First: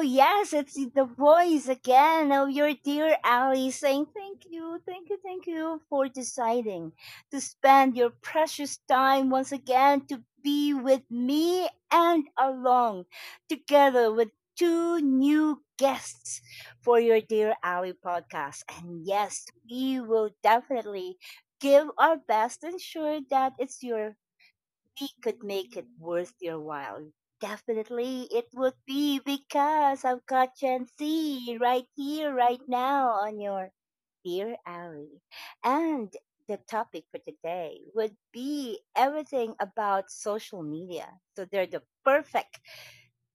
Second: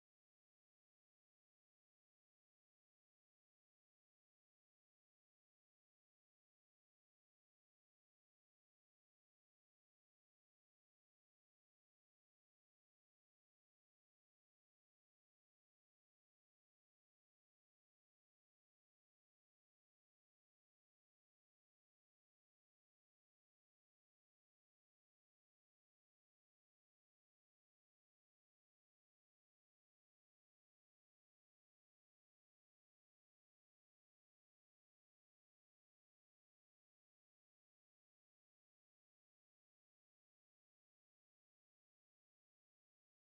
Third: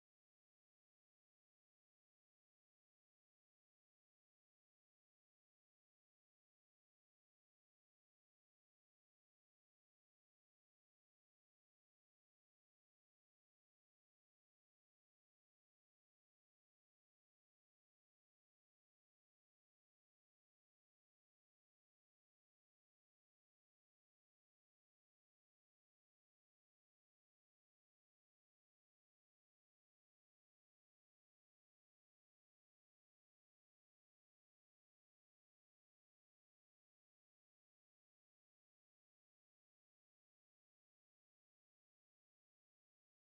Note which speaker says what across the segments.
Speaker 1: yes, it's the voice again of your dear Ali saying thank you, thank you, thank you for deciding to spend your precious time once again to be with me and along together with two new guests for your Dear Ali podcast. And yes, we will definitely give our best ensure that it's your we could make it worth your while. Definitely, it would be because I've got Gen Z right here, right now on your Dear Ally, and the topic for today would be everything about social media. So they're the perfect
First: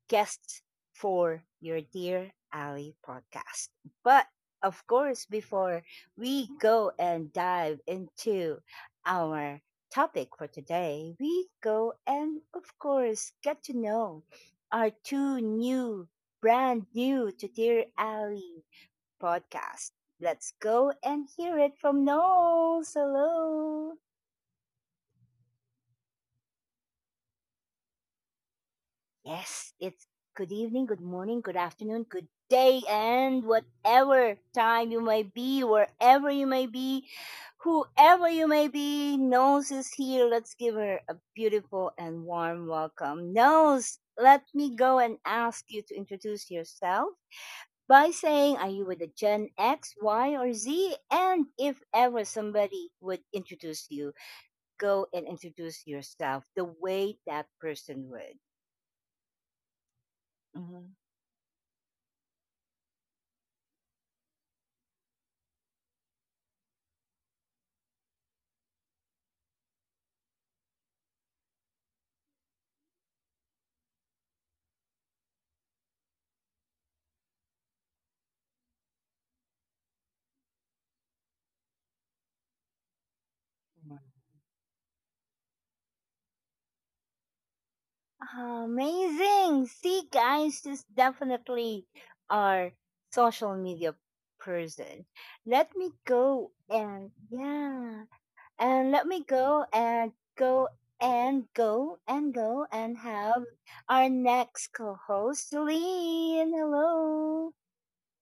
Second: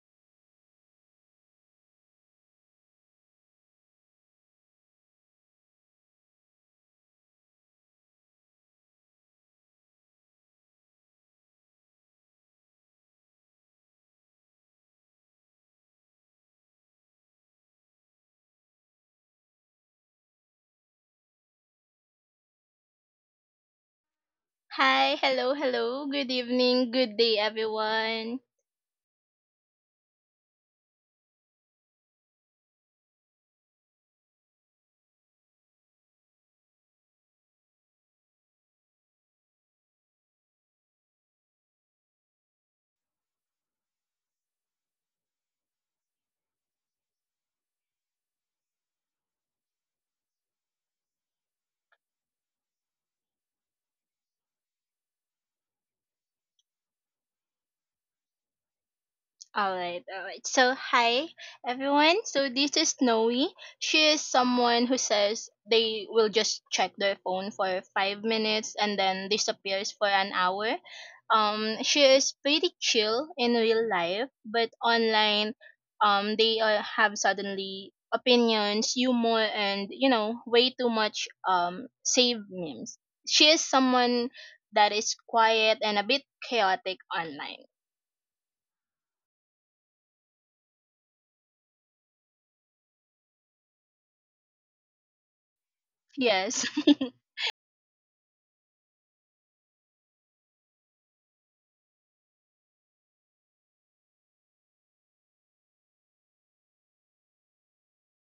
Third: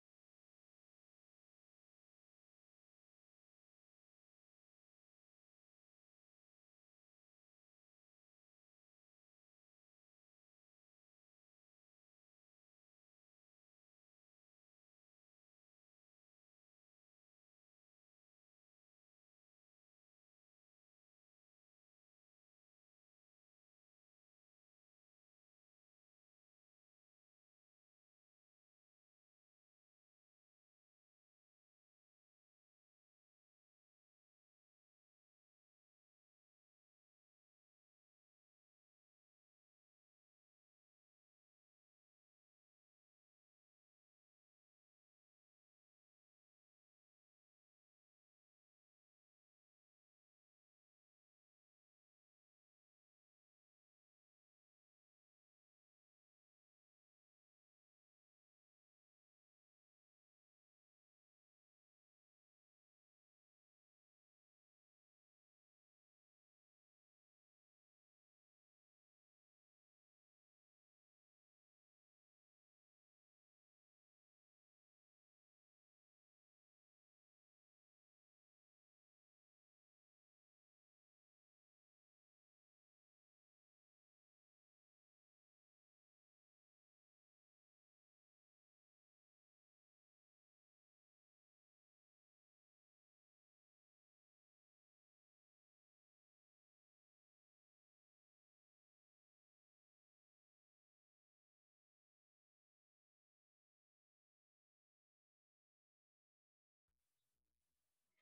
Speaker 1: guests for your Dear Ali podcast. But of course, before we go and dive into our topic for today, we go and, of course, get to know our two new, brand new to Dear Ali podcast. Let's go and hear it from Knowles. Hello.
Speaker 2: Hi, hello, hello. Good evening, good day, everyone.
Speaker 1: Yes, it's good evening, good morning, good afternoon, good day, and whatever time you may be, wherever you may be, whoever you may be, Nose is here. Let's give her a beautiful and warm welcome. Nose, let me go and ask you to introduce yourself by saying, are you with a Gen X, Y, or Z? And if ever somebody would introduce you, go and introduce yourself the way that person would.
Speaker 2: All right, all right. So,
Speaker 1: Mhm.
Speaker 2: hi everyone. So, this is Snowy. She is someone who says they will just check their phone for 5 minutes and then disappears for an hour. She is pretty chill in real life, but online, they have suddenly opinions, humor, and way too much save memes. She is someone that is quiet and a bit chaotic online.
Speaker 1: Amazing. See, guys, this definitely our social media person. Let me go
Speaker 2: Yes.
Speaker 1: and yeah, and let me go and go go and have our next co-host, Celine. Hello,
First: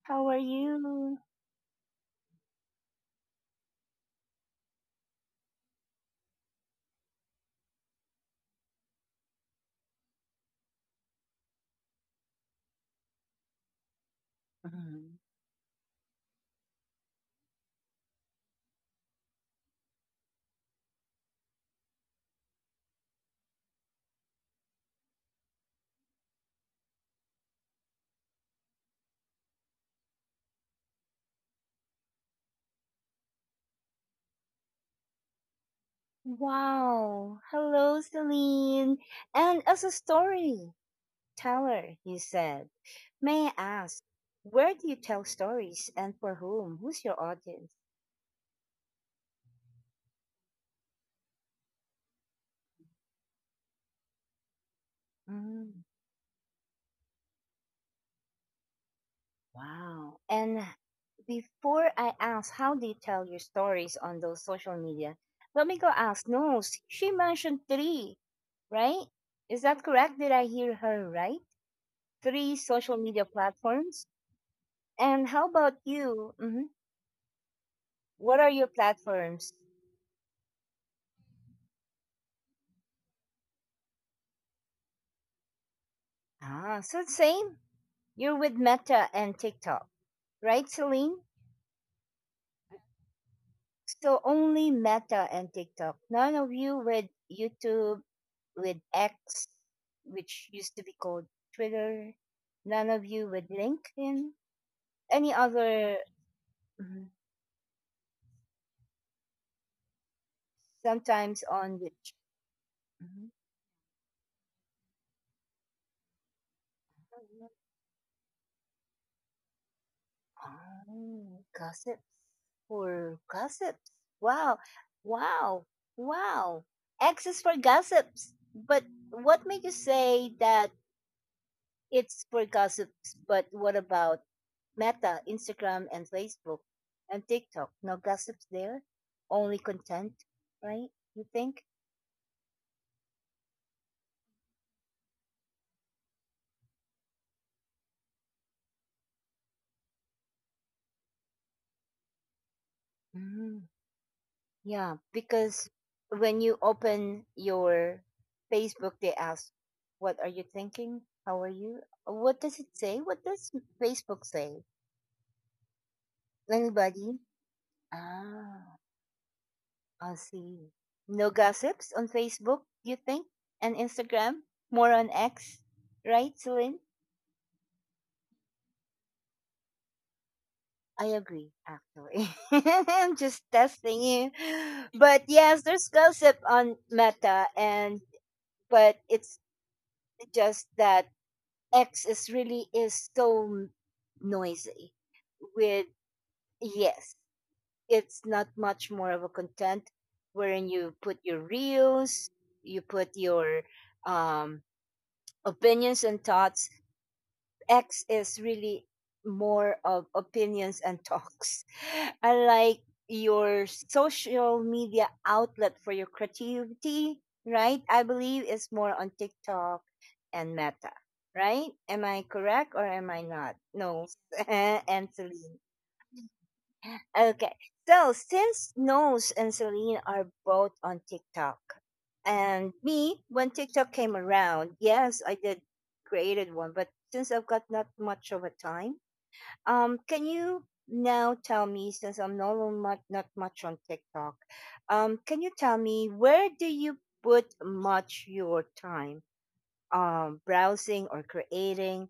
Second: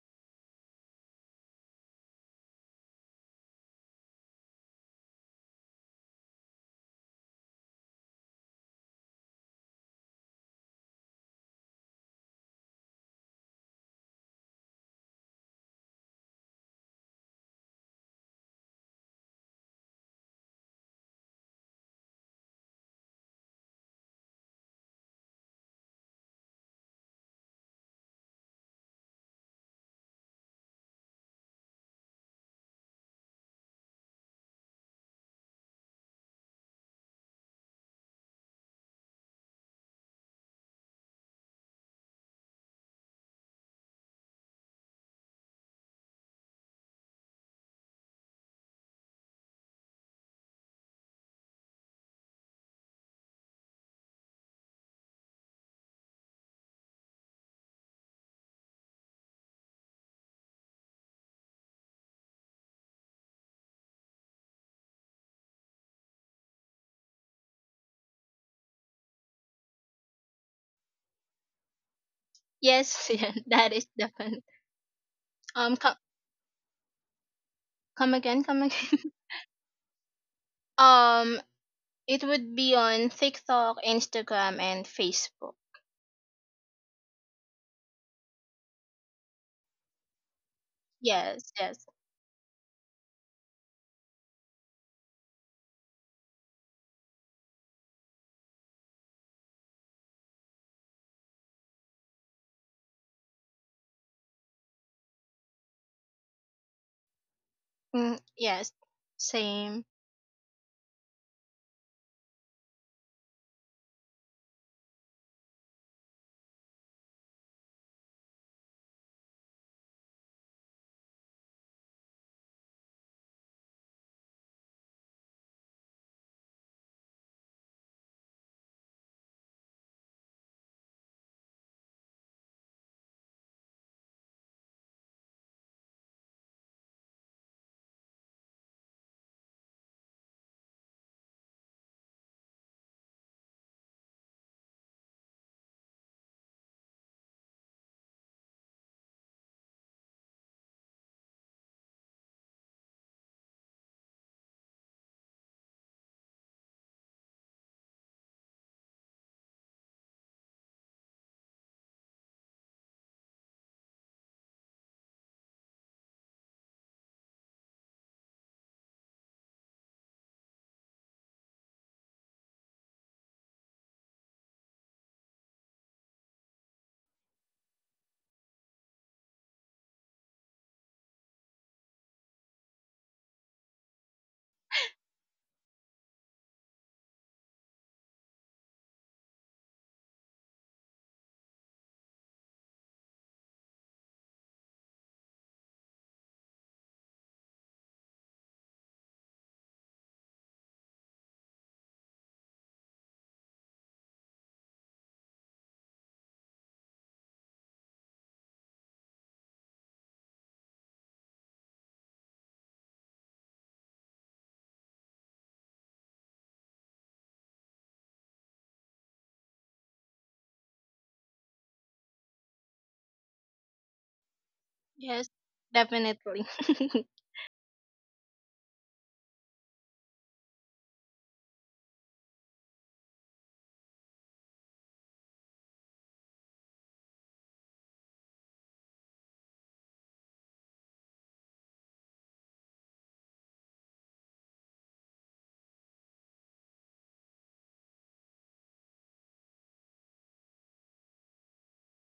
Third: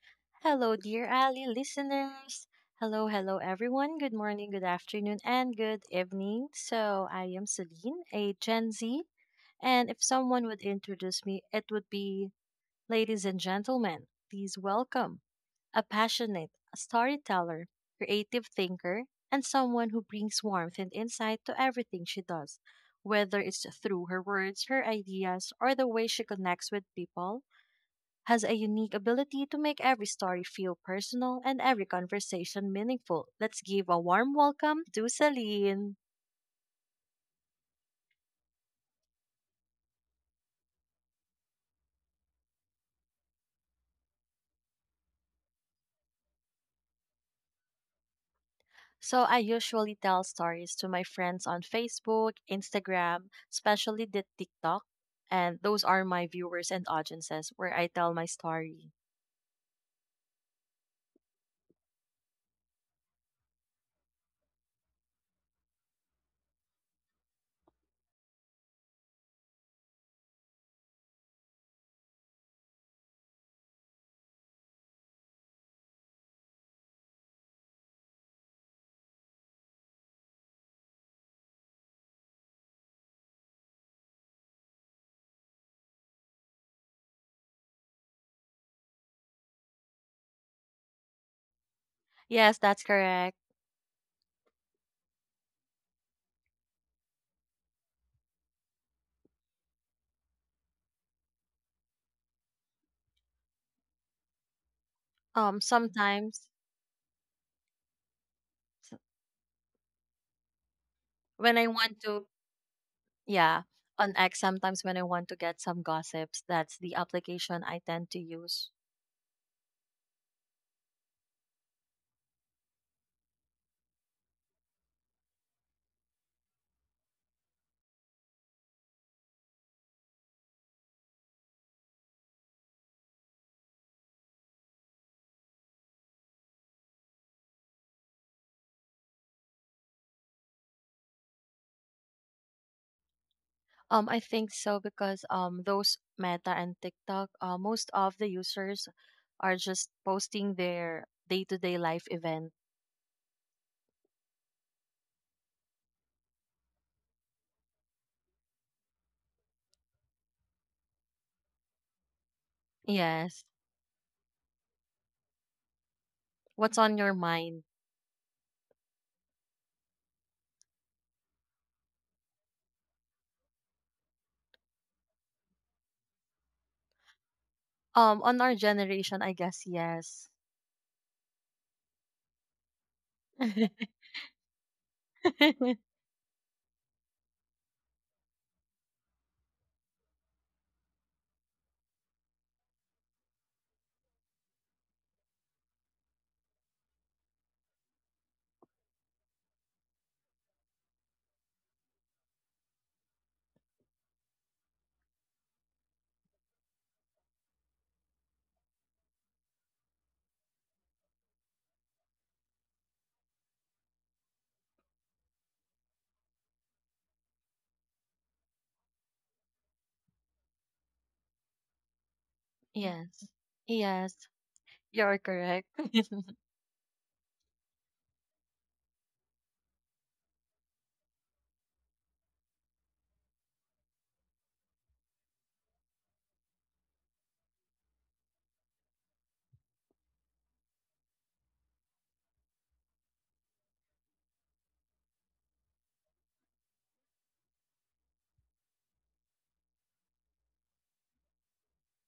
Speaker 1: how are
Speaker 3: Hello, dear
Speaker 1: you?
Speaker 3: Ali listeners. Hello, hello, everyone. Good morning, good afternoon, and good evening. So, I am Celine, a Gen Z. And if someone would introduce me, it would be ladies and gentlemen, please
Speaker 1: Mhm.
Speaker 3: welcome a passionate storyteller, creative thinker, and someone who brings warmth and insight to everything she does, whether it's through her words, her ideas, or the way she connects with people has a unique ability to make every story feel personal and every conversation meaningful. Let's give a warm welcome to Celine.
Speaker 1: Wow. Hello, Celine. And as a story teller, you said. May I ask, where do you tell stories and for whom? Who's your audience?
Speaker 3: So, I usually tell stories to my friends on Facebook, Instagram, especially the TikTok. And
Speaker 1: Mm,
Speaker 3: those are my viewers and audiences where I tell my story.
Speaker 1: wow. And before I ask, how do you tell your stories on those social media? Let me go ask. No, she mentioned three, right? Is that correct? Did I hear her right? Three social
Speaker 2: Yes, yeah,
Speaker 1: media
Speaker 2: that is
Speaker 1: platforms.
Speaker 2: definitely.
Speaker 1: And how about
Speaker 2: Come,
Speaker 1: you? What are
Speaker 2: come
Speaker 1: your
Speaker 2: again.
Speaker 1: platforms?
Speaker 2: um, it would be on TikTok, Instagram, and Facebook.
Speaker 1: Ah, so same. You're with Meta and TikTok, right, Celine?
Speaker 2: Yes, yes,
Speaker 3: Yes, that's correct.
Speaker 1: So only Meta and TikTok. None of you with YouTube, with X, which used to be called Twitter. None of you with LinkedIn. Any
Speaker 3: Um,
Speaker 1: other
Speaker 3: sometimes
Speaker 1: mhm,
Speaker 2: mm, yes,
Speaker 3: s-
Speaker 2: same.
Speaker 1: sometimes
Speaker 3: when I
Speaker 1: on
Speaker 3: want
Speaker 1: which
Speaker 3: to,
Speaker 1: mhm.
Speaker 3: yeah, on X, sometimes when I want to get some gossips, that's the application I tend to use.
Speaker 1: Oh, gossips for gossips. Wow, wow, wow. X is for gossips. But what made you say that it's for gossips, but what about Meta, Instagram, and Facebook, and TikTok? No gossips there, only content, right? You think?
Speaker 3: I think so because those Meta and TikTok, most of the users are just posting their day-to-day life event.
Speaker 1: Mm, yeah, because when you open your Facebook, they ask, what are you thinking? How are you? What does it say? What
Speaker 3: Yes.
Speaker 1: does Facebook say?
Speaker 3: What's on your
Speaker 1: Anybody?
Speaker 3: mind?
Speaker 1: Ah. I see. No gossips on Facebook, you think? And Instagram? More on X? Right, Celine?
Speaker 3: On our generation, I guess yes.
Speaker 1: I agree, actually. I'm just testing you. But yes, there's gossip on Meta and but it's just that X is really is so noisy with yes, it's not much more of a content wherein you put your reels, you put your um opinions and thoughts. X is really more of opinions and talks. Unlike your social media outlet for your creativity, right? I believe is more on TikTok and Meta, right? Am I correct or am I
Speaker 3: Yes.
Speaker 1: not? No,
Speaker 3: Yes.
Speaker 1: and
Speaker 3: You're
Speaker 2: Yes,
Speaker 1: Celine.
Speaker 3: correct.
Speaker 2: definitely.
Speaker 1: Okay, so since Nose and Celine are both on TikTok, and me, when TikTok came around, yes, I did created one, but since I've got not much of a time, can you now tell me, since I'm much not much on TikTok, can you tell me where do you put much your time, browsing or creating?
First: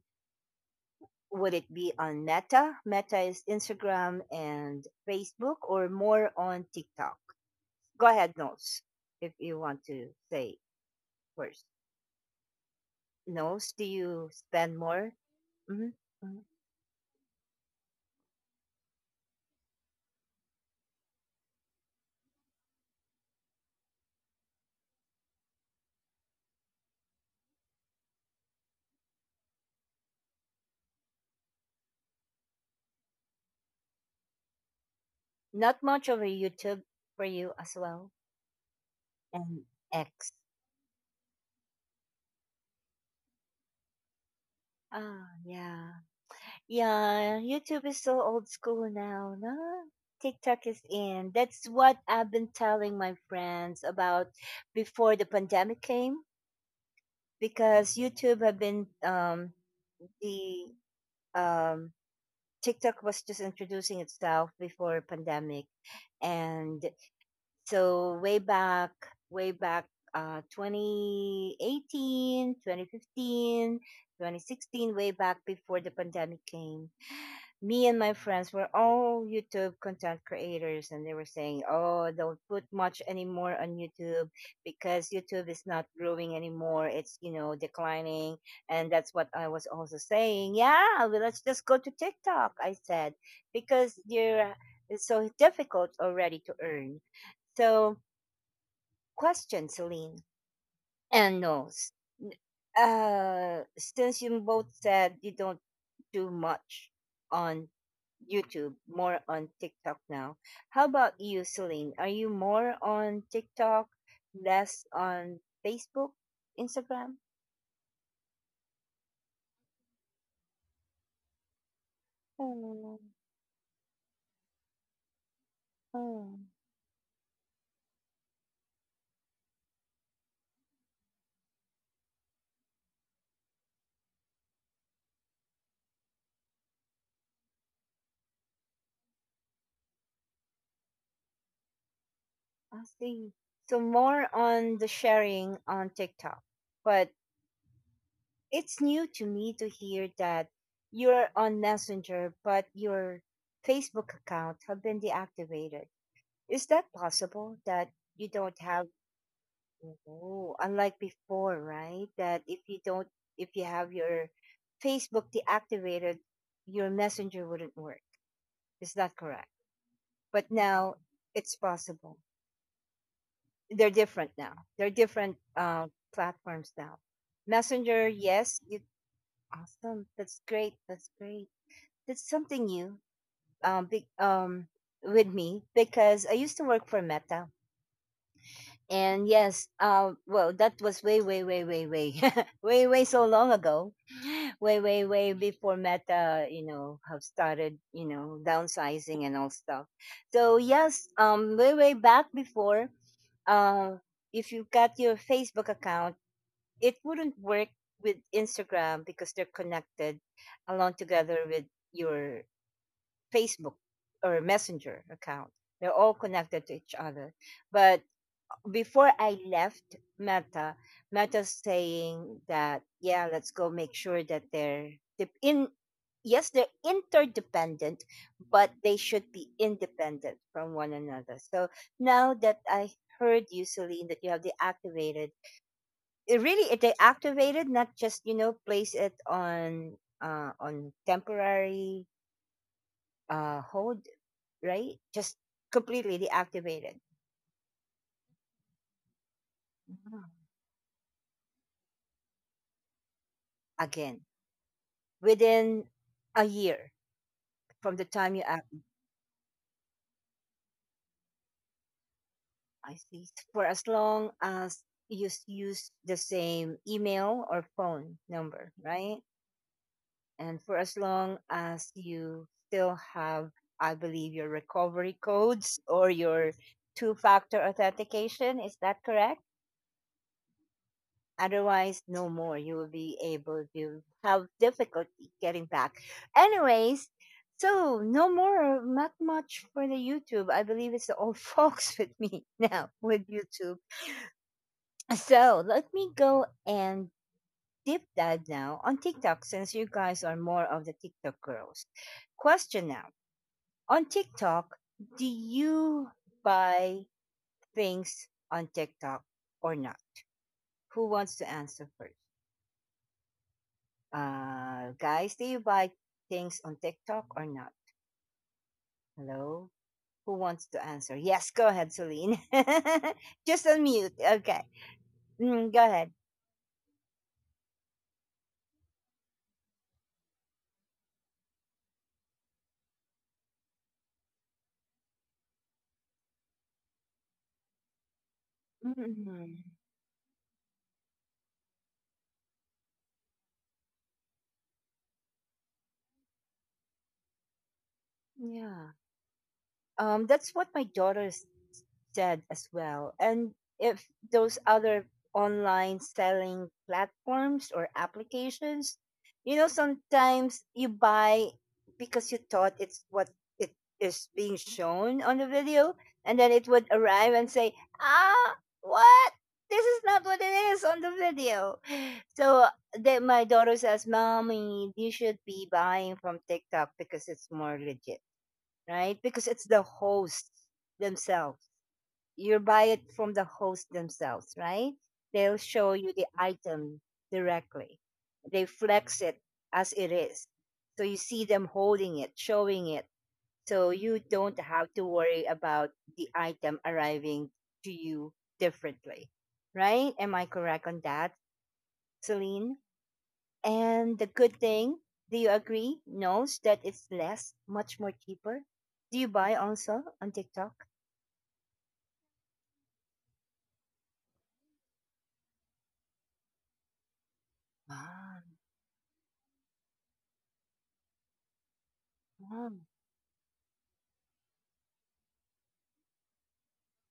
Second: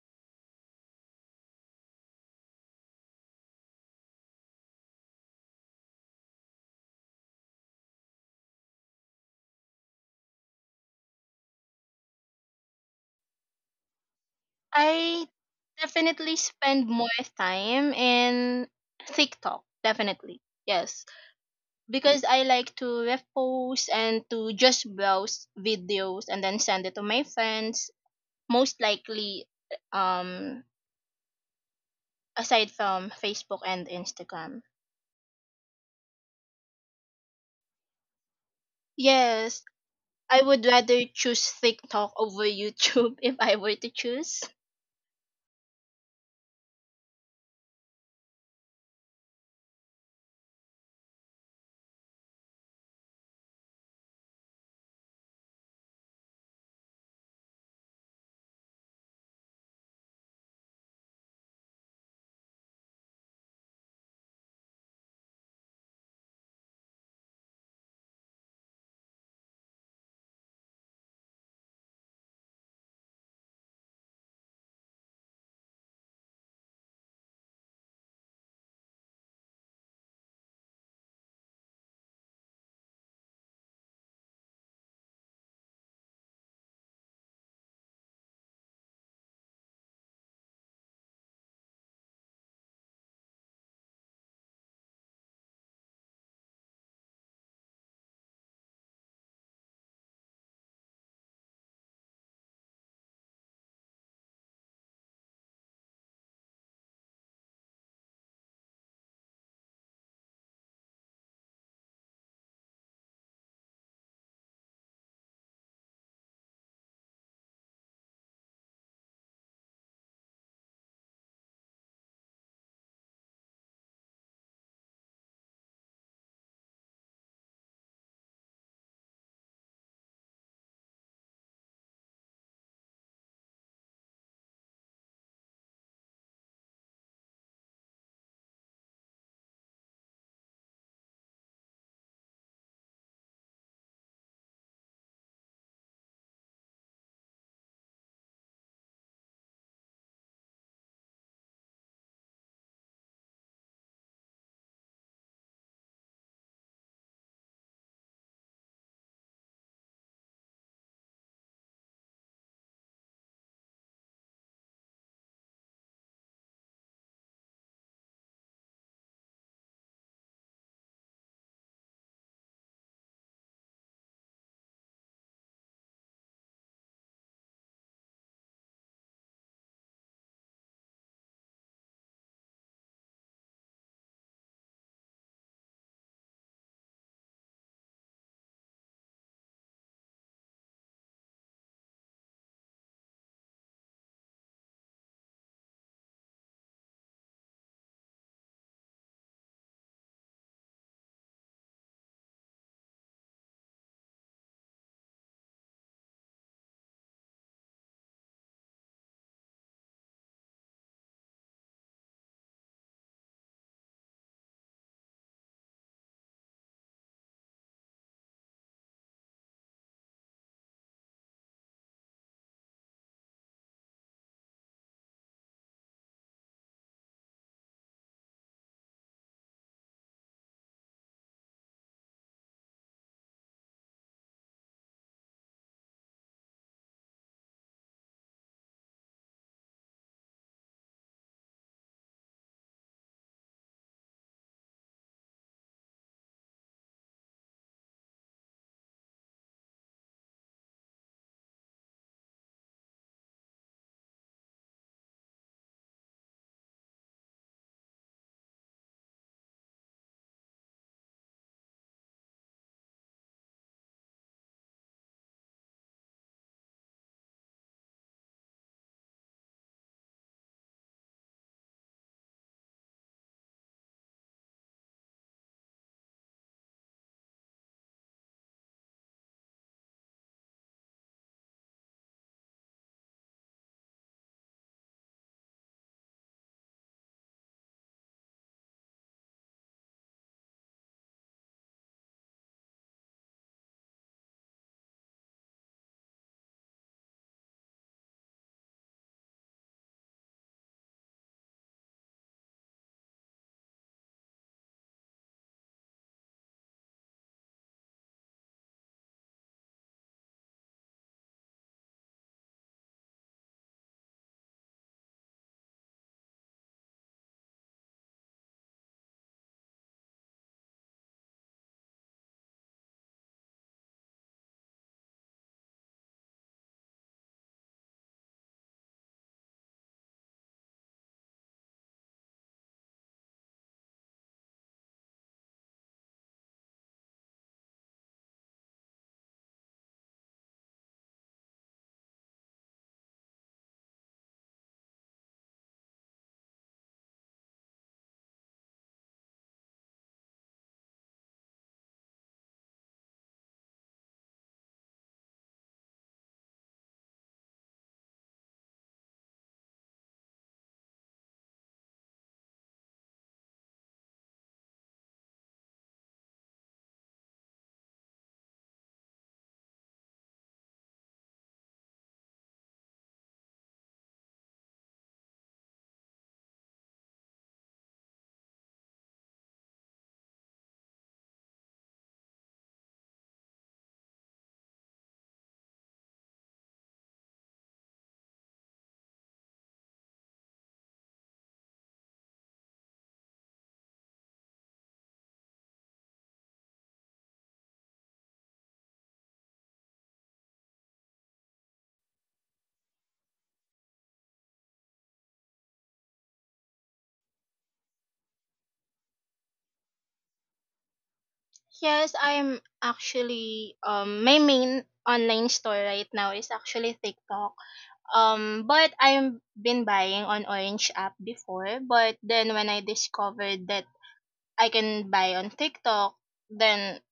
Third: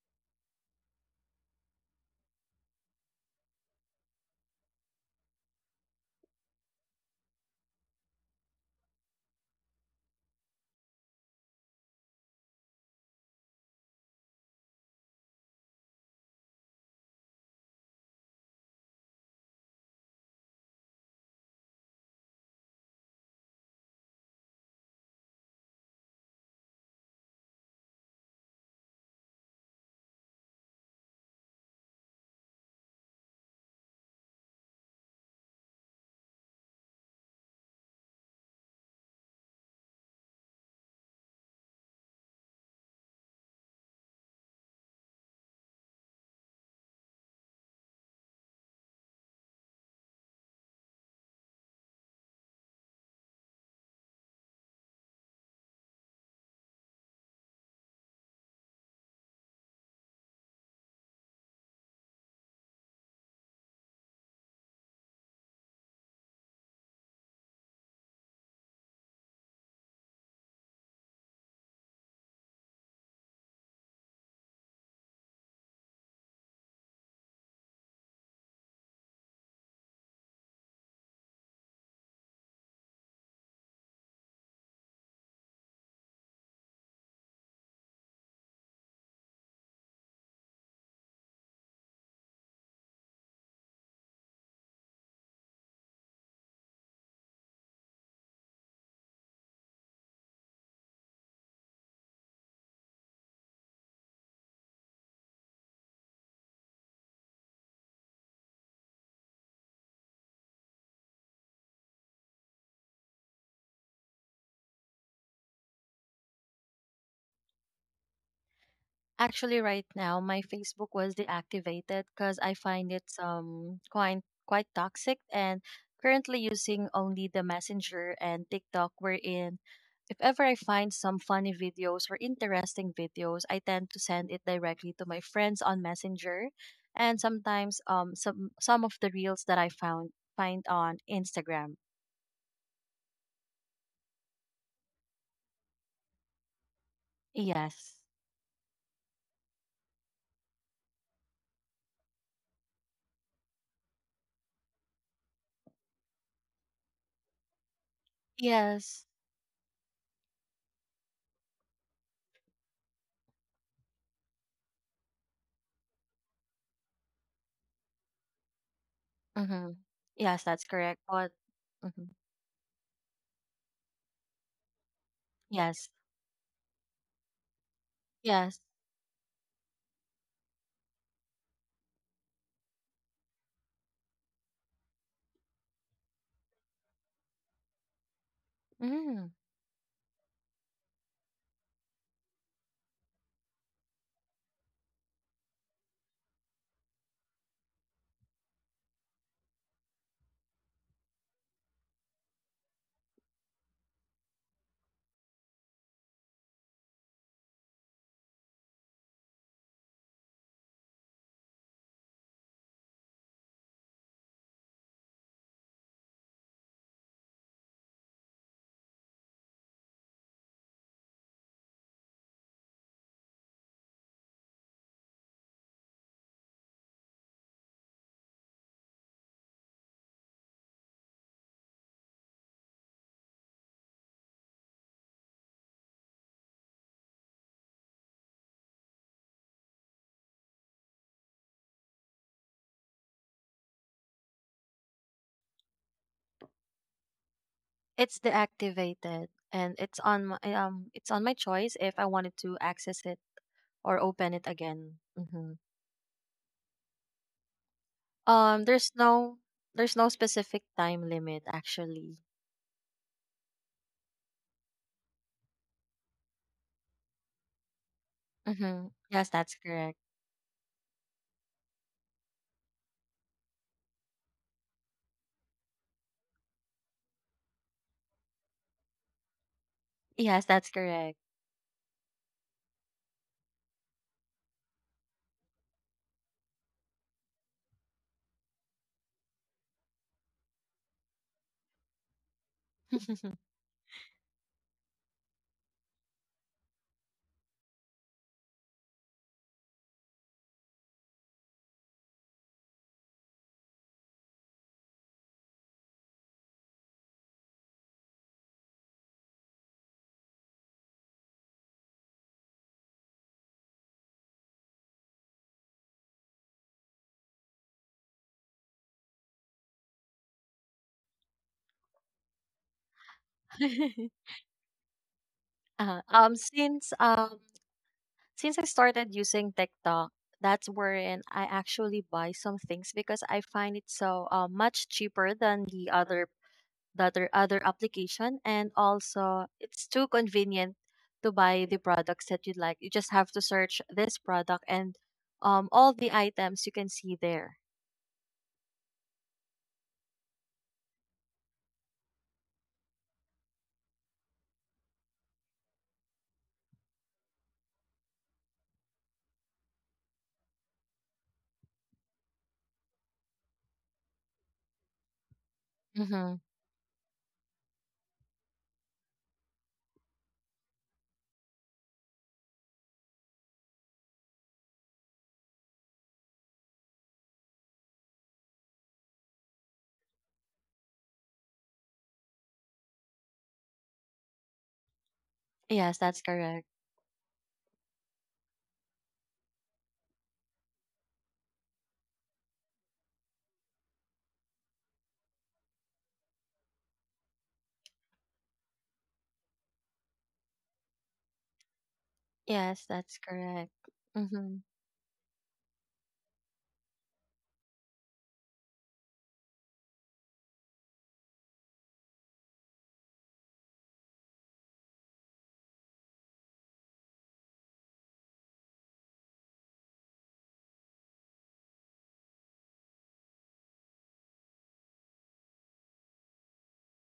Speaker 1: Would it be on Meta? Meta is Instagram and Facebook, or more on TikTok? Go ahead, Nose, if you want to say first. Knows do you spend more?
Speaker 2: I
Speaker 1: hmm
Speaker 2: definitely
Speaker 1: hmm
Speaker 2: spend more time in TikTok. Definitely, yes, because I like to repost and to just browse videos and then send it to my friends. Most likely, um aside from Facebook and Instagram.
Speaker 1: Not much over YouTube for you as well
Speaker 2: Yes,
Speaker 1: and X.
Speaker 2: I would rather choose TikTok over YouTube if I were to choose.
Speaker 1: Ah, yeah, yeah. YouTube is so old school now. No, TikTok is in. That's what I've been telling my friends about before the pandemic came because YouTube have been the um TikTok was just introducing itself before pandemic and so way back 2018, 2015, 2016, way back before the pandemic came, me and my friends were all YouTube content creators and they were saying, oh, don't put much anymore on YouTube because YouTube is not growing anymore. It's, you know, declining. And that's what I was also saying. Yeah, well, let's just go to TikTok, I said, because it's so difficult already to earn. So question, Celine. And no, since you both said you don't do much on YouTube, more on TikTok now. How about you, Celine? Are you more on TikTok, less on Facebook, Instagram?
Speaker 3: Actually, right now, my Facebook was deactivated because I find
Speaker 1: Oh,
Speaker 3: it quite quite toxic, and currently
Speaker 1: oh,
Speaker 3: using only the Messenger and TikTok, wherein if ever I find some funny videos or interesting videos, I tend to send it directly to my friends on Messenger, and sometimes some of the reels that I found find on Instagram.
Speaker 1: I see. So more on the sharing on TikTok, but
Speaker 3: Yes.
Speaker 1: it's new to me to hear that you're on Messenger, but your Facebook account have been deactivated. Is that possible that you don't have?
Speaker 3: Yes.
Speaker 1: Oh, unlike before, right? That if you don't, if you have your Facebook deactivated, your Messenger wouldn't work. Is that correct?
Speaker 3: Mm-hmm. Yes,
Speaker 1: But
Speaker 3: that's correct.
Speaker 1: now
Speaker 3: But
Speaker 1: it's
Speaker 3: mhm,
Speaker 1: possible. They're different now. They're different
Speaker 3: yes.
Speaker 1: platforms now. Messenger,
Speaker 3: Yes.
Speaker 1: yes, you, awesome. That's great. That's great. That's something new um, be, um, with me because I used to work for Meta. And
Speaker 3: Mm.
Speaker 1: yes, well, that was way, way, way, way, way, way, way so long ago, way, way, way before Meta, you know, have started, you know, downsizing and all stuff. So yes, way, way back before, uh, if you got your Facebook account, it wouldn't work with Instagram because they're connected along together with your Facebook or Messenger account. They're all connected to each other. But before I left Meta, Meta's saying that, yeah, let's go make sure that de- in, yes, they're interdependent, but they should be independent from one another. So now that I heard you, Celine, that you have deactivated, it really, it deactivated, not just, you know, place it on temporary hold, right? Just completely deactivated.
Speaker 3: It's deactivated, and
Speaker 1: Mhm.
Speaker 3: it's on my choice if I wanted to access it or
Speaker 1: Again
Speaker 3: open it again.
Speaker 1: within a year from the time you act.
Speaker 3: There's no specific time limit actually.
Speaker 1: I see. For as long as you use the same email or phone number,
Speaker 3: Mm-hmm.
Speaker 1: right?
Speaker 3: Yes, that's correct.
Speaker 1: And for as long as you still have, I believe, your recovery codes or your two factor authentication. Is that correct?
Speaker 3: Yes, that's correct.
Speaker 1: Otherwise, no more. You will be able to have difficulty getting back. Anyways, so no more, not much for the YouTube. I believe it's the old folks with me now with YouTube. So let me go and deep dive now on TikTok since you guys are more of the TikTok girls. Question now on TikTok, do you buy things on TikTok or not? Who wants to answer first? Guys, do you buy things on TikTok or not? Hello? Who wants to answer? Yes, go ahead, Celine. Just unmute. Okay. Mm, go
Speaker 3: uh,
Speaker 1: ahead.
Speaker 3: um, since um since I started using TikTok, that's wherein I actually buy some things because I find it so much cheaper than the other that or other application, and also
Speaker 1: Mhm.
Speaker 3: it's too convenient to buy the products that you'd like. You just have to search this product, and all the items you can see there.
Speaker 1: Yeah. That's what my daughter's. Said as well. And if those other online selling platforms or applications, you know, sometimes you buy because you thought it's what it is being shown on the video,
Speaker 3: Mm-hmm.
Speaker 1: and then it would arrive and say, ah, what? This is not what it is on the video. So then my daughter says, Mommy, you should be buying from TikTok because it's more legit, right? Because it's the hosts themselves you buy it from the host themselves, right? They'll show
Speaker 3: Yes,
Speaker 1: you
Speaker 3: that's
Speaker 1: the
Speaker 3: correct.
Speaker 1: item directly. They flex it as it is. So you see them holding it, showing it. So you don't have to worry about the item arriving to you differently, right? Am I correct on that, Celine?
Speaker 3: Yes, that's correct.
Speaker 1: And the
Speaker 3: Mm-hmm.
Speaker 1: good thing, do you agree? Knows that it's less, much more cheaper. Do you buy also on TikTok?
Speaker 2: Yes, I'm actually my main online store right now is actually TikTok.
Speaker 1: Ah,
Speaker 2: But I've been buying on Orange app before, but then when
Speaker 1: mm,
Speaker 2: I discovered that I can buy on TikTok, then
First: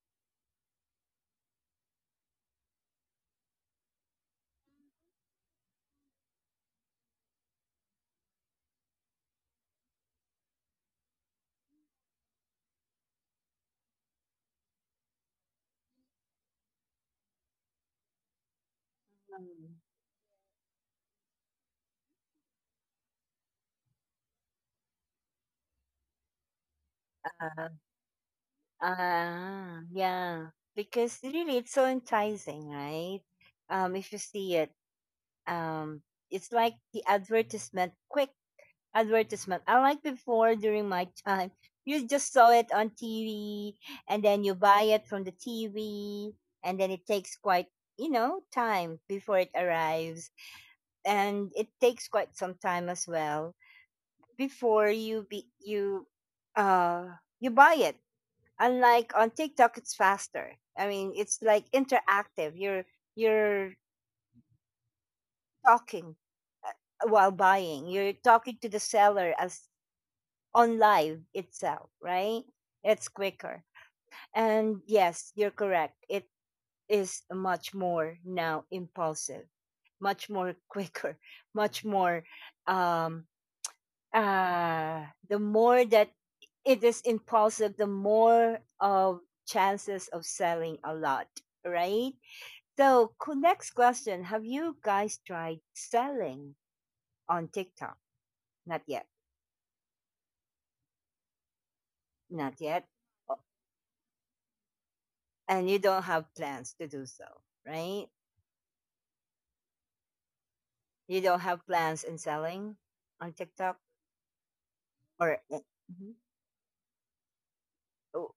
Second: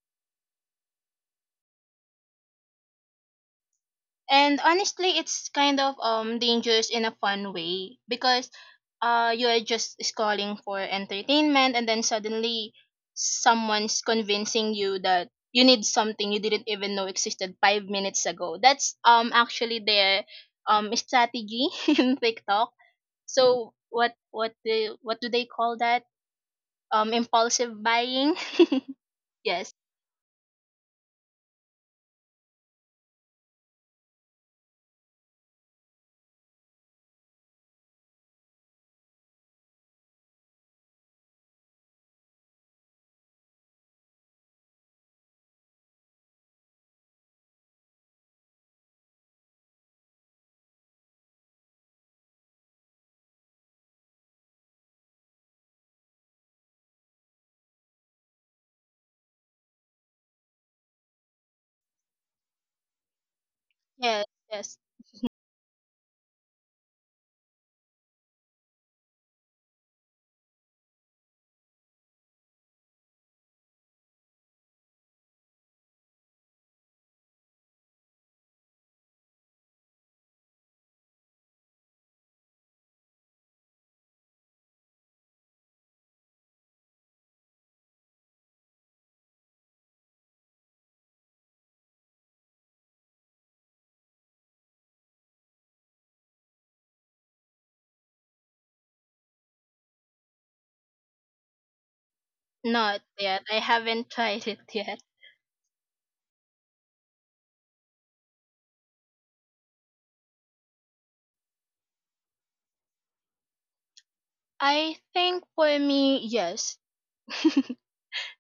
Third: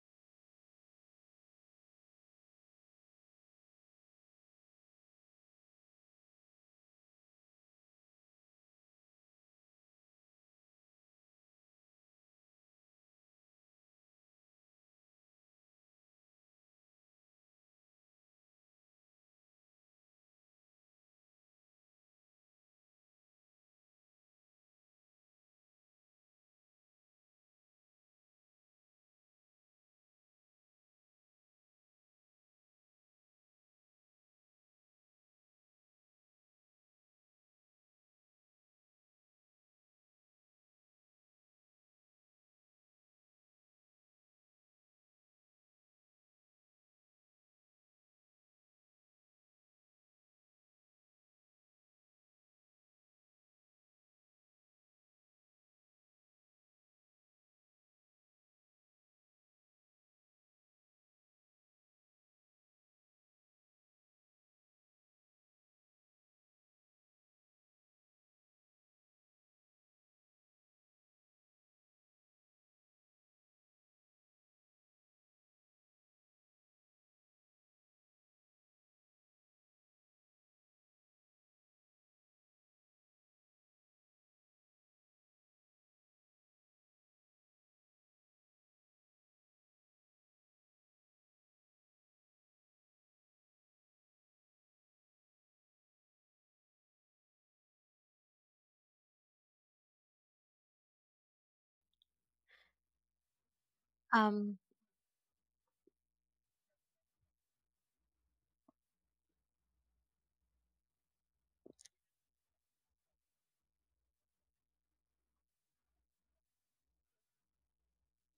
Speaker 2: and honestly it's kind of dangerous in a fun way because you're just scrolling for entertainment and then suddenly someone's convincing you that you need something you didn't even know existed 5 minutes ago. That's actually their strategy in TikTok. So what do they call that?
Speaker 1: mm.
Speaker 2: Impulsive buying. Yes,
Speaker 1: Ah, yeah. Because really, it's so enticing, right? If you see it, um, it's like the advertisement, quick advertisement. Unlike before during my time, you just saw it on TV, and then you buy it from the TV, and then it takes quite, you know, time before it arrives, and it takes quite some time as well before uh, you buy it unlike on TikTok, it's faster. I mean, it's like interactive. You're
Speaker 2: yes, yes,
Speaker 1: talking while buying. You're talking to the seller as on live itself, right? It's quicker. And yes, you're correct. It is much more now impulsive, much more quicker, much more um uh the more that it is impulsive, the more of chances of selling a lot, right? So, cool, next question. Have you guys tried selling on TikTok? Not yet. Not yet.
Speaker 2: not yet.
Speaker 1: O-
Speaker 2: I haven't tried it
Speaker 3: um
Speaker 2: yet.
Speaker 1: And you don't have plans to do so, right? You don't have plans in selling on TikTok?
Speaker 2: I
Speaker 1: Or
Speaker 2: think for me,
Speaker 1: mhm.
Speaker 2: yes.
Speaker 1: Oh,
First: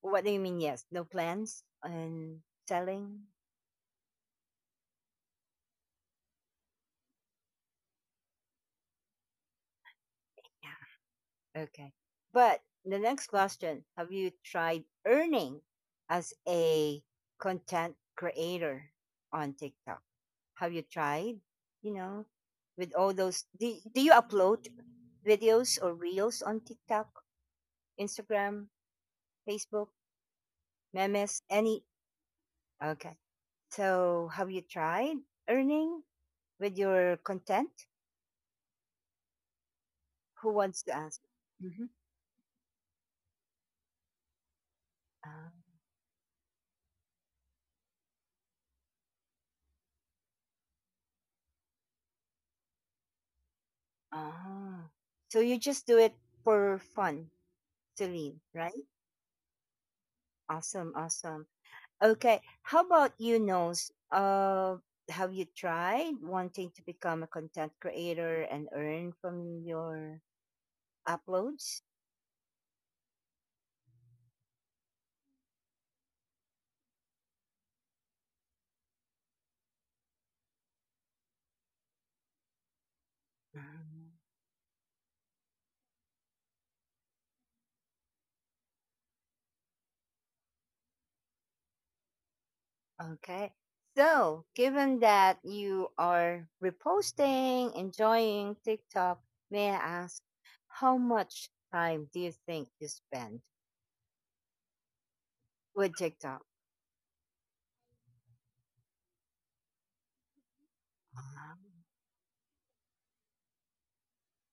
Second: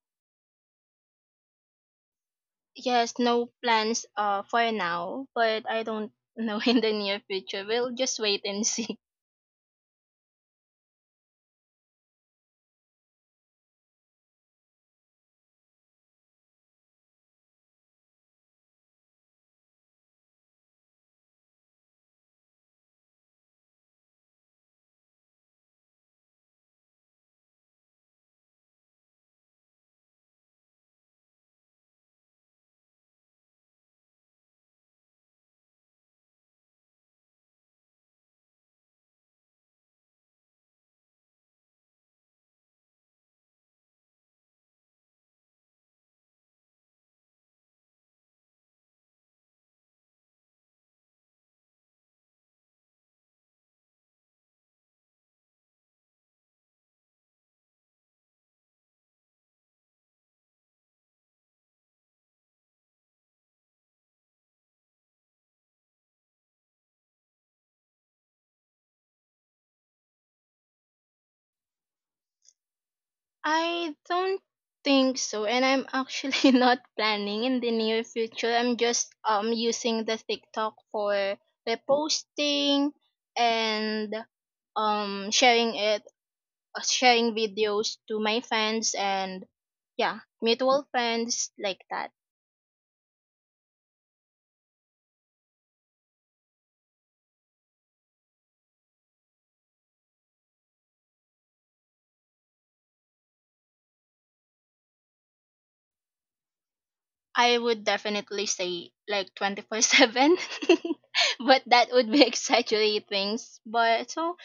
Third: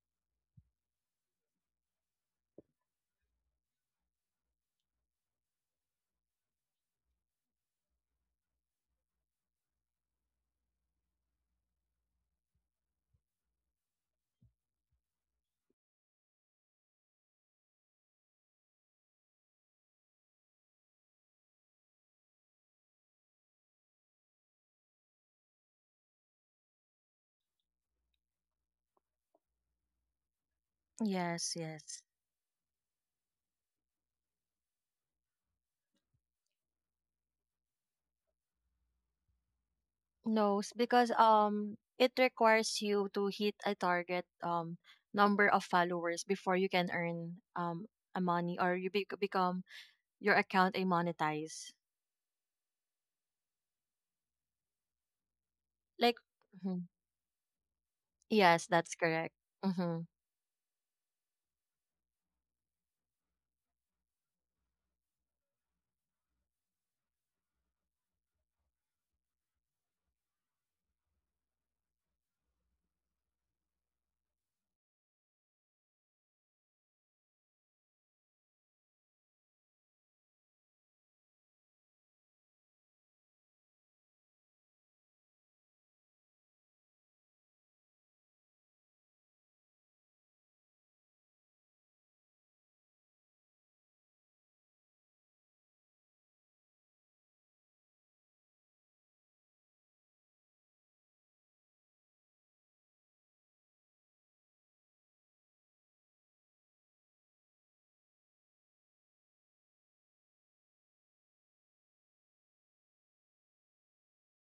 Speaker 1: what do you mean, yes? No plans on
Speaker 2: yes,
Speaker 1: selling?
Speaker 2: no plans for now, but I don't know in the near future. We'll just wait and see.
Speaker 1: Okay. But the next question have you tried earning as a content creator on TikTok? Have you tried, you know, with all those? Do you upload videos or reels on TikTok, Instagram, Facebook, memes,
Speaker 3: yes,
Speaker 1: any?
Speaker 3: yes.
Speaker 1: Okay. So have you tried earning with your content? Who
Speaker 3: no s-
Speaker 1: wants to
Speaker 3: Because
Speaker 1: answer? Mm-hmm.
Speaker 3: it requires you to hit a target number
Speaker 1: Ah,
Speaker 3: of followers before you can earn a money, or you be become your account a monetize
Speaker 1: ah. So you just do
Speaker 3: like.
Speaker 1: it for fun to leave,
Speaker 3: Yes,
Speaker 1: right?
Speaker 3: that's correct. Mm-hmm.
Speaker 1: Awesome, awesome. Okay, how about you, Nose? Have you tried wanting to become a content creator and earn from your uploads?
Speaker 2: I don't think so, and I'm actually not planning in the near future. I'm just using the TikTok for reposting
Speaker 1: Um,
Speaker 2: and sharing it, sharing videos to my friends and yeah, mutual friends like that.
Speaker 1: Okay, so given that you are reposting, enjoying TikTok, may I ask how much time do you think you spend with TikTok?
Speaker 2: I would definitely say like 24/7.
Speaker 1: Wow.
Speaker 2: But that would be exaggerating. s- But so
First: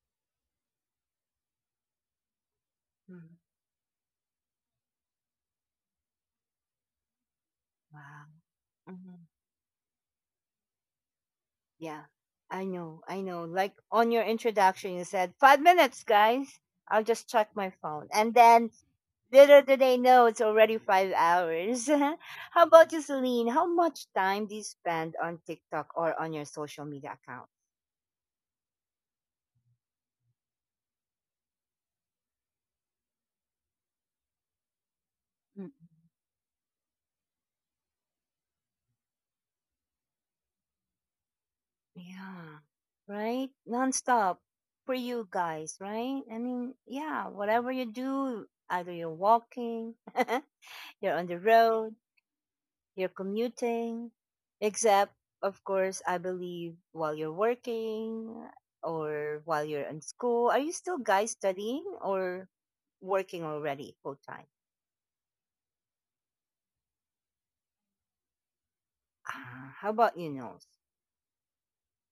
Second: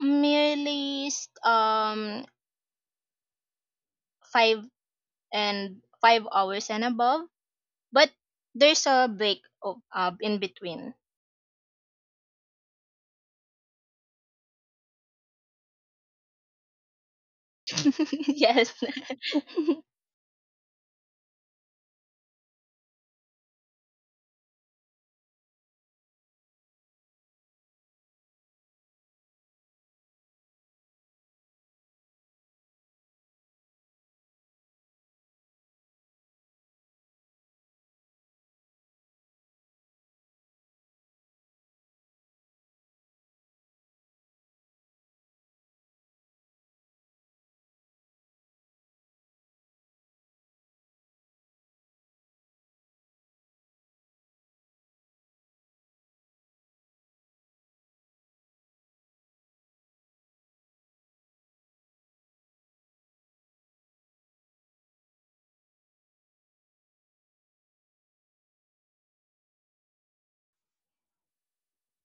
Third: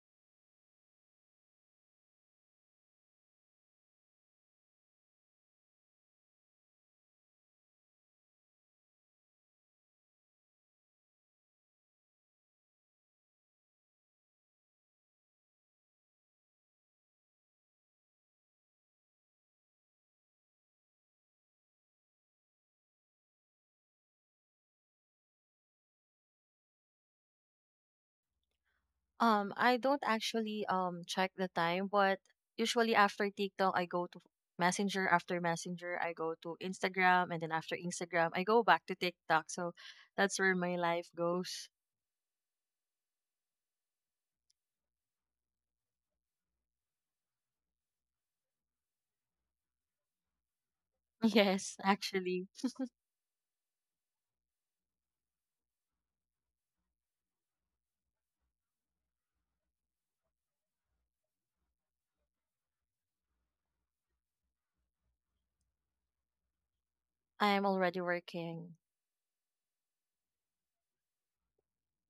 Speaker 2: merely s- um
Speaker 1: Mhm.
Speaker 2: 5 and 5 hours and above. But
Speaker 1: Wow.
Speaker 2: there's a break of, in between.
Speaker 1: Yeah, I know, I know. Like on your introduction, you said 5 minutes, guys. I'll just check my phone, and then
Speaker 2: Yes.
Speaker 1: little do they know it's already 5 hours. How about you, Celine? How much time do you spend on TikTok or on your social media account?
Speaker 3: I don't actually check the time, but usually after TikTok, I go to Messenger. After
Speaker 1: Mm.
Speaker 3: Messenger, I go to Instagram, and then after Instagram, I go back to TikTok. So that's where my life goes.
Speaker 1: Yeah, right? Nonstop for you guys, right? I mean, yeah, whatever you do, either you're walking, you're on the
Speaker 3: Yes,
Speaker 1: road,
Speaker 3: actually,
Speaker 1: you're commuting, except, of course, I believe while you're working or while you're in school. Are you still guys studying or working already full time?
Speaker 3: I am already working.
Speaker 1: Ah, how about you, Nose?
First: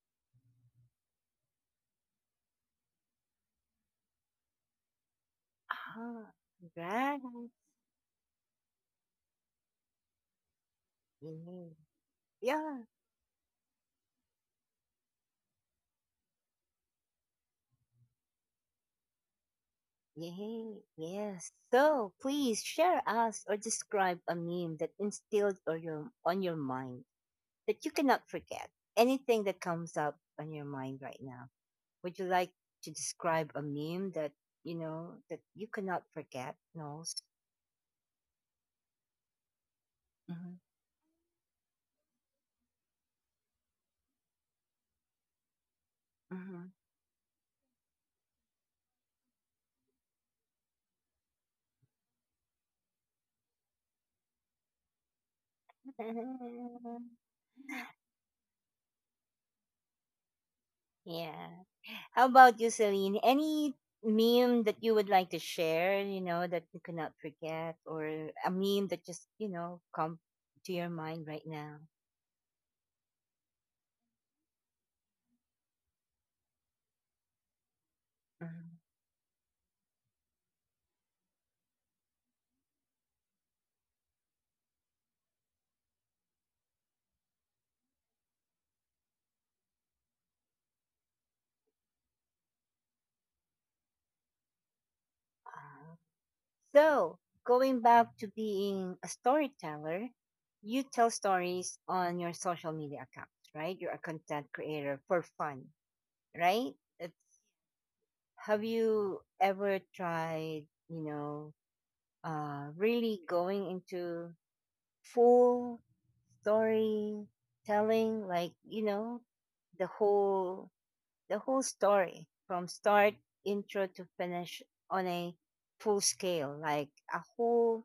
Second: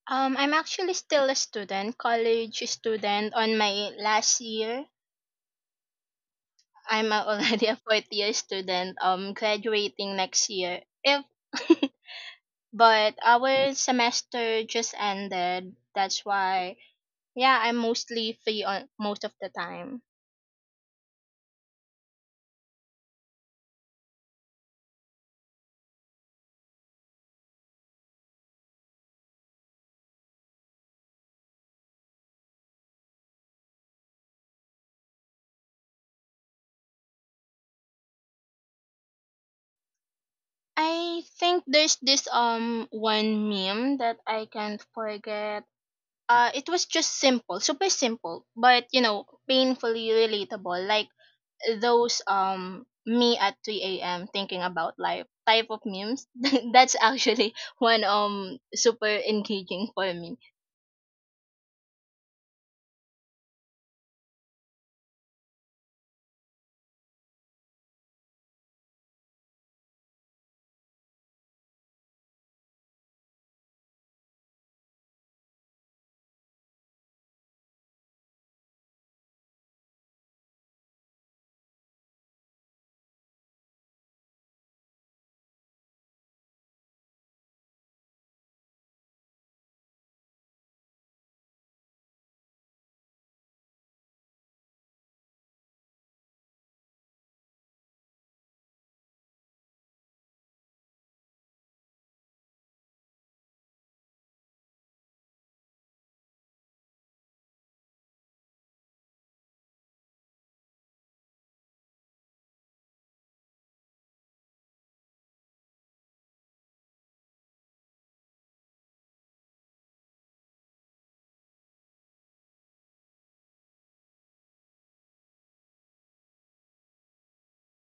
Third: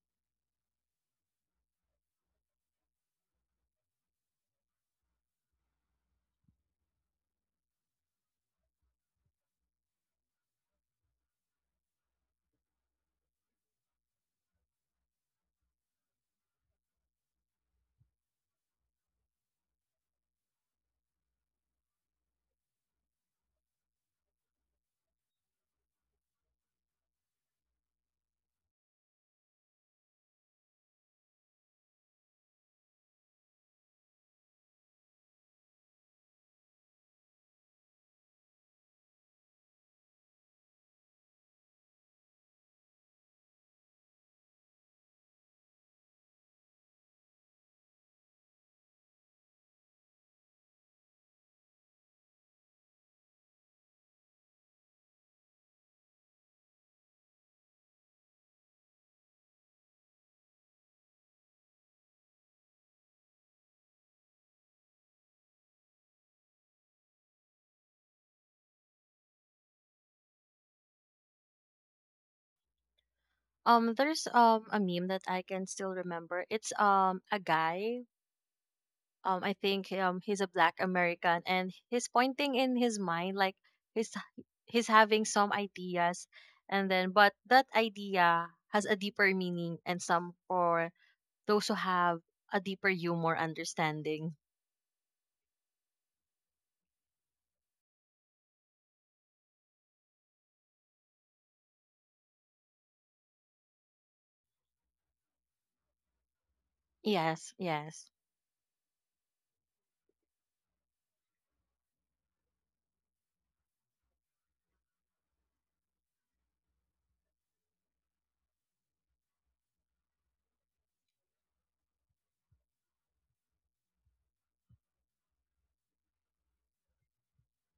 Speaker 2: I'm actually still a student, college student on my last year.
Speaker 1: Ah,
Speaker 2: I'm
Speaker 1: congrats.
Speaker 2: already a 4th year student graduating next year. If
Speaker 1: Yay. Yeah,
Speaker 2: but our semester just ended. That's why yeah, I'm mostly free on most of the time.
Speaker 1: yay, yes. So please share us or describe a meme that instilled or your, on your mind that you cannot forget. Anything that comes up on your mind right now. Would you like to describe a meme that you know that you cannot forget, Knowles? Hmm,
Speaker 2: I think there's this one meme that I can't forget. It was
Speaker 1: hmm.
Speaker 2: just simple, super simple, but you know, painfully relatable. Like those me at 3 a.m. thinking about life type of memes. That's actually one super engaging for me.
Speaker 1: Yeah. How about you, Celine? Any meme that you would like to share? You know that you cannot forget, or a meme that just you know come to your mind right now.
Speaker 3: There's a meme that I can still remember. It's a guy,
Speaker 1: Mhm.
Speaker 3: I think he's a black American, and he's pointing in his mind like he's he's having some ideas, and then but that idea has a deeper meaning and some for those who have a deeper humor understanding.
Speaker 1: Ah. So going back to being a storyteller, you tell stories on your social media accounts, right? You're a content creator for fun, right? It's,
Speaker 3: Yes, yes.
Speaker 1: have you ever tried, you know, really going into full story telling, like you know, the whole the whole story from start intro to finish on a full scale, like a whole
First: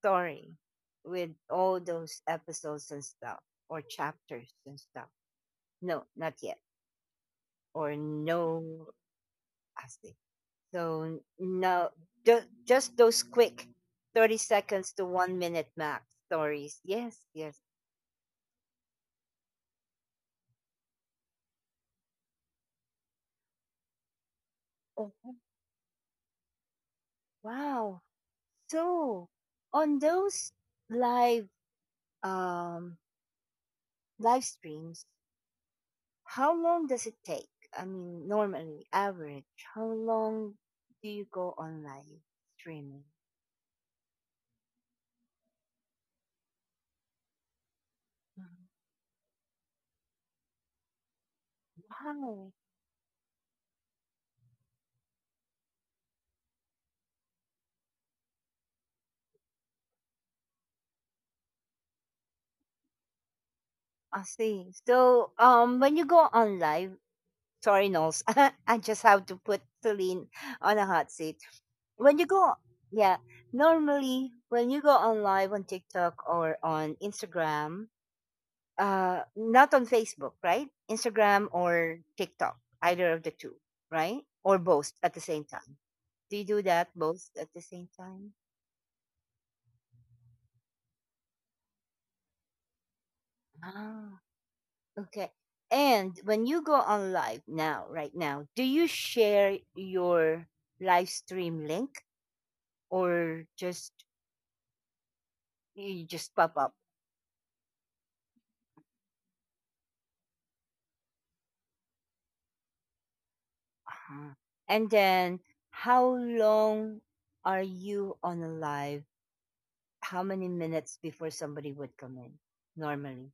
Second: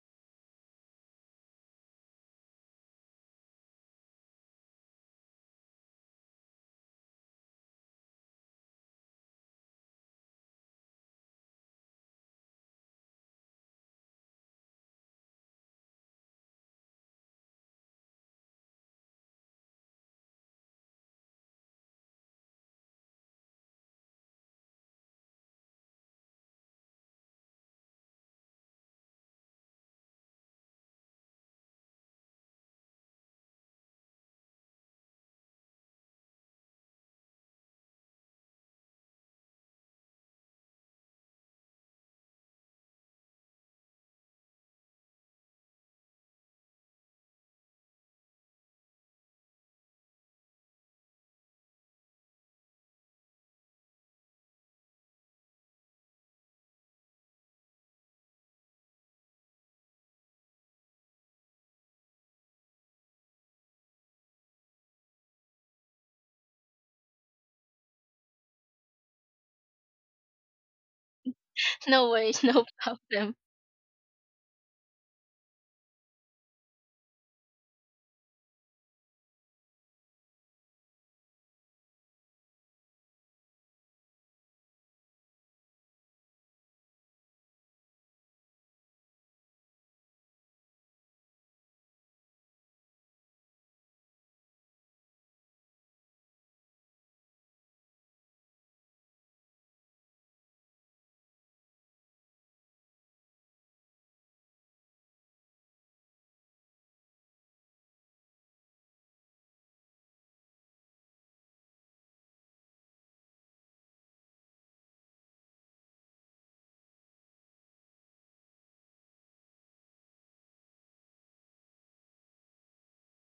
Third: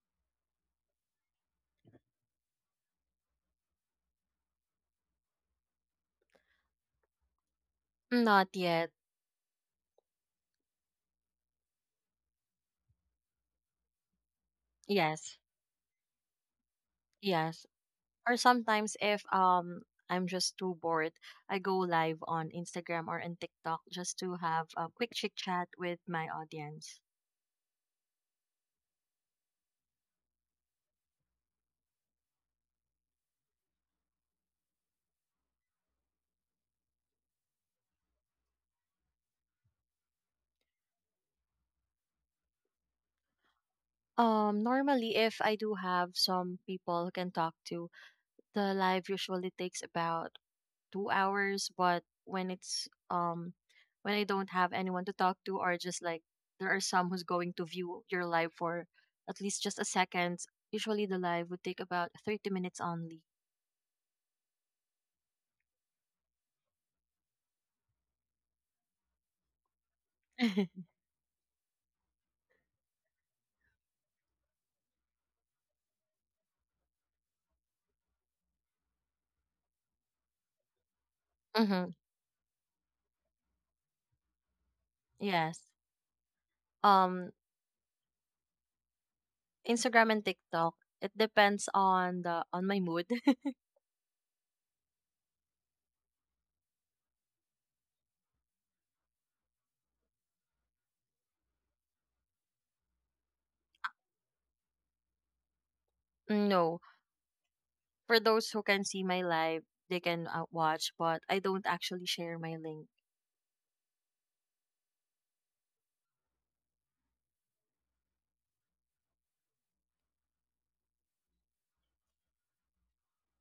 Speaker 1: story with all those episodes and stuff or chapters and stuff. No, not yet. Or
Speaker 3: Not
Speaker 1: no,
Speaker 3: yet.
Speaker 1: I see. So no, just those quick 30 seconds to
Speaker 3: Yes.
Speaker 1: one minute max stories. Yes,
Speaker 3: Yes.
Speaker 1: yes.
Speaker 3: Or sometimes if I'm just too bored, I go live on Instagram or on TikTok just to have a quick
Speaker 1: Oh
Speaker 3: chit chat with my audience.
Speaker 1: wow! So on those live um live streams, how long does it take? I mean, normally average, how long do you go on live streaming?
Speaker 3: Normally, if I do have some people who can talk to,
Speaker 1: Mhm.
Speaker 3: the live usually takes about 2 hours. But when
Speaker 1: Wow,
Speaker 3: it's when I don't have anyone to talk to, or just like there are some who's going to view your live for at least just a second, usually the live would take about 30 minutes only.
Speaker 1: I see. So when you go on live, sorry, Knowles, I just have to put Celine on a hot seat.
Speaker 2: No
Speaker 1: When you
Speaker 2: worries,
Speaker 1: go,
Speaker 2: no
Speaker 1: yeah,
Speaker 2: problem.
Speaker 1: normally when you go on live on TikTok or on Instagram, not on Facebook, right? Instagram
Speaker 3: Mm-hmm.
Speaker 1: or TikTok, either of the two, right? Or both at the same
Speaker 3: Yes.
Speaker 1: time, do you do that
Speaker 3: Um,
Speaker 1: both at the same time?
Speaker 3: Instagram and TikTok. It depends on the on my mood.
Speaker 1: Ah, okay. And when you go on live now, right now, do you share your live stream link or just you just pop
Speaker 3: No,
Speaker 1: up?
Speaker 3: for those who can see my live, they can watch, but I don't actually share my link.
Speaker 1: Uh-huh. And then, how long are you on a live? How many minutes before somebody would come in normally?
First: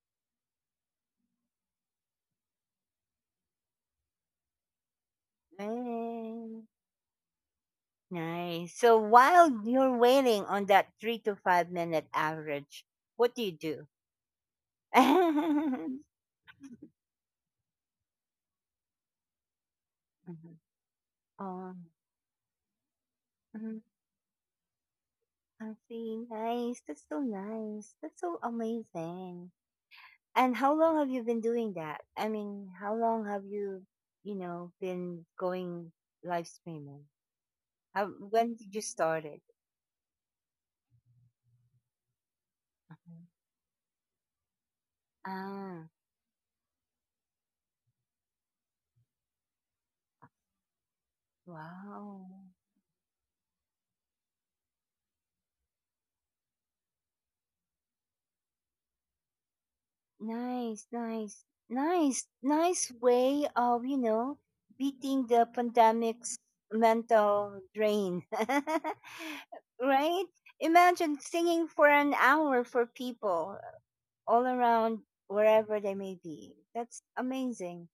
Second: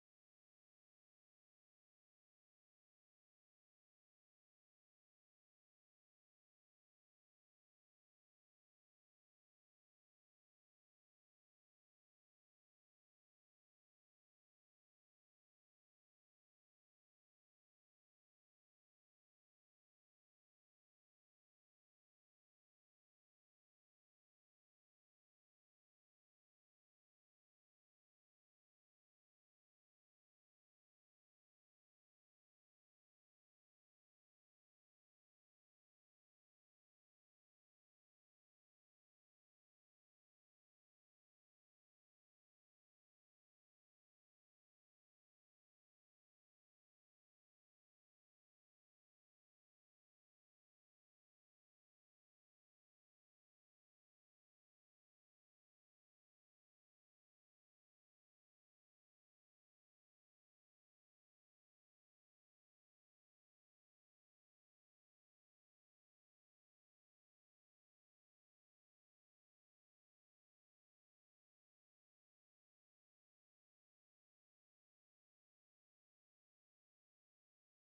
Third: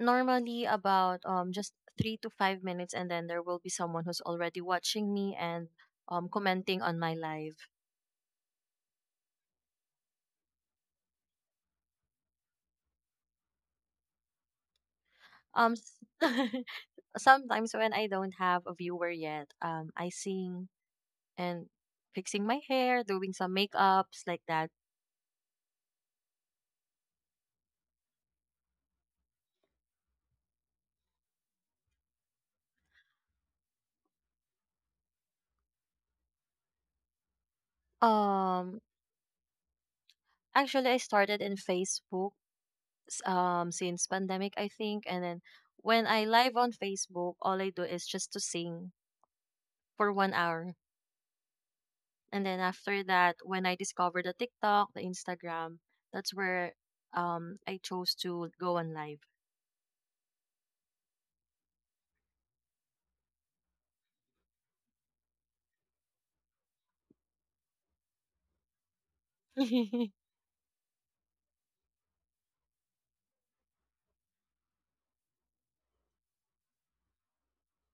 Speaker 3: Normally, about just 3 to 5 minutes, and then there will be someone who's already watching me and
Speaker 1: Mm,
Speaker 3: commenting on my live.
Speaker 1: nice. So while you're waiting on that 3 to 5 minute average, what do you do?
Speaker 3: Um, s- sometimes when I don't have a viewer yet, I
Speaker 1: Mhm.
Speaker 3: sing and
Speaker 1: Oh,
Speaker 3: fixing my hair, doing some
Speaker 1: mhm.
Speaker 3: makeups like that.
Speaker 1: I see. Nice. That's so nice. That's so amazing. And how long have you been doing that? I mean, how long have you, you know, been going live streaming? How, when did
Speaker 3: Um,
Speaker 1: you start it?
Speaker 3: actually, I started in Facebook
Speaker 1: Mhm.
Speaker 3: since pandemic I think, and then
Speaker 1: Ah,
Speaker 3: when I live on Facebook all I do is just to sing for 1 hour,
Speaker 1: wow.
Speaker 3: and then after that when I discover the TikTok the Instagram, that's where I chose to go on live.
Speaker 1: Nice, nice, nice, nice way of, you know, beating the pandemic's mental drain. Right? Imagine singing for an hour for people all around wherever they may be. That's amazing.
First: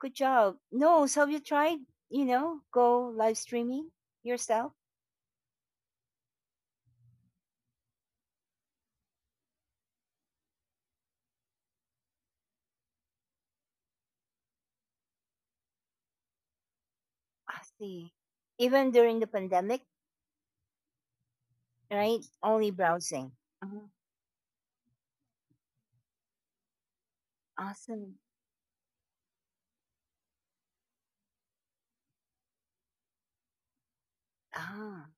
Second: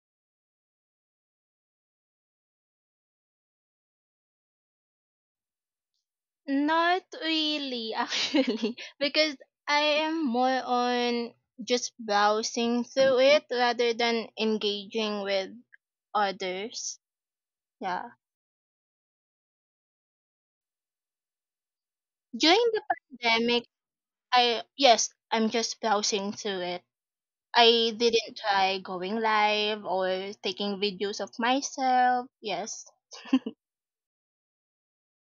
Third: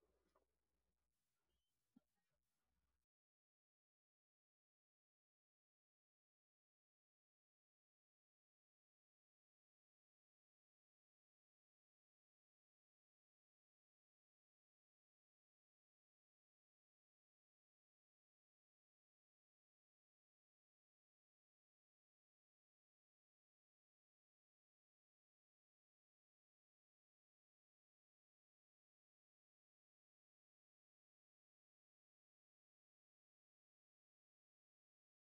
Speaker 1: Good job. No, so have you tried, you know, go live streaming yourself?
Speaker 2: Not really, actually, because I am more on just browsing through it rather than engaging with others.
Speaker 1: I
Speaker 2: Yeah.
Speaker 1: see. Even during the pandemic, right?
Speaker 2: During
Speaker 1: Only
Speaker 2: the
Speaker 1: browsing.
Speaker 2: pandemic,
Speaker 1: Uh-huh.
Speaker 2: I, yes, I'm just browsing through it. I
Speaker 1: Awesome.
Speaker 2: didn't try going live or taking videos of myself. Yes.
Speaker 1: Ah,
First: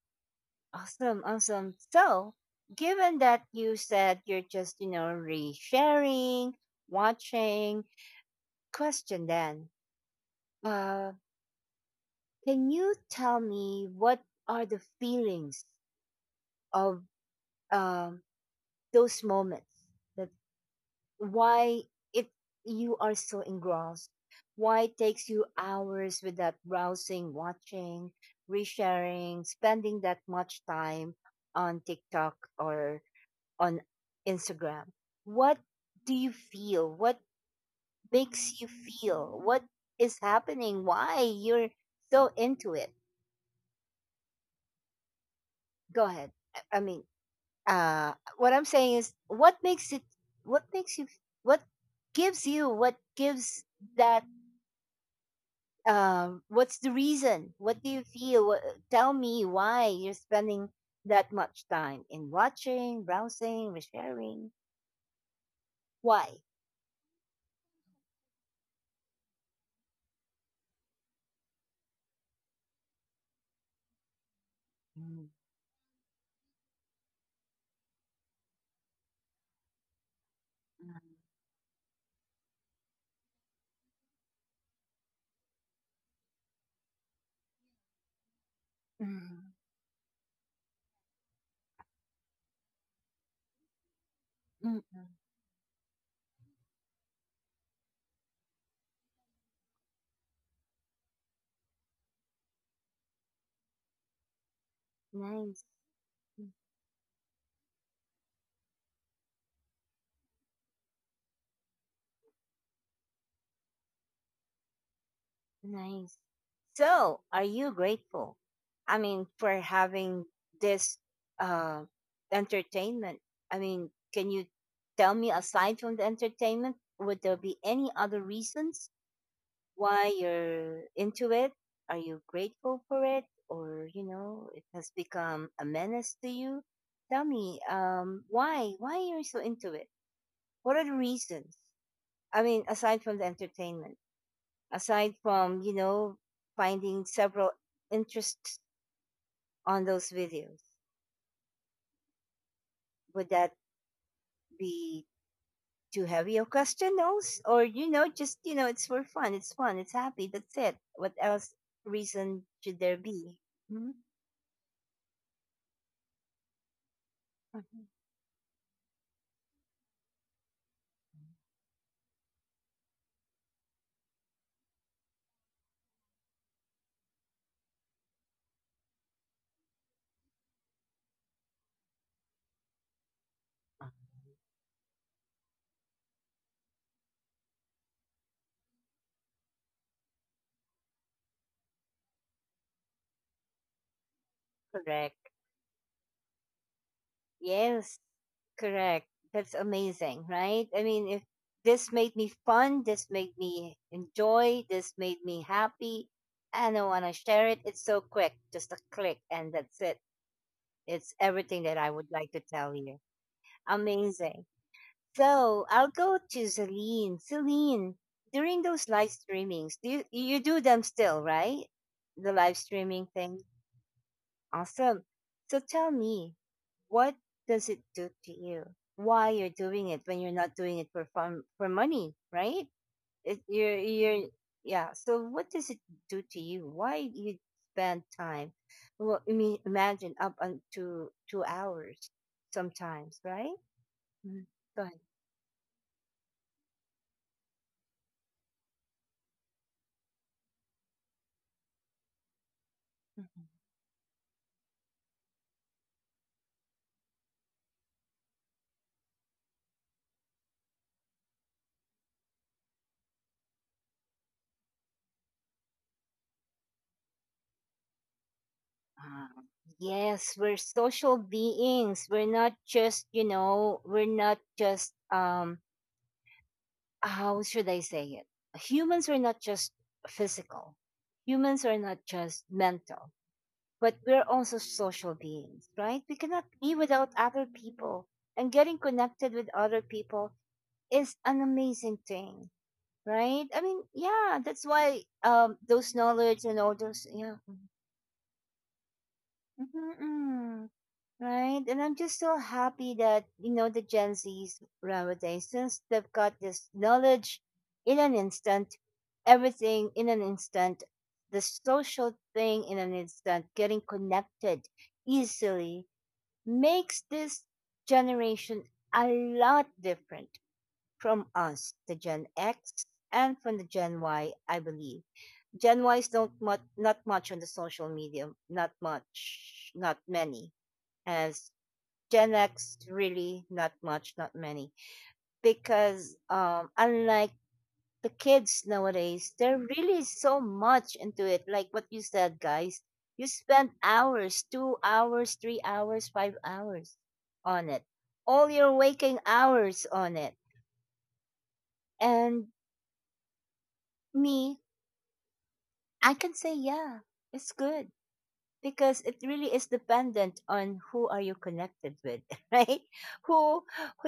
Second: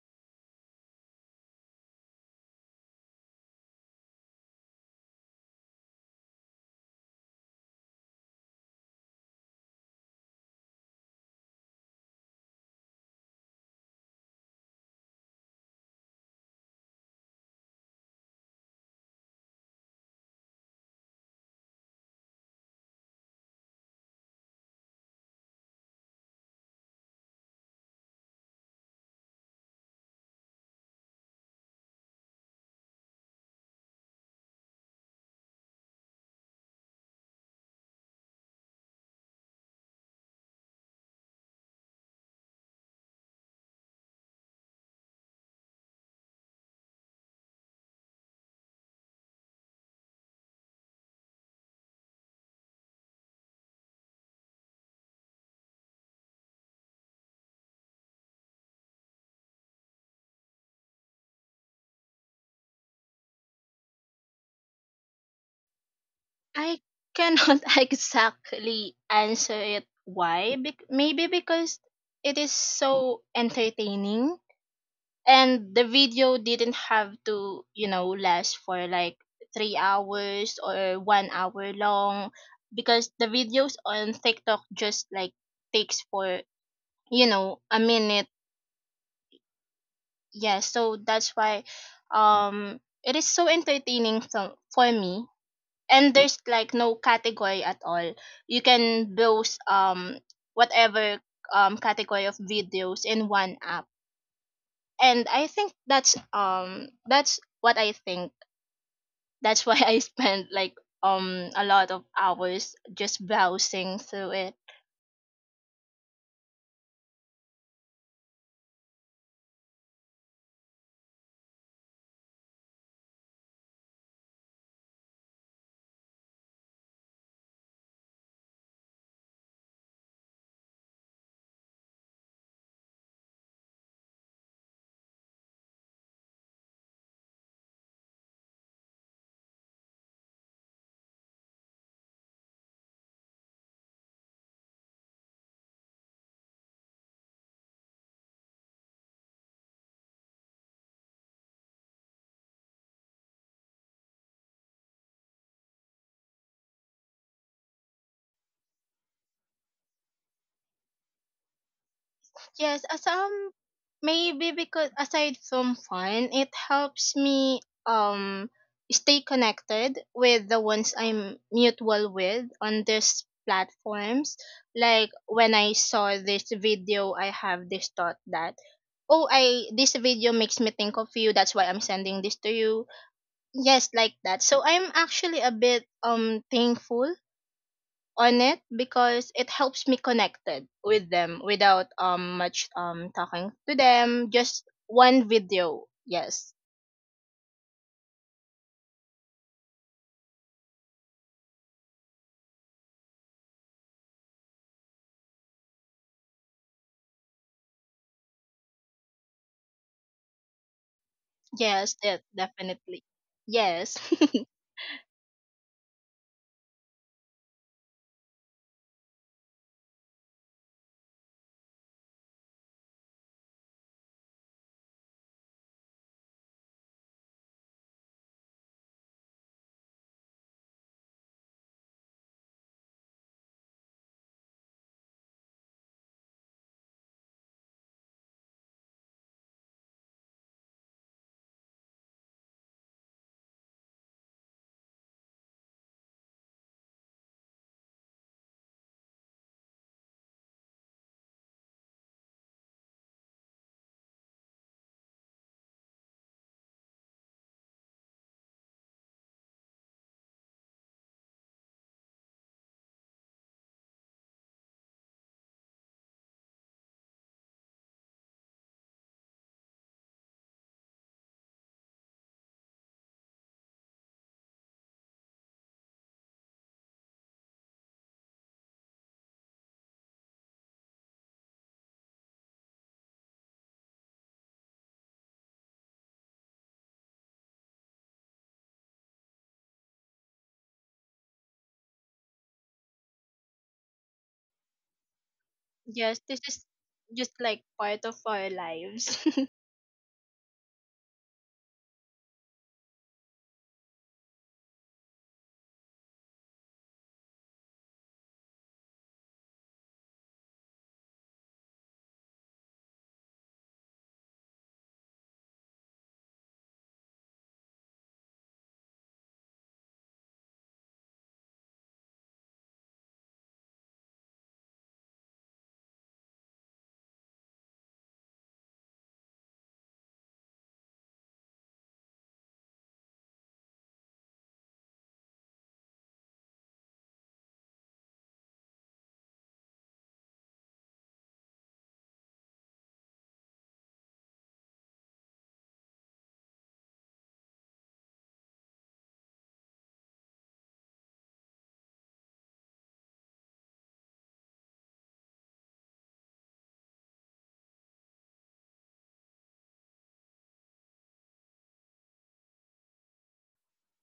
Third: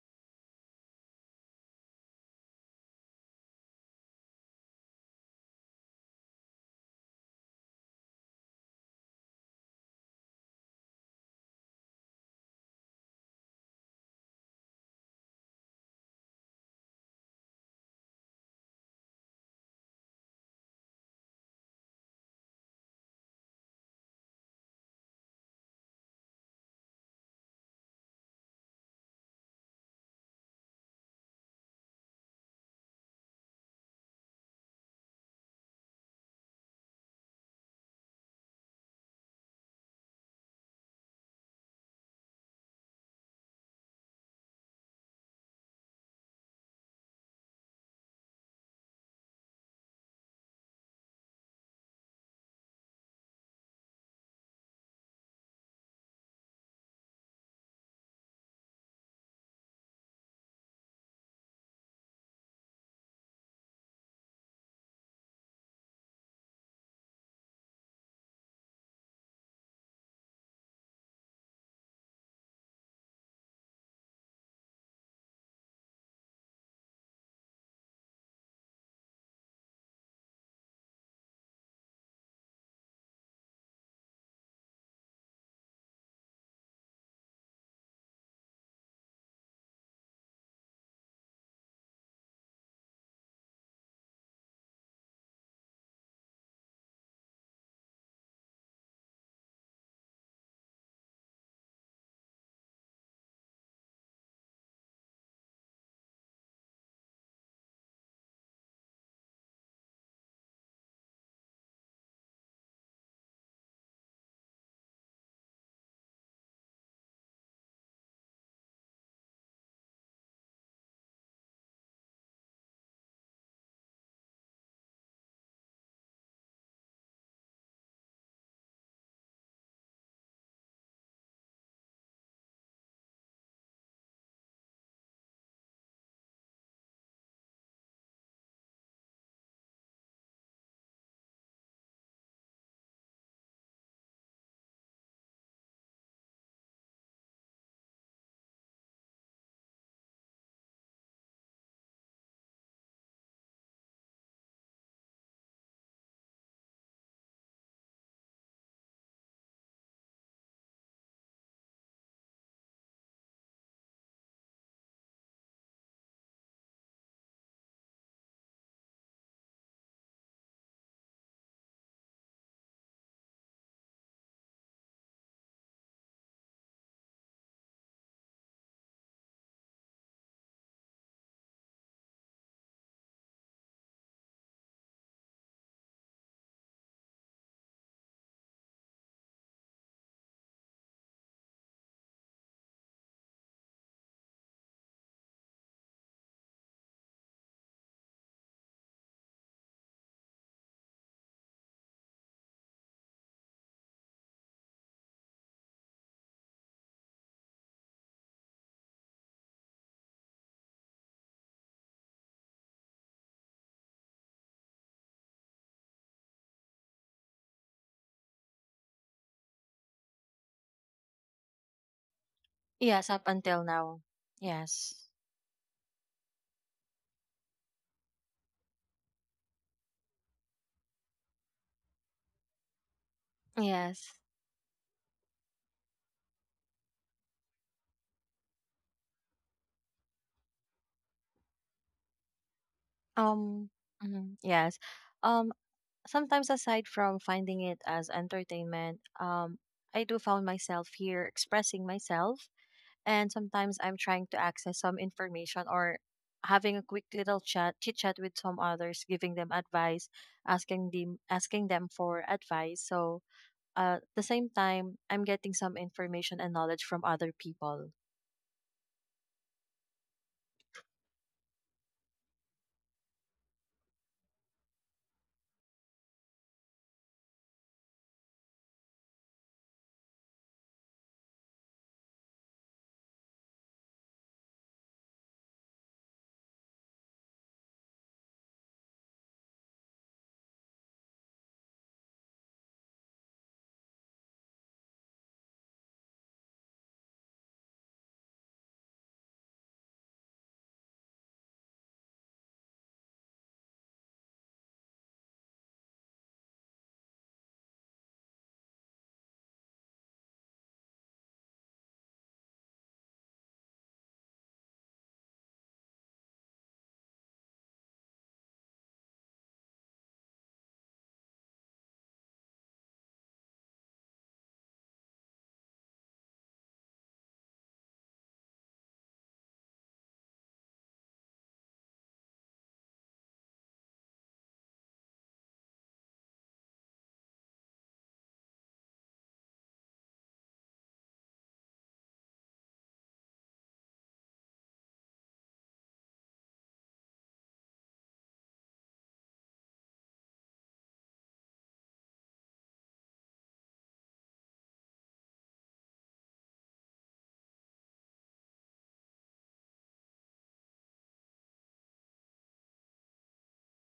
Speaker 1: awesome, awesome. So, given that you said you're just, you know, resharing, watching, question then, uh, can you tell me what are the feelings of um, those moments that why if you are so engrossed, why it takes you hours without browsing, watching, resharing, spending that much time on TikTok or on Instagram? What do you feel? What makes you feel? What is happening? Why you're so into it? Go ahead. I mean uh what I'm saying is what makes it, what makes you, what gives you, what gives that what's the reason? What do you feel? What, tell me why you're spending that much time in watching, browsing, resharing. Why?
Speaker 2: I cannot exactly answer it why. Maybe because it is so entertaining
Speaker 1: Mm,
Speaker 2: and the video didn't have to, you know, last for like 3 hours or 1 hour long, because the videos on TikTok just like takes for, you know, a minute.
Speaker 1: mm,
Speaker 2: Yeah, so that's why um it is so entertaining
Speaker 1: mm,
Speaker 2: for
Speaker 1: mm.
Speaker 2: me. And there's like no category at all. You can browse whatever category of videos in one app, and I
Speaker 1: Nice,
Speaker 2: think
Speaker 1: mm,
Speaker 2: that's what I think. That's why I spent like a lot of hours just browsing through it.
Speaker 1: nice. So, are you grateful? I mean, for having this uh, entertainment. I mean, can you tell me aside from the entertainment, would there be any other reasons why you're into it? Are you grateful for it? Or, you know, it has become a menace to you? Tell me, why? Why are you so into it? What are the reasons? I mean, aside from the entertainment, aside from, you know, finding several interests on those videos, would that be too heavy a question, those? Or, you know, just, you know, it's for fun, it's happy, that's it. What else reason should
Speaker 2: Yes,
Speaker 1: there
Speaker 2: as
Speaker 1: be? Mhm.
Speaker 2: maybe because aside from fun, it helps me
Speaker 1: Mhm.
Speaker 2: um stay connected with the ones I'm mutual with on these platforms. Like when I saw this video, I have this thought that, oh, I this video makes me think of you, that's why I'm sending this to you. Yes, like that. So I'm actually a bit thankful on it because it helps me connected with them without much talking to them, just
Speaker 1: Correct.
Speaker 2: one video. Yes,
Speaker 1: Yes. Correct. That's amazing, right? I mean, if this made me fun, this made me enjoy, this made me happy, and I want to share it, it's so quick, just a click, and that's it. It's everything that I
Speaker 2: yes,
Speaker 1: would
Speaker 2: that
Speaker 1: like to tell you.
Speaker 2: definitely. Yes.
Speaker 1: Amazing. So I'll go to Celine. Celine, during those live streamings, do you, you do them still, right? The live streaming
Speaker 3: Yes, up
Speaker 1: thing.
Speaker 3: until now.
Speaker 1: Awesome.
Speaker 3: Yes,
Speaker 1: So tell me, what does it do to you? Why you're doing it when you're not doing it for fun, for money, right? It, you're,
Speaker 3: yes.
Speaker 1: yeah. So what does it do to you? Why you spend time? Well, I mean, imagine up to 2 hours sometimes, right?
Speaker 3: um
Speaker 1: Mhm.
Speaker 3: mhm,
Speaker 1: Go
Speaker 3: yes.
Speaker 1: ahead.
Speaker 3: um Sometimes aside from finding it as entertainment, I do found myself here expressing myself, and
Speaker 1: Mhm.
Speaker 3: sometimes I'm trying to access some information or having a quick little chat, chit chat with some others, giving them advice, asking them for advice. So at the same time, I'm getting some information and knowledge from other people.
Speaker 1: Ah, yes, we're social beings. We're not just, you know, we're not just how should I say it? Humans are not just physical. Humans are not just mental, but we're also social beings, right? We cannot be without other people. And getting connected with other people is an amazing thing, right? I mean, yeah, that's why those
Speaker 2: Yes, this
Speaker 1: knowledge and
Speaker 2: is
Speaker 1: all those,
Speaker 2: just
Speaker 1: yeah.
Speaker 2: like
Speaker 1: Mm-hmm,
Speaker 2: part of our lives.
Speaker 1: mm-hmm, mm-hmm. Right. And I'm just so happy that, you know, the Gen Zs nowadays, since they've got this knowledge in an instant, everything in an instant, the social thing in an instant, getting connected easily makes this generation a lot different from us, the Gen X and from the Gen Y, I believe. Gen Ys don't much, not much on the social media, not much, not many as Gen X, really not much, not many, because unlike the kids nowadays, they're really so much into it. Like what you said, guys, you spend hours, 2 hours, 3 hours, 5 hours on it, all your waking hours on it. And me, I can say, yeah, it's good, because it really is dependent on who are you connected with, right? Who who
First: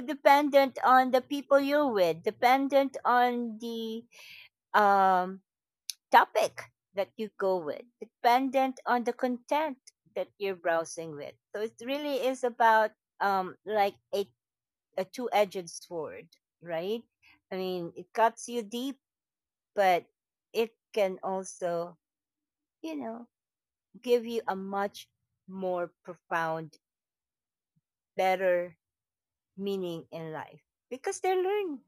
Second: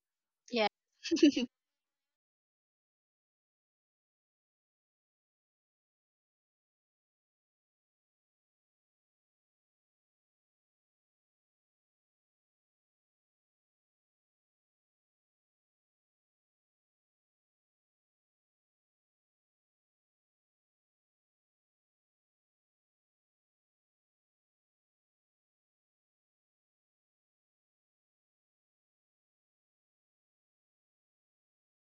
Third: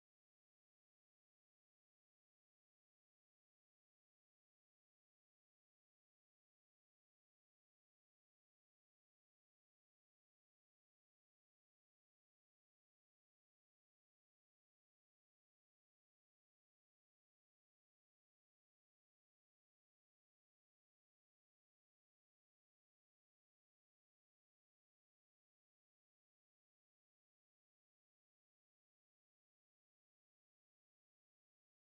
Speaker 2: Yeah.
Speaker 1: dependent on the people you're with, dependent on the um topic that you go with, dependent on the content that you're browsing with. So it really is about like a two-edged sword, right? I mean, it cuts you deep, but it can also, you know, give you a much more profound, better meaning in life, because they learn.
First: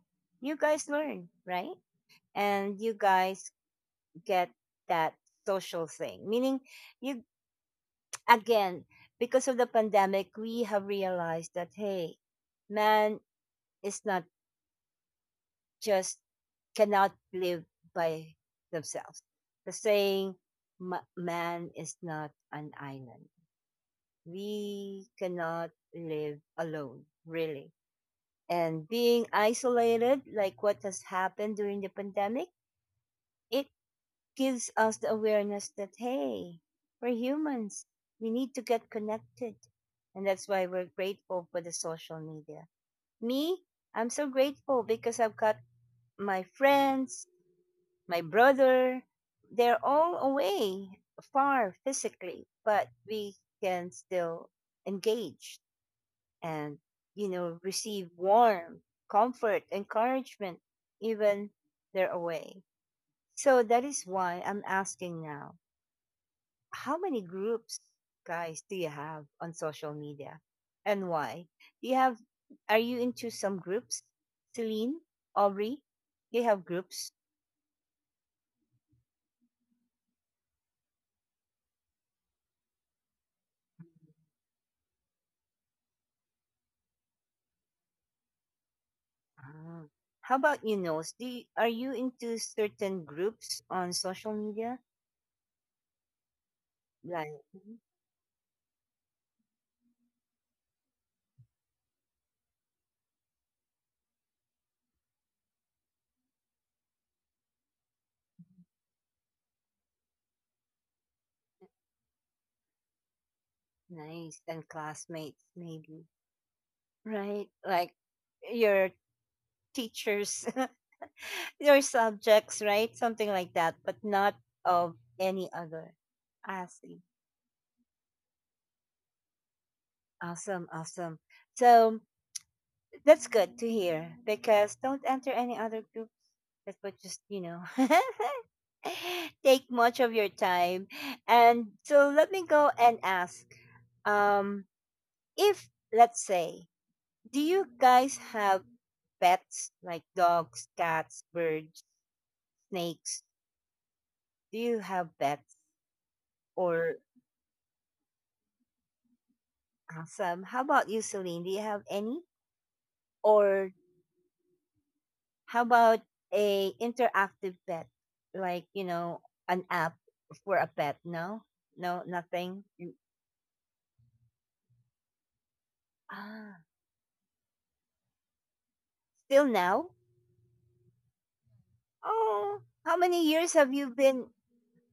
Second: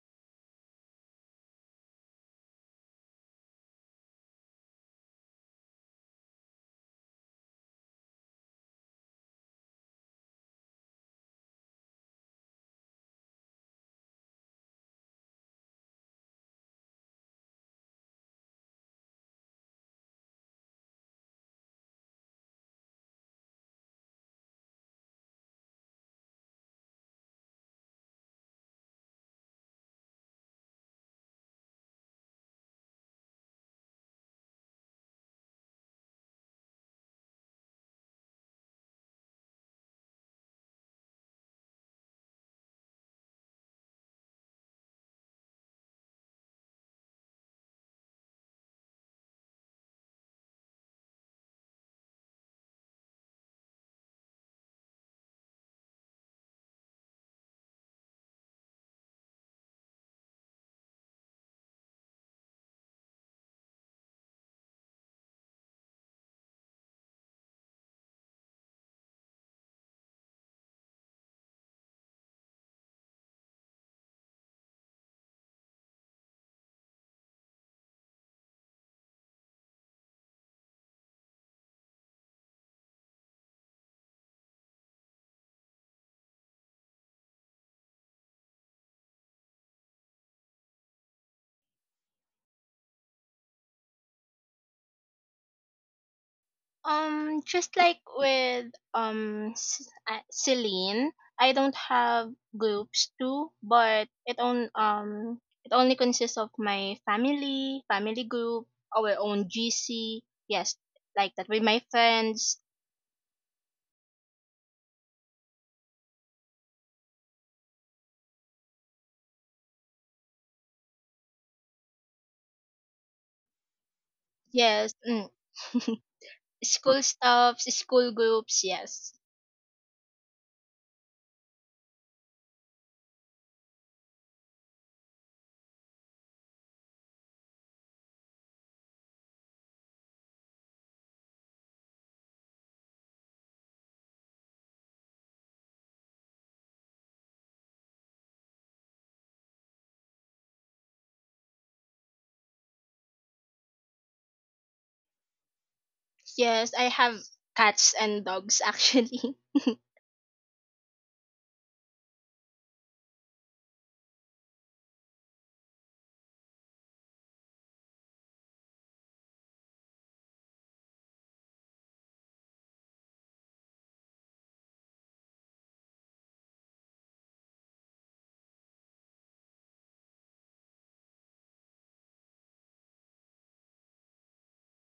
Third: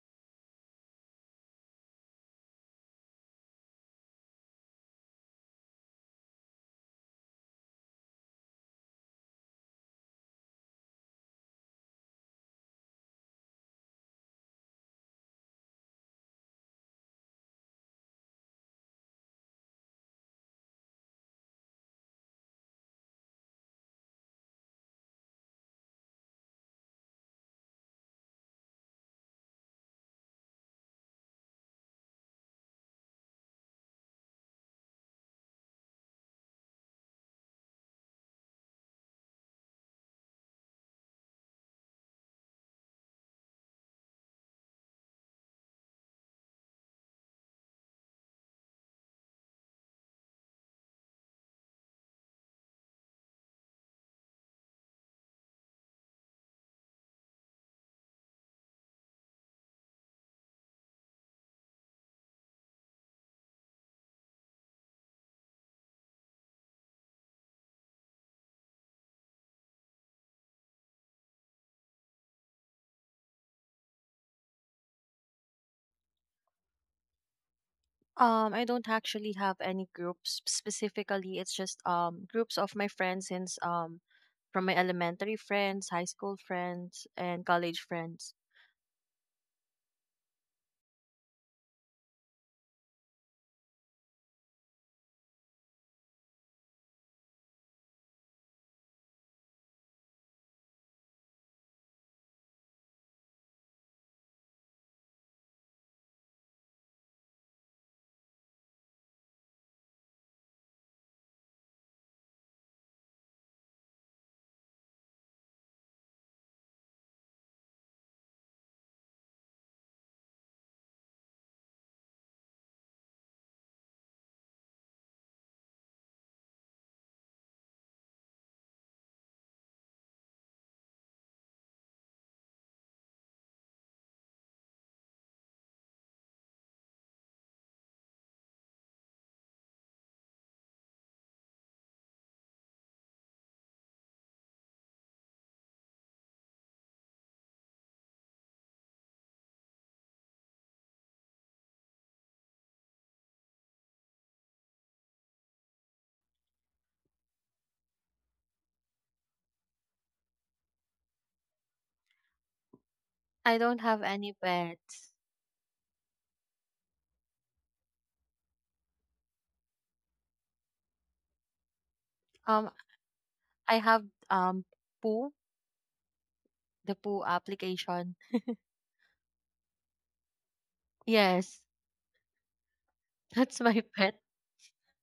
Speaker 1: You guys learn, right? And you guys get that social thing. Meaning, you, again, because of the pandemic, we have realized that hey, man is not just, cannot live by themselves. The saying, "Ma- man is not an island." We cannot live alone, really, and being isolated, like what has happened during the pandemic, it gives us the awareness that, hey, we're humans. We need to get connected. And that's why we're grateful for the social media. Me, I'm so grateful because I've got my friends, my brother. They're all away far physically, but we can still engage and you know receive warmth, comfort, encouragement, even they're away. So that is why I'm asking now: how many groups, guys, do you have on social media, and why? Do you have? Are you into some groups, Celine, Aubrey? Do you have groups?
Speaker 3: I don't actually have any groups specifically. It's just groups of my friends, since from my elementary friends, high school friends, and college friends.
Speaker 1: Ah. How about you, Nose? Do you, are you into certain groups on social media? Like,
Speaker 2: Just
Speaker 1: mhm.
Speaker 2: like with Celine, I don't have groups too, but it on it only consists of my family, family group, our own GC. Yes, like that with my friends.
Speaker 1: Nice, and classmates maybe. Right. Like your teachers, your subjects, right? Something like that, but not of
Speaker 2: Yes, mm.
Speaker 1: any other. I see.
Speaker 2: school stuffs, school groups. Yes,
Speaker 1: Awesome. Awesome. So that's good to hear, because don't enter any other groups that would just, you know, take much of your time. And so let me go and ask um, if, let's say, do you guys have pets like dogs, cats, birds, snakes? Do you have pets?
Speaker 2: yes, I
Speaker 1: Or
Speaker 2: have cats and dogs actually.
Speaker 1: awesome. How about you, Celine? Do you have any?
Speaker 3: I
Speaker 1: Or
Speaker 3: don't have any pets.
Speaker 1: how about a interactive pet? Like, you know, an app for a pet? No? No, nothing?
Speaker 3: Um,
Speaker 1: You,
Speaker 3: I have um Pooh,
Speaker 1: ah,
Speaker 3: the Poo application.
Speaker 1: still now?
Speaker 3: Yes,
Speaker 1: Oh, how many
Speaker 3: that's
Speaker 1: years
Speaker 3: my
Speaker 1: have you
Speaker 3: pet.
Speaker 1: been?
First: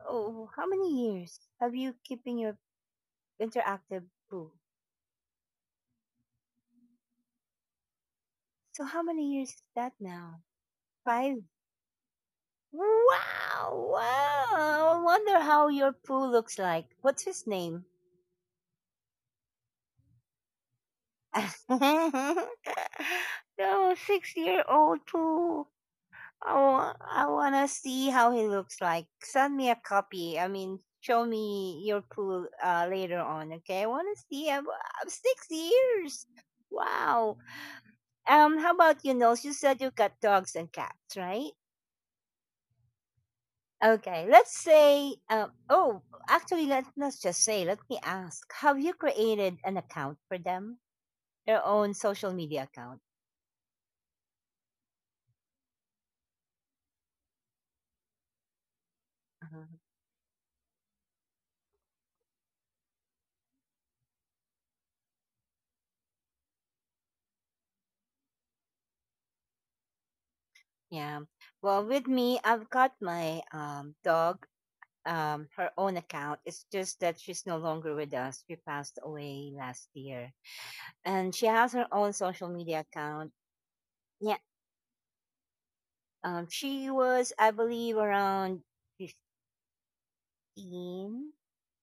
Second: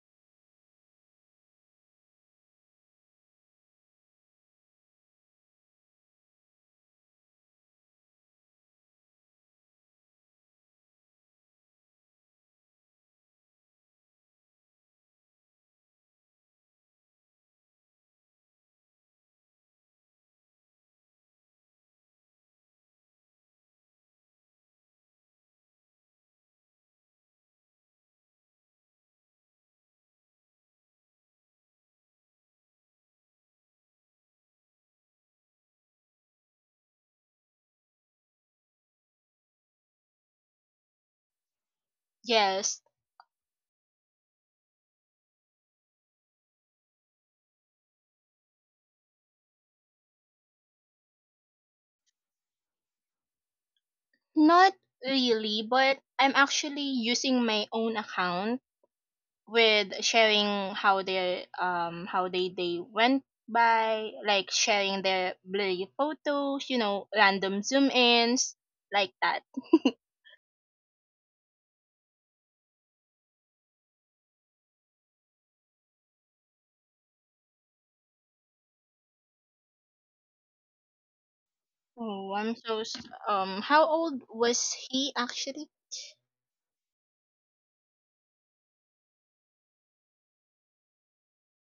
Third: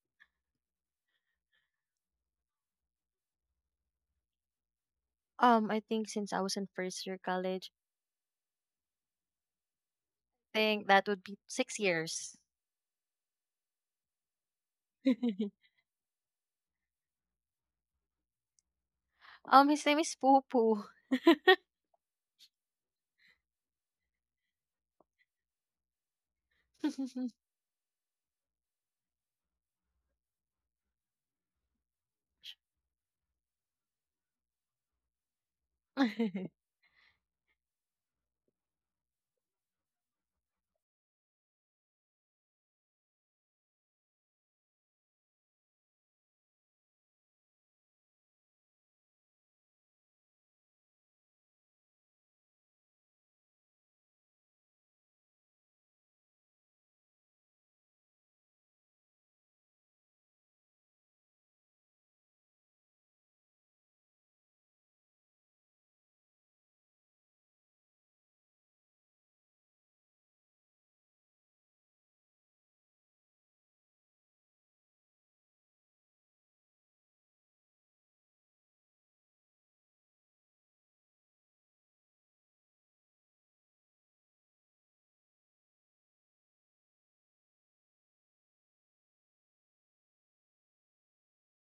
Speaker 1: Oh, how many years have you keeping your interactive poo?
Speaker 3: I think since I was in first year college,
Speaker 1: So how many years is that now?
Speaker 3: I think that would be
Speaker 1: Five.
Speaker 3: 6 years.
Speaker 1: Wow, wow. I wonder how your poo looks like. What's his name?
Speaker 3: His name is Poo Poo.
Speaker 1: No, 6 year old too. I wanna see how he looks like. Send me a copy. I mean, show me your pool later on, okay? I wanna see. I'm 6 years. Wow. How about you, Nils? You said you got dogs and cats, right?
Speaker 2: yes,
Speaker 1: Okay. Let's say. Oh, Actually, let's just say. Let me ask. Have you created an account for them? Their own social media account.
Speaker 2: not really, but I'm actually using my own account
Speaker 1: Uh-huh.
Speaker 2: with sharing how they went by like sharing their blurry photos, you know, random zoom ins like that.
Speaker 1: Yeah. Well, with me, I've got my dog, her own account. It's just that she's no longer with us. She passed away last year. And she has her own
Speaker 2: Oh,
Speaker 1: social
Speaker 2: I'm
Speaker 1: media
Speaker 2: so
Speaker 1: account.
Speaker 2: how old
Speaker 1: Yeah.
Speaker 2: was he actually?
Speaker 1: She was, I believe, around 15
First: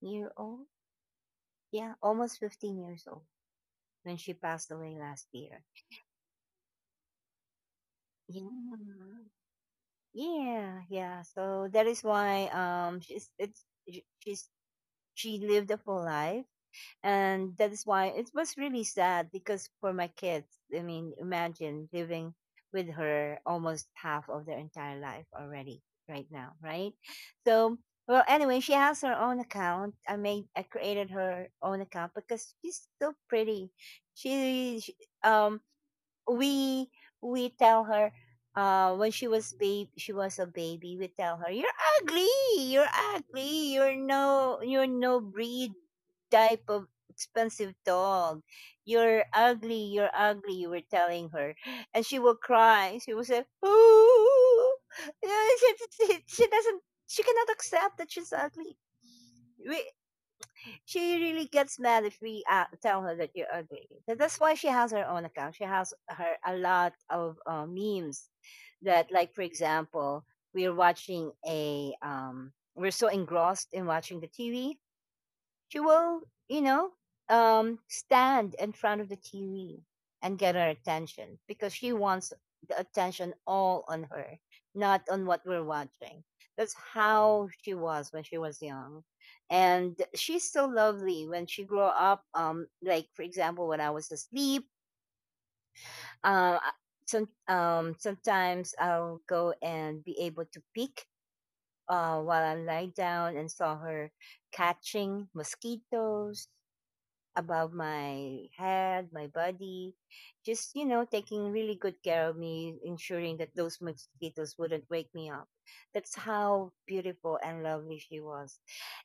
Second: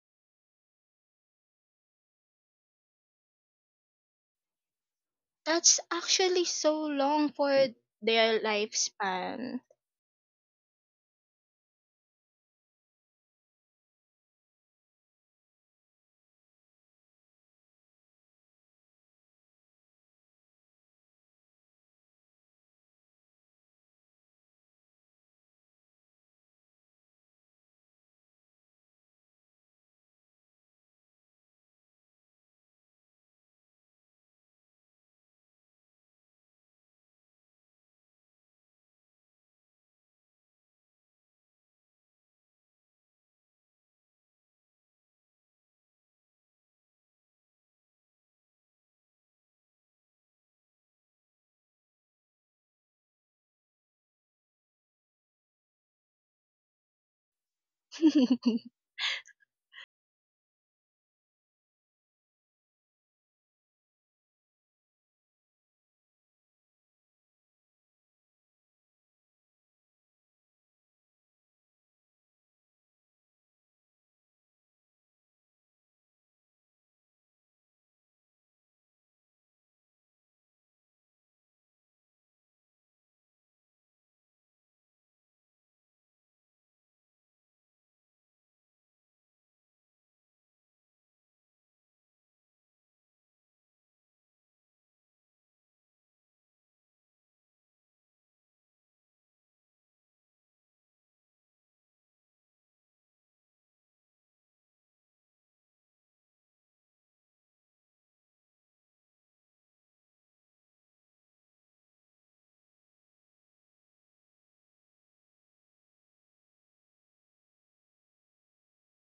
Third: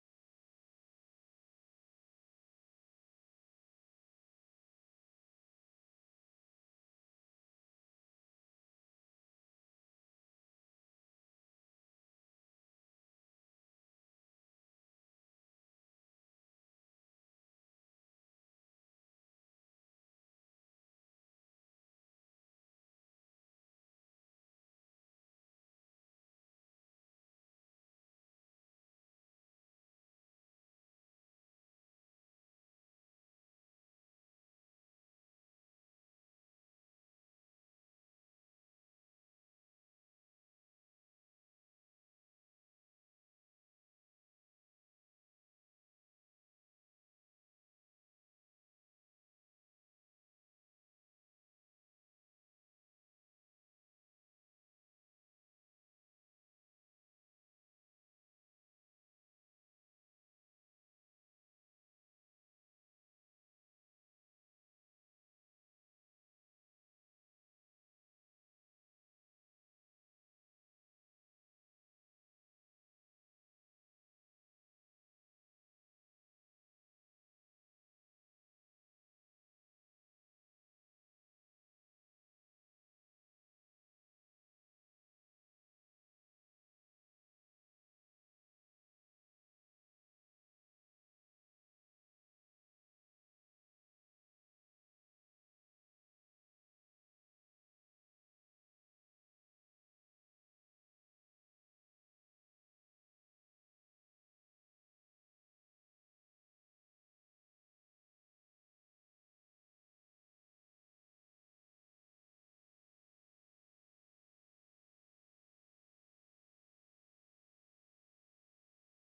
Speaker 1: year old. Yeah, almost 15 years old when she passed away last year.
Speaker 2: That's actually so long for their
Speaker 1: Yeah.
Speaker 2: lifespan.
Speaker 1: Yeah, yeah. So that is why she's it's sh- she's she lived a full life, and that is why it was really sad. Because for my kids, I mean, imagine living with her almost half of their entire life already right now, right? So, well, anyway, she has her own account. I created her own account because she's so pretty. She um we tell her, when she was a baby, we tell her, you're ugly. You're ugly You're no breed type of expensive dog. You're ugly, you're ugly, we're telling her. And she will cry, she will say, oh. she, she doesn't she cannot accept that she's ugly. We She really gets mad if we tell her that you're ugly. So that's why she has her own account. She has her a lot of memes that, like for example, we're so engrossed in watching the TV. She will, you know, stand in front of the TV and get our attention because she wants the attention all on her, not on what we're watching. That's how she was when she was young. And she's so lovely when she grew up. Like for example, when I was asleep, uh, sometimes I'll go and be able to peek while I lie down and saw her catching mosquitoes above my head, my body, just taking really good care of me, ensuring that those mosquitoes wouldn't wake me up. That's how beautiful and lovely she was.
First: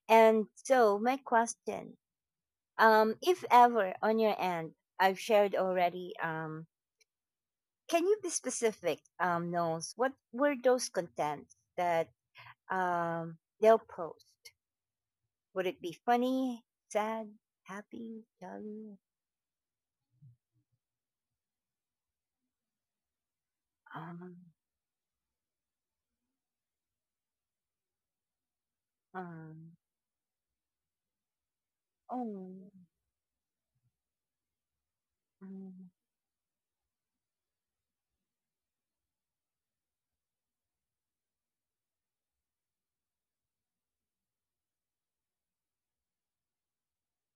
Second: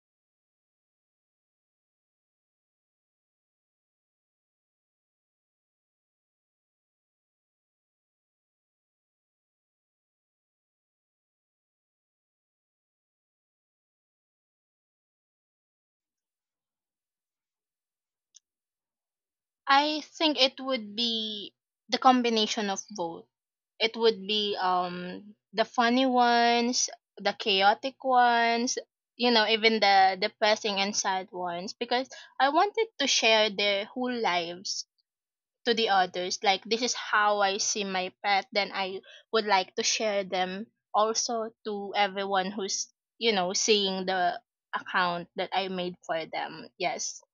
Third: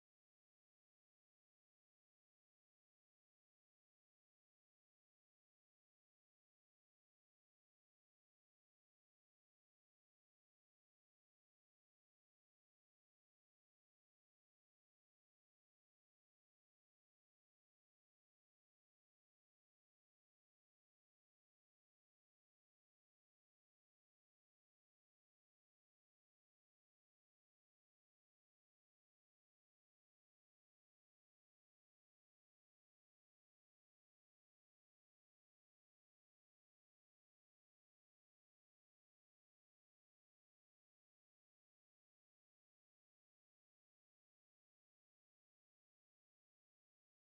Speaker 1: And so, my question: if ever on your end, I've shared already. Can you be specific? Knowles, what were those contents that they'll post? Would it be funny, sad, happy, jolly?
Speaker 2: I think it would be the combination of both. It would
Speaker 1: Um,
Speaker 2: be the funny ones, the chaotic ones, you know,
Speaker 1: um,
Speaker 2: even the depressing and sad ones because I
Speaker 1: Oh,
Speaker 2: wanted to share their whole lives to
Speaker 1: mm,
Speaker 2: the others. Like this is how I see my pet, then I would like to share them also to everyone who's, you know, seeing the account that I made for them. Yes.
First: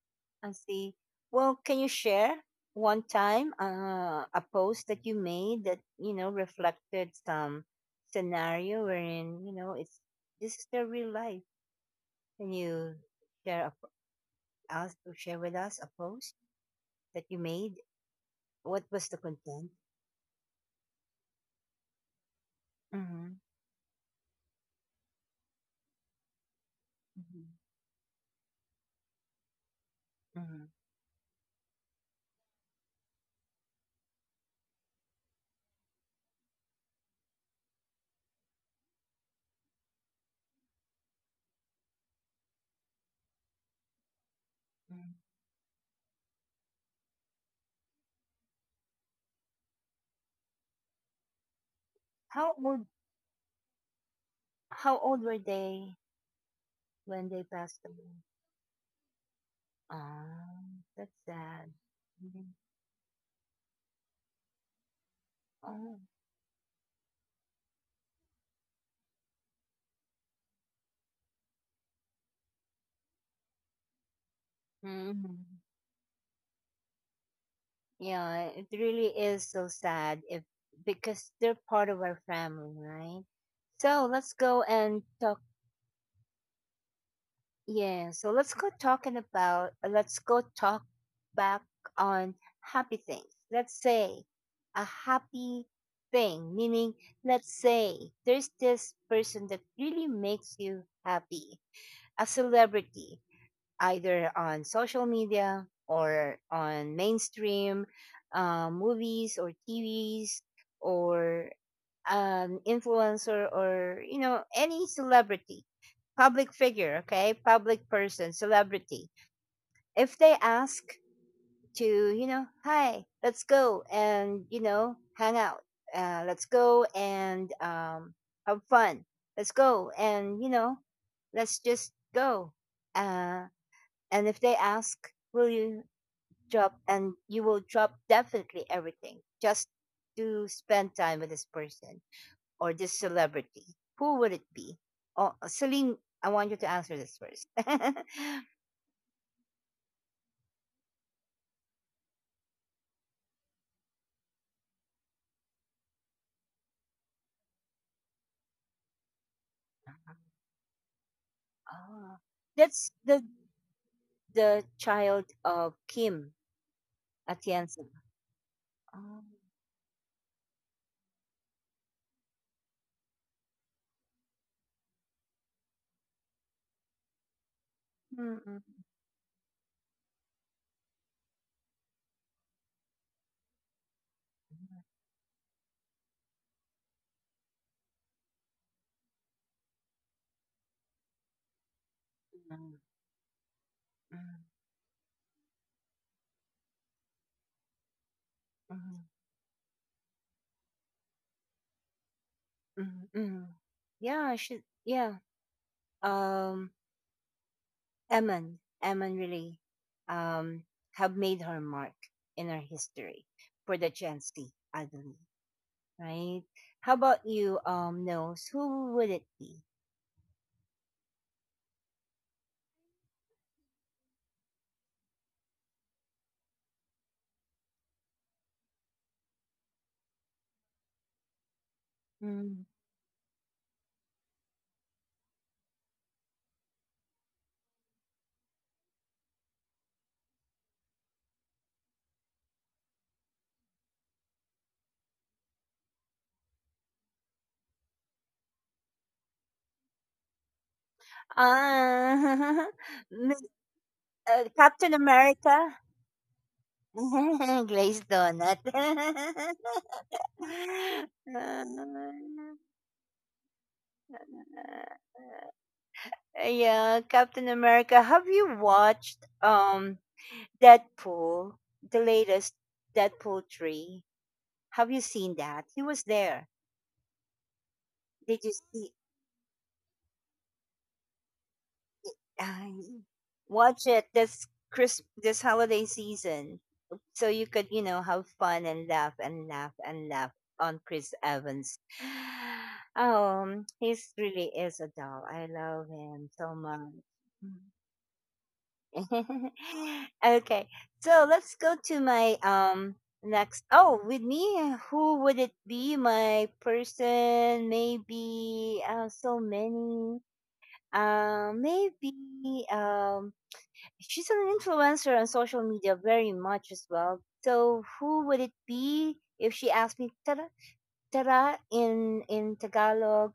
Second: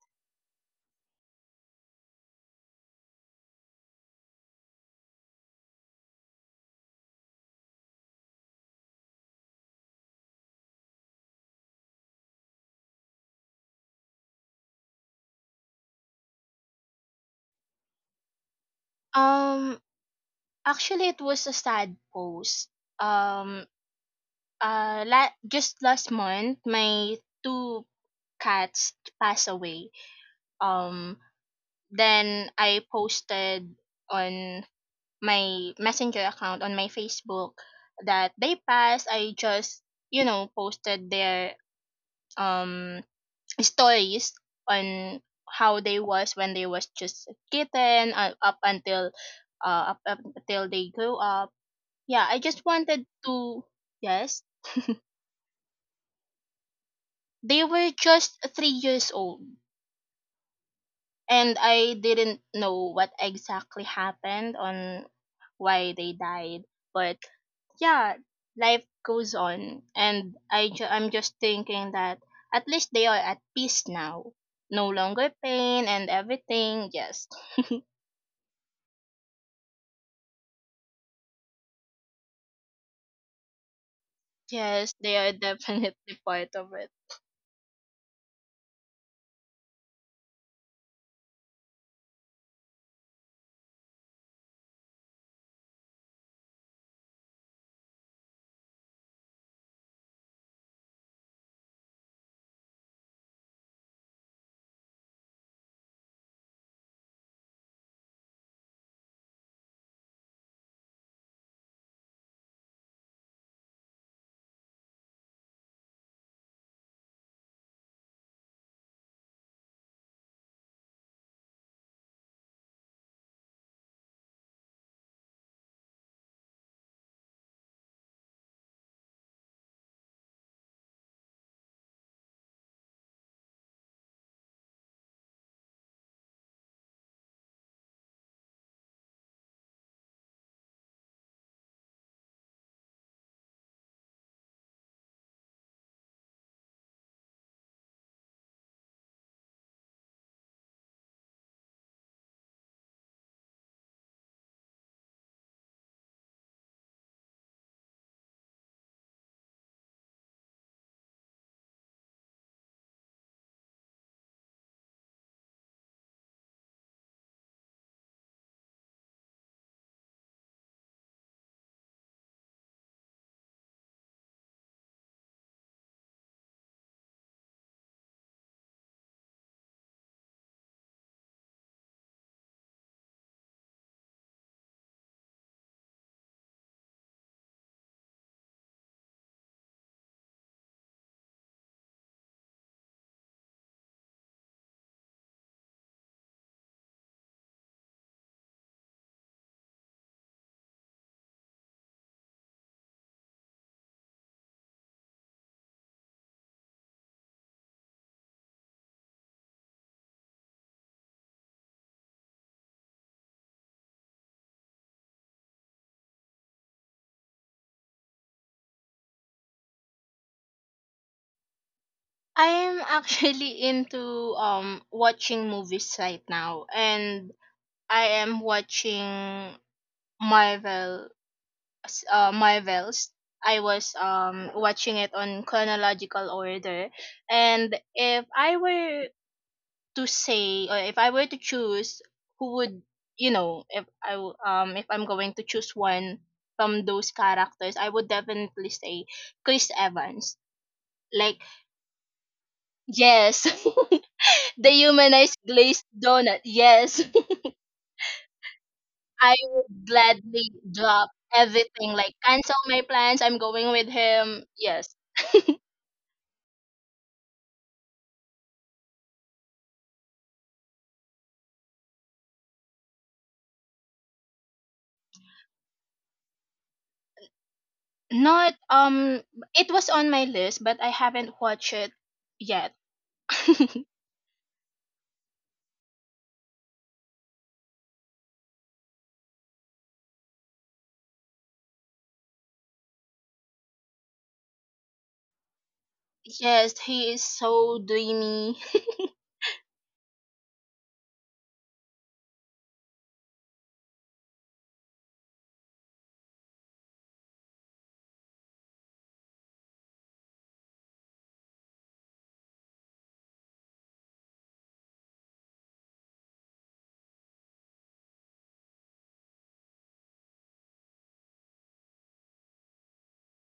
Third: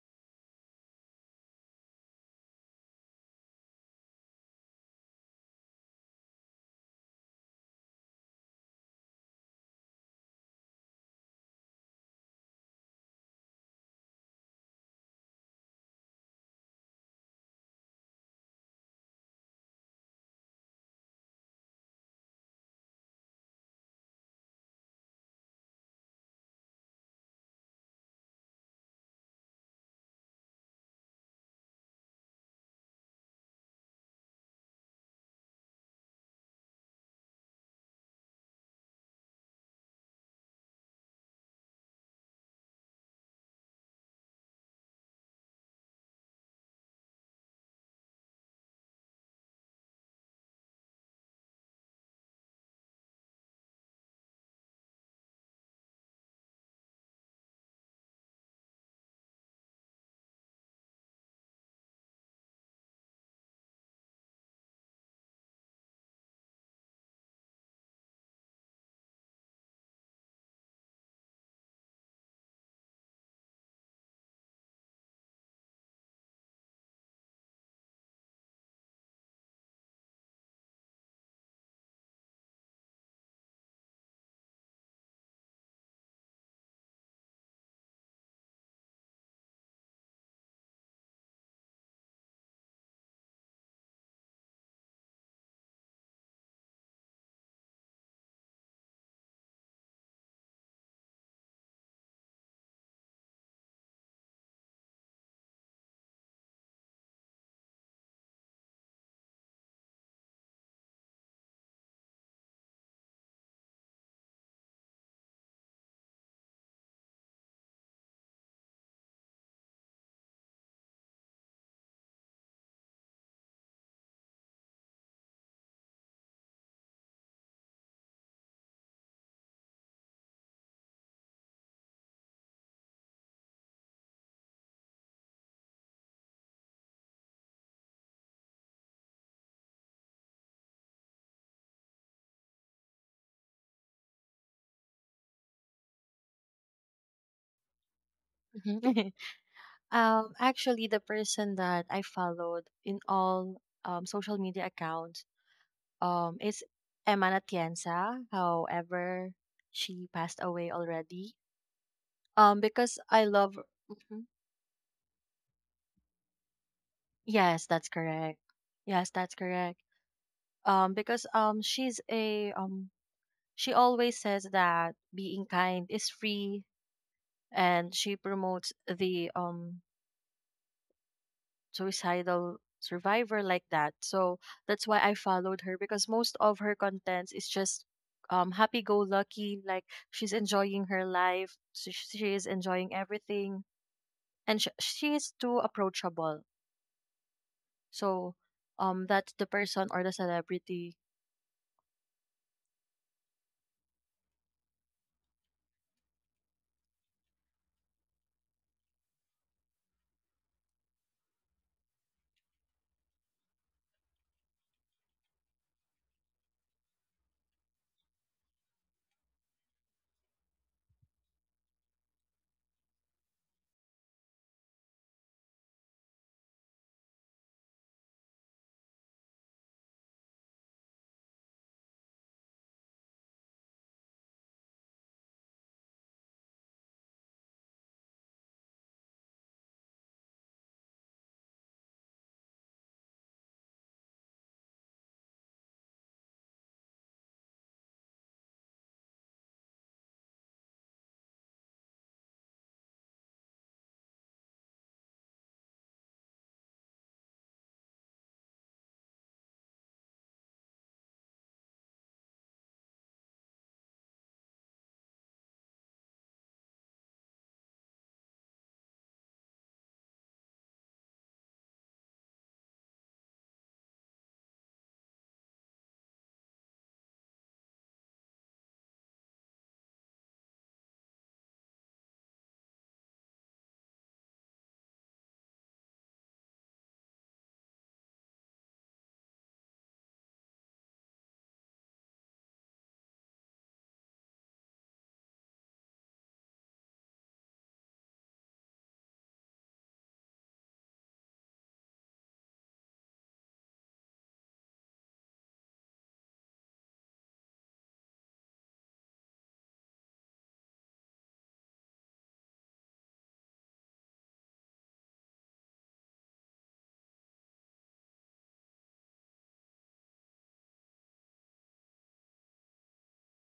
Speaker 1: I see. Well, can you share one time a post that you made that reflected some scenario wherein it's this is their real life. Can you share us, or share with us a post that you made? What was the content?
Speaker 2: Um actually it was a sad post.
Speaker 1: Mm-hmm.
Speaker 2: Um just last month, my
Speaker 1: Mm-hmm.
Speaker 2: 2 cats passed away.
Speaker 1: Mm-hmm.
Speaker 2: Um, then I posted on my messenger account on my Facebook that they passed. I just, you know, posted their um stories
Speaker 1: Hmm.
Speaker 2: on how they was when they was just a kitten, up until they grew up. Yeah, I
Speaker 1: How
Speaker 2: just
Speaker 1: old
Speaker 2: wanted to, yes.
Speaker 1: how old were they when they
Speaker 2: They
Speaker 1: passed
Speaker 2: were
Speaker 1: away?
Speaker 2: just 3 years old
Speaker 1: Ah, that's
Speaker 2: and
Speaker 1: sad.
Speaker 2: I didn't
Speaker 1: Mhm.
Speaker 2: know what exactly happened on why
Speaker 1: Oh.
Speaker 2: they died. But yeah, life goes on, and I I'm just thinking that at least they are at peace now. No longer
Speaker 1: Mm-hmm.
Speaker 2: pain and everything. Yes,
Speaker 1: Yeah, it really is so sad, if because they're part of our family, right? So let's go
Speaker 2: yes,
Speaker 1: and
Speaker 2: they are
Speaker 1: talk.
Speaker 2: definitely part of it.
Speaker 1: Yeah, so let's go talking about. Let's go talk back on happy things. Let's say a happy thing, meaning let's say there's this person that really makes you happy, a celebrity, either on social media or on mainstream movies or TVs or influencer, or any celebrity, public figure, okay, public person, celebrity. If they ask to hi, let's go and hang out, let's go and have fun, let's go and let's just go. Uh, and if they ask, will you drop? And you will drop definitely everything just to spend time with this person or this celebrity. Who would it be? Oh, Celine, I want you to answer this first.
Speaker 3: actually, the person that I followed in all social media accounts is Emma Natienza. However, she passed away already.
Speaker 1: Ah, that's
Speaker 3: Because I
Speaker 1: the
Speaker 3: love. Mhm.
Speaker 1: the child of Kim
Speaker 3: Yes,
Speaker 1: Atienza.
Speaker 3: that's correct. Yes,
Speaker 1: Oh.
Speaker 3: that's correct. Because she's a she always says that being kind is free, and she
Speaker 1: Mm,
Speaker 3: promotes
Speaker 1: mm,
Speaker 3: the suicidal survivor like that. So that's why I followed her, because most of her contents is just happy go lucky, like she's enjoying her life, she is
Speaker 1: mm, mm,
Speaker 3: enjoying everything, and she is too approachable. So
Speaker 1: mm, mm,
Speaker 3: that's the person or the celebrity.
Speaker 1: mm, mm. Yeah, she. Yeah. Um. Eman, Eman really um, have made her mark in our history for the Gen Z, I believe, right? How about you, Nose? Who would it be?
Speaker 2: I am actually into watching movies right now, and I am watching Marvel
Speaker 1: Mm.
Speaker 2: Marvels. I was watching it on chronological order, and if I were to say, or if I were to choose, who would, you know, if I if I'm going to choose one from those characters, I would definitely say Chris Evans. Like
Speaker 1: Ah,
Speaker 2: yes,
Speaker 1: Miss-
Speaker 2: the
Speaker 1: Captain
Speaker 2: humanized
Speaker 1: America?
Speaker 2: glazed donut. Yes,
Speaker 1: Grace Donut.
Speaker 2: I would gladly drop everything. Like cancel my plans. I'm going with him. Yes,
Speaker 1: Yeah, Captain America. Have you watched Deadpool, the latest Deadpool 3. Have you seen that? He was there. Did
Speaker 2: not
Speaker 1: you see?
Speaker 2: it was on my list but I haven't watched it
Speaker 1: I
Speaker 2: yet.
Speaker 1: watch it this holiday season, so you could have fun and laugh and laugh and laugh on Chris Evans. He's really is a doll. I love him so
Speaker 2: Yes,
Speaker 1: much.
Speaker 2: he is
Speaker 1: Mm.
Speaker 2: so dreamy.
Speaker 1: Okay, so let's go to my next. Oh, with me, who would it be? My person, maybe. So many. Maybe. She's an influencer on social media very much as well. So who would it be if she asked me, "Tara, Tara" in Tagalog?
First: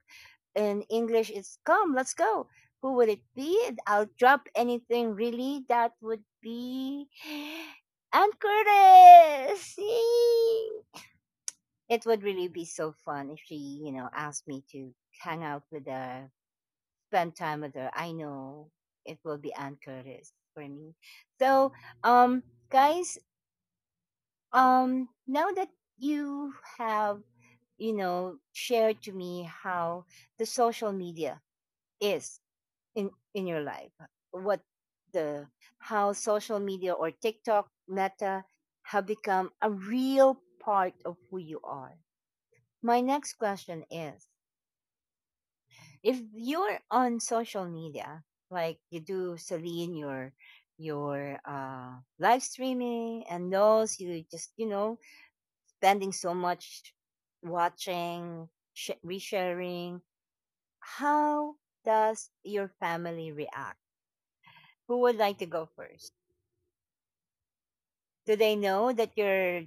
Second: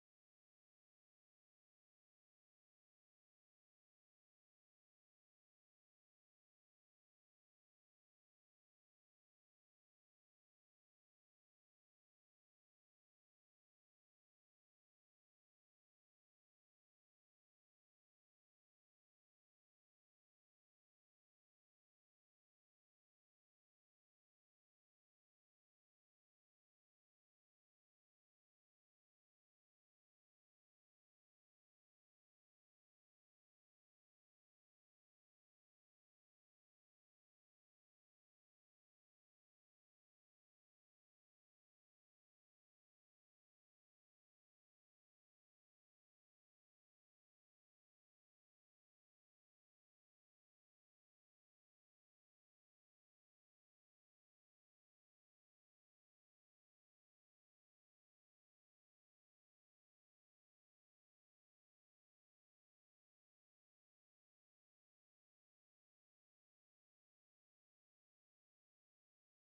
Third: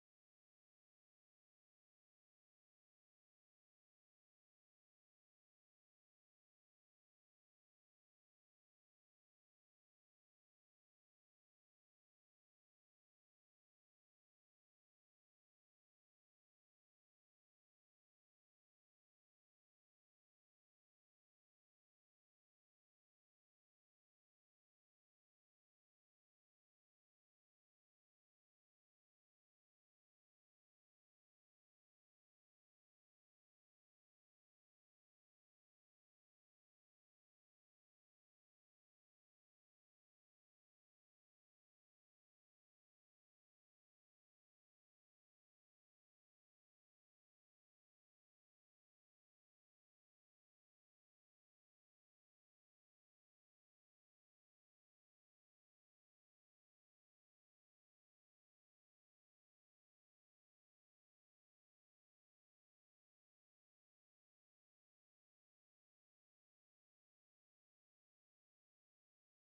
Speaker 1: In English it's come, let's go. Who would it be? I'll drop anything really. That would be Aunt Curtis. Yay! It would really be so fun if she asked me to hang out with her, spend time with her. I know it will be Aunt Curtis for me. So, um, guys, now that you have shared to me how the social media is in your life, what the how social media or TikTok, Meta have become a real part of who you are. My next question is, if you're on social media, like you do, Celine, your your uh live streaming and those, you just spending so much watching, resharing, how does your family react? Who would like to go first? Do they know that your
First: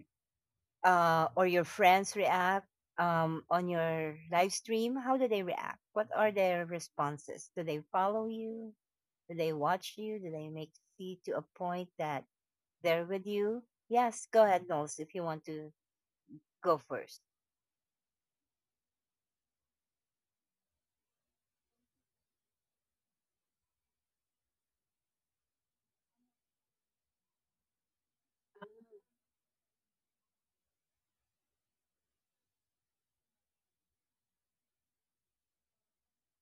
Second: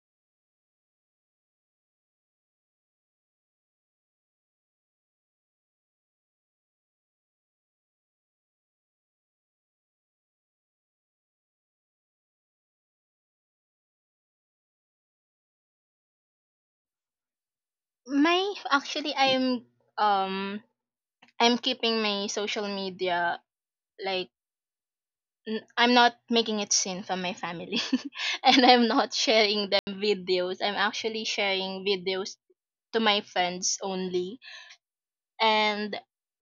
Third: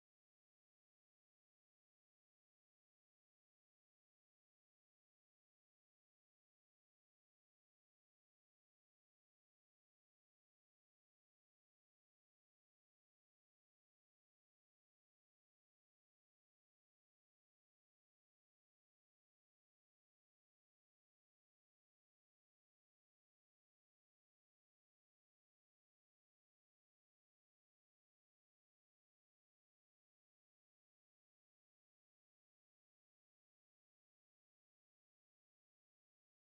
Speaker 1: or your friends react on your live stream? How do they react? What are their responses? Do they follow you? Do they watch you? Do they make, see to a point that they're with you? Yes, go ahead, Knowles, if you want to go first.
Speaker 2: My actually um I'm keeping my social media like I'm not making it seen from my family and I'm not sharing them videos. I'm actually sharing videos to my friends only, and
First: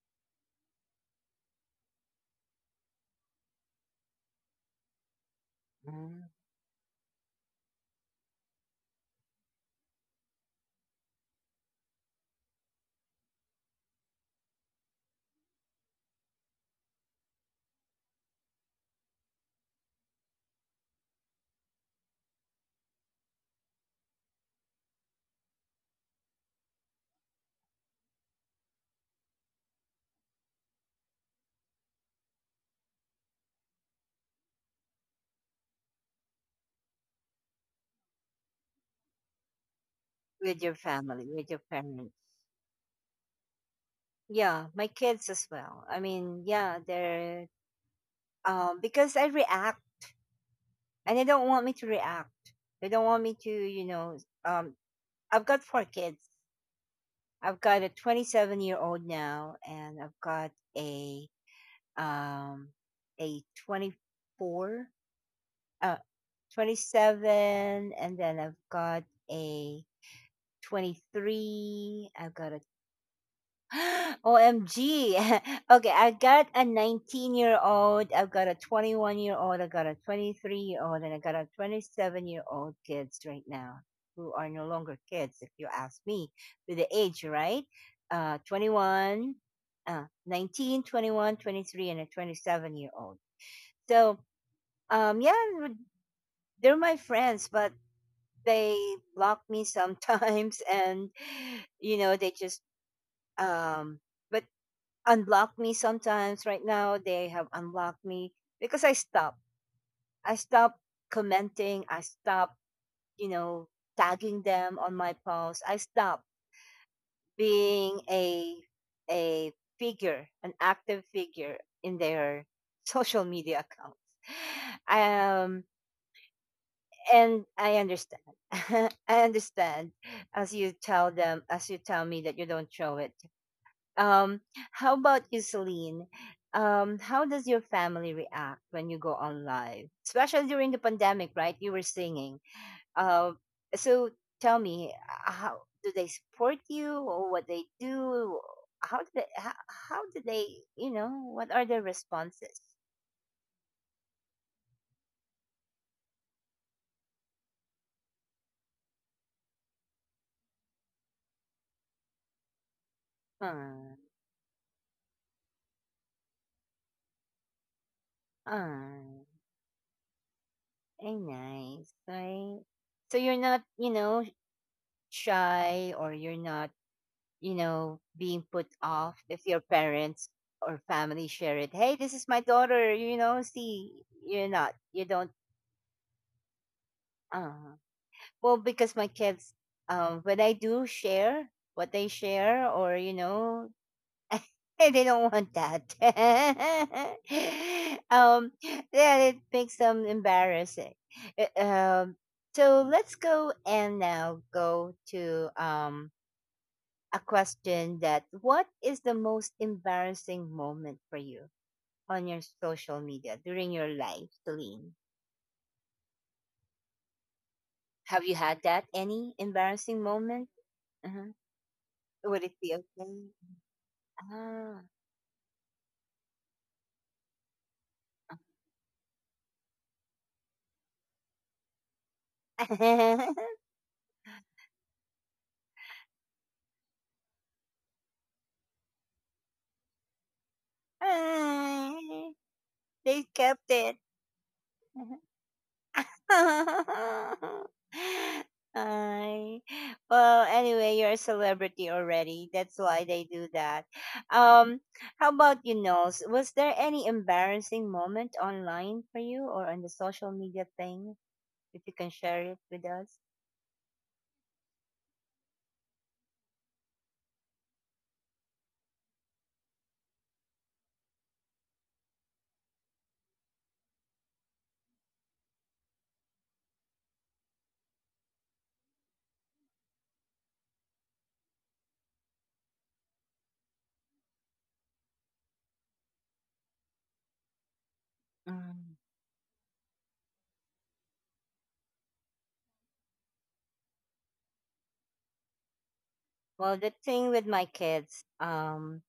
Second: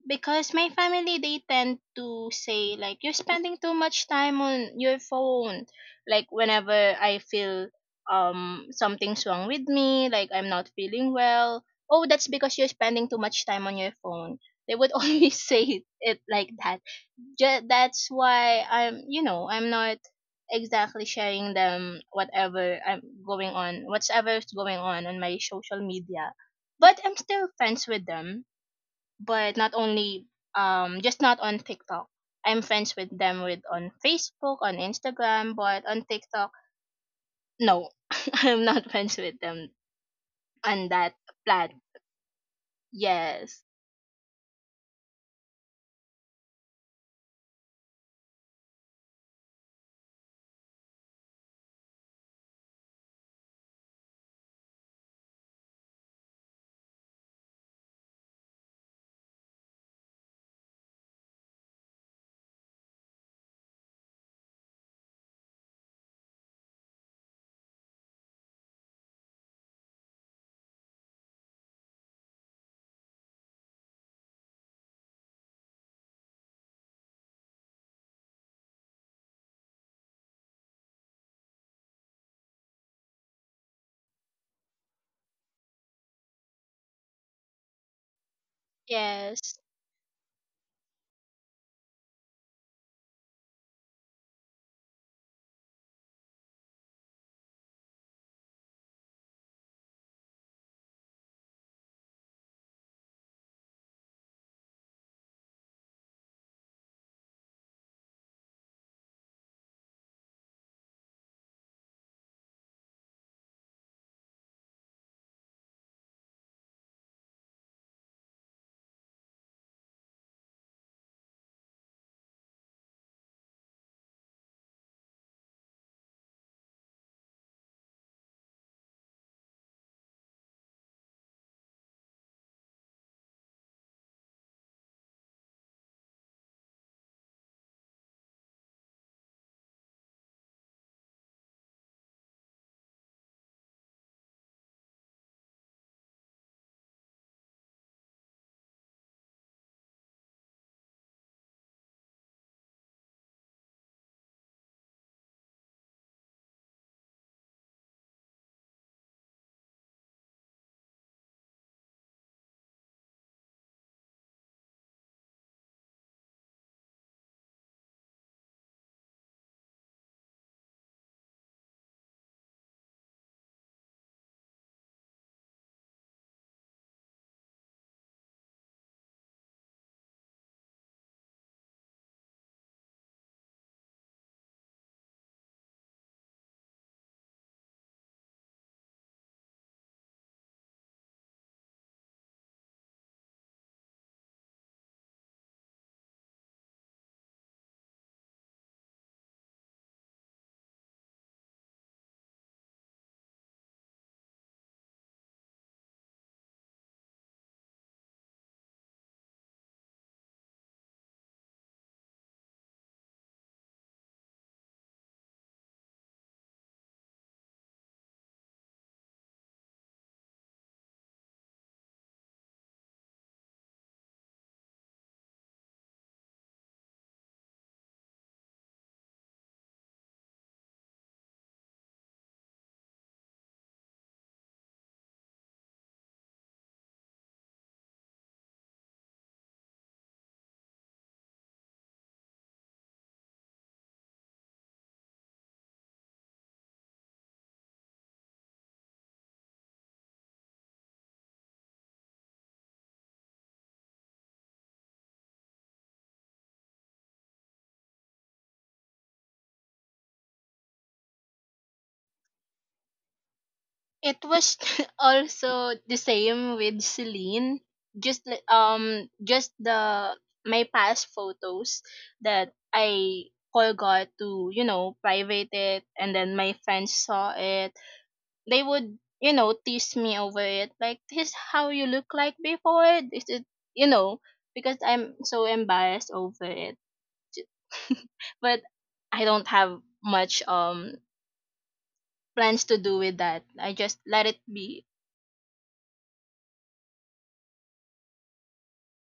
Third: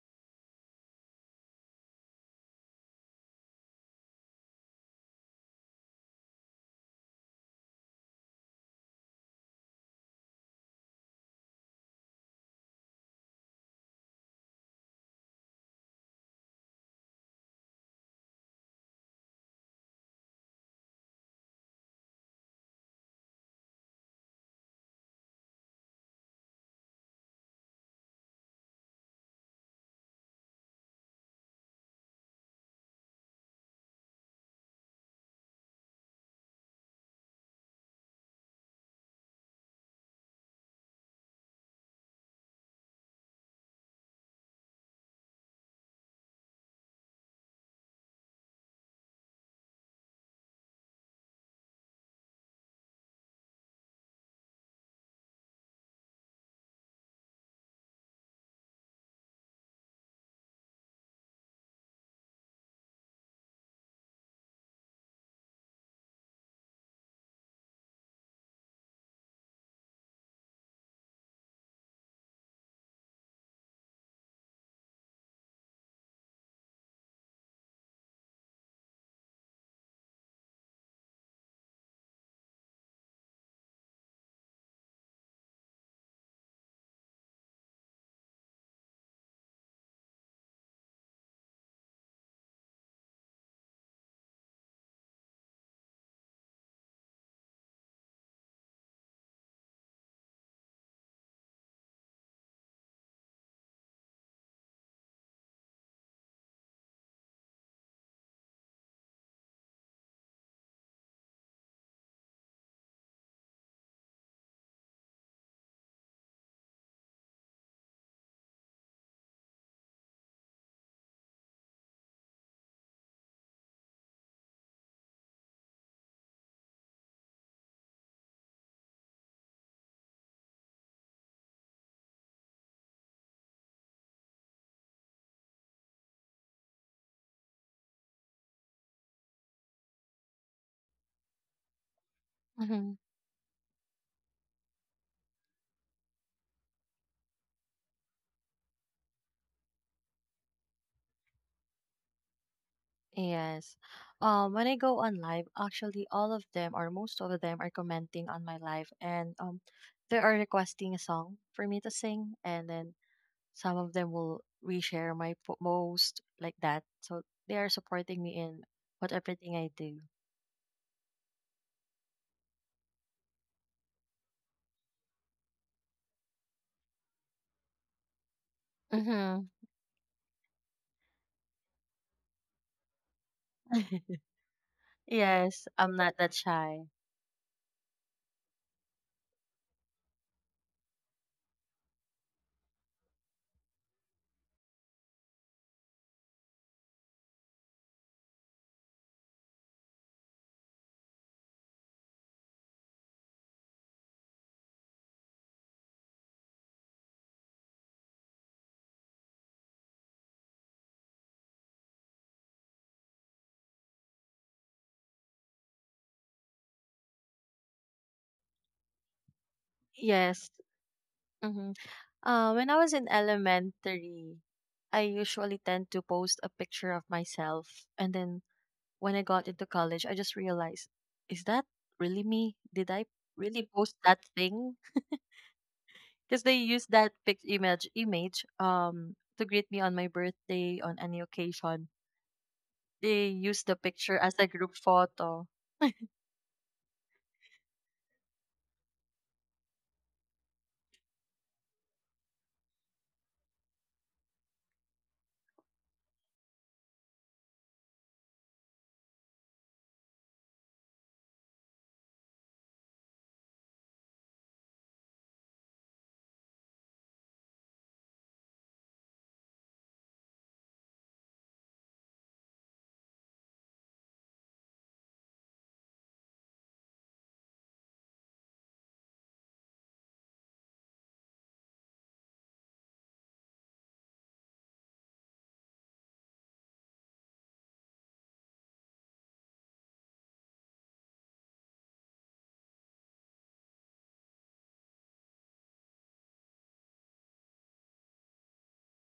Speaker 2: because my family they tend to say like you're spending too much time on your phone,
Speaker 1: Mm.
Speaker 2: like whenever I feel something's wrong with me, like I'm not feeling well, oh that's because you're spending too much time on your phone. They would always say it like that. That's why I'm, you know, I'm not exactly sharing them whatever I'm going on, whatever's going on my social media, but I'm still friends with them, but not only just not on TikTok. I'm friends with them with on Facebook, on Instagram, but on TikTok, no, I'm not friends with them
Speaker 1: With your
Speaker 2: on that
Speaker 1: family? With your
Speaker 2: plat.
Speaker 1: parents?
Speaker 2: Yes,
Speaker 1: Yeah, my kids as well. I mean, yeah, they're because I react and they don't want me to react. They don't want me to um I've got four kids. I've got a 27-year-old now, and I've got a um a 24, uh, 27, and then I've got a 23. I've got a OMG. Okay, I got a 19-year-old, I've got a 21-year-old, I've got a 23-year-old, and I got a 27-year-old kids right now, who are no longer kids, if you ask me, with the age, right? 21,
Speaker 2: yes.
Speaker 1: 19, 21, 23, and a 27-year-old. So, yeah, they're my friends, but they block me sometimes, and, you know, they just, um, but unblock me sometimes. Right now, they have unblocked me because I stopped commenting. I stopped, you know, tagging them on my posts. I stopped being a figure, an active figure in their social media accounts. Um, and I understand. I understand, as you tell them, as you tell me that you don't show it. Um, how about you, Celine? How does your family react when you go on live, especially during the pandemic? Right, you were singing.
Speaker 3: Mm-hmm.
Speaker 1: Uh, so tell me, how do they support you, or what they do? How do they? How do they? What are their responses?
Speaker 3: Yes. When I go on live, actually, all of them or most of them are commenting on my live, and they are requesting a song for me to sing, and then some
Speaker 1: Ah,
Speaker 3: of them will reshare my post like that. So they are supporting me in what
Speaker 1: ah,
Speaker 3: everything I do.
Speaker 1: very nice, right? So you're not shy, or you're not being put off if
Speaker 3: Mm-hmm.
Speaker 1: your parents or family share it. Hey, this is my daughter see, you're not, you don't,
Speaker 3: Yes, I'm not that shy.
Speaker 1: uh, well, because my kids, when I do share what they share, or they don't want that. um, yeah, it makes them embarrassing. Uh, Um, so let's go and now go to, a question that, what is the most embarrassing moment for you on your social media during your life, Celine? Have you had that? Any embarrassing
Speaker 3: Yes.
Speaker 1: moment? Uh-huh.
Speaker 3: Mm-hmm.
Speaker 1: Would it
Speaker 3: When I
Speaker 1: be
Speaker 3: was in
Speaker 1: okay?
Speaker 3: elementary,
Speaker 1: Ah.
Speaker 3: I usually tend to post a picture of myself, and then when I got into college, I just realized, is that really me? Did I really post that thing? Because they use that pic image image to greet me on my birthday on any occasion.
Speaker 1: Ah, they
Speaker 3: They use
Speaker 1: kept
Speaker 3: the
Speaker 1: it.
Speaker 3: picture as a group photo.
Speaker 1: Ay. Well, anyway, you're a celebrity already. That's why they do that. Um, how about you, Knowles? Was there any embarrassing moment online for you or on the social media thing? If you can share it with us.
Speaker 2: It was also the same with Celine. Just just the my past photos that I forgot to, you know, private it, and then my friends saw it. They would, you know, tease me over it like, this is how you look like before. This is, you know, because I'm so embarrassed over it. But
Speaker 1: Mm.
Speaker 2: I don't have much plans to do with that, I just let it be.
Speaker 1: Well, the thing with my kids,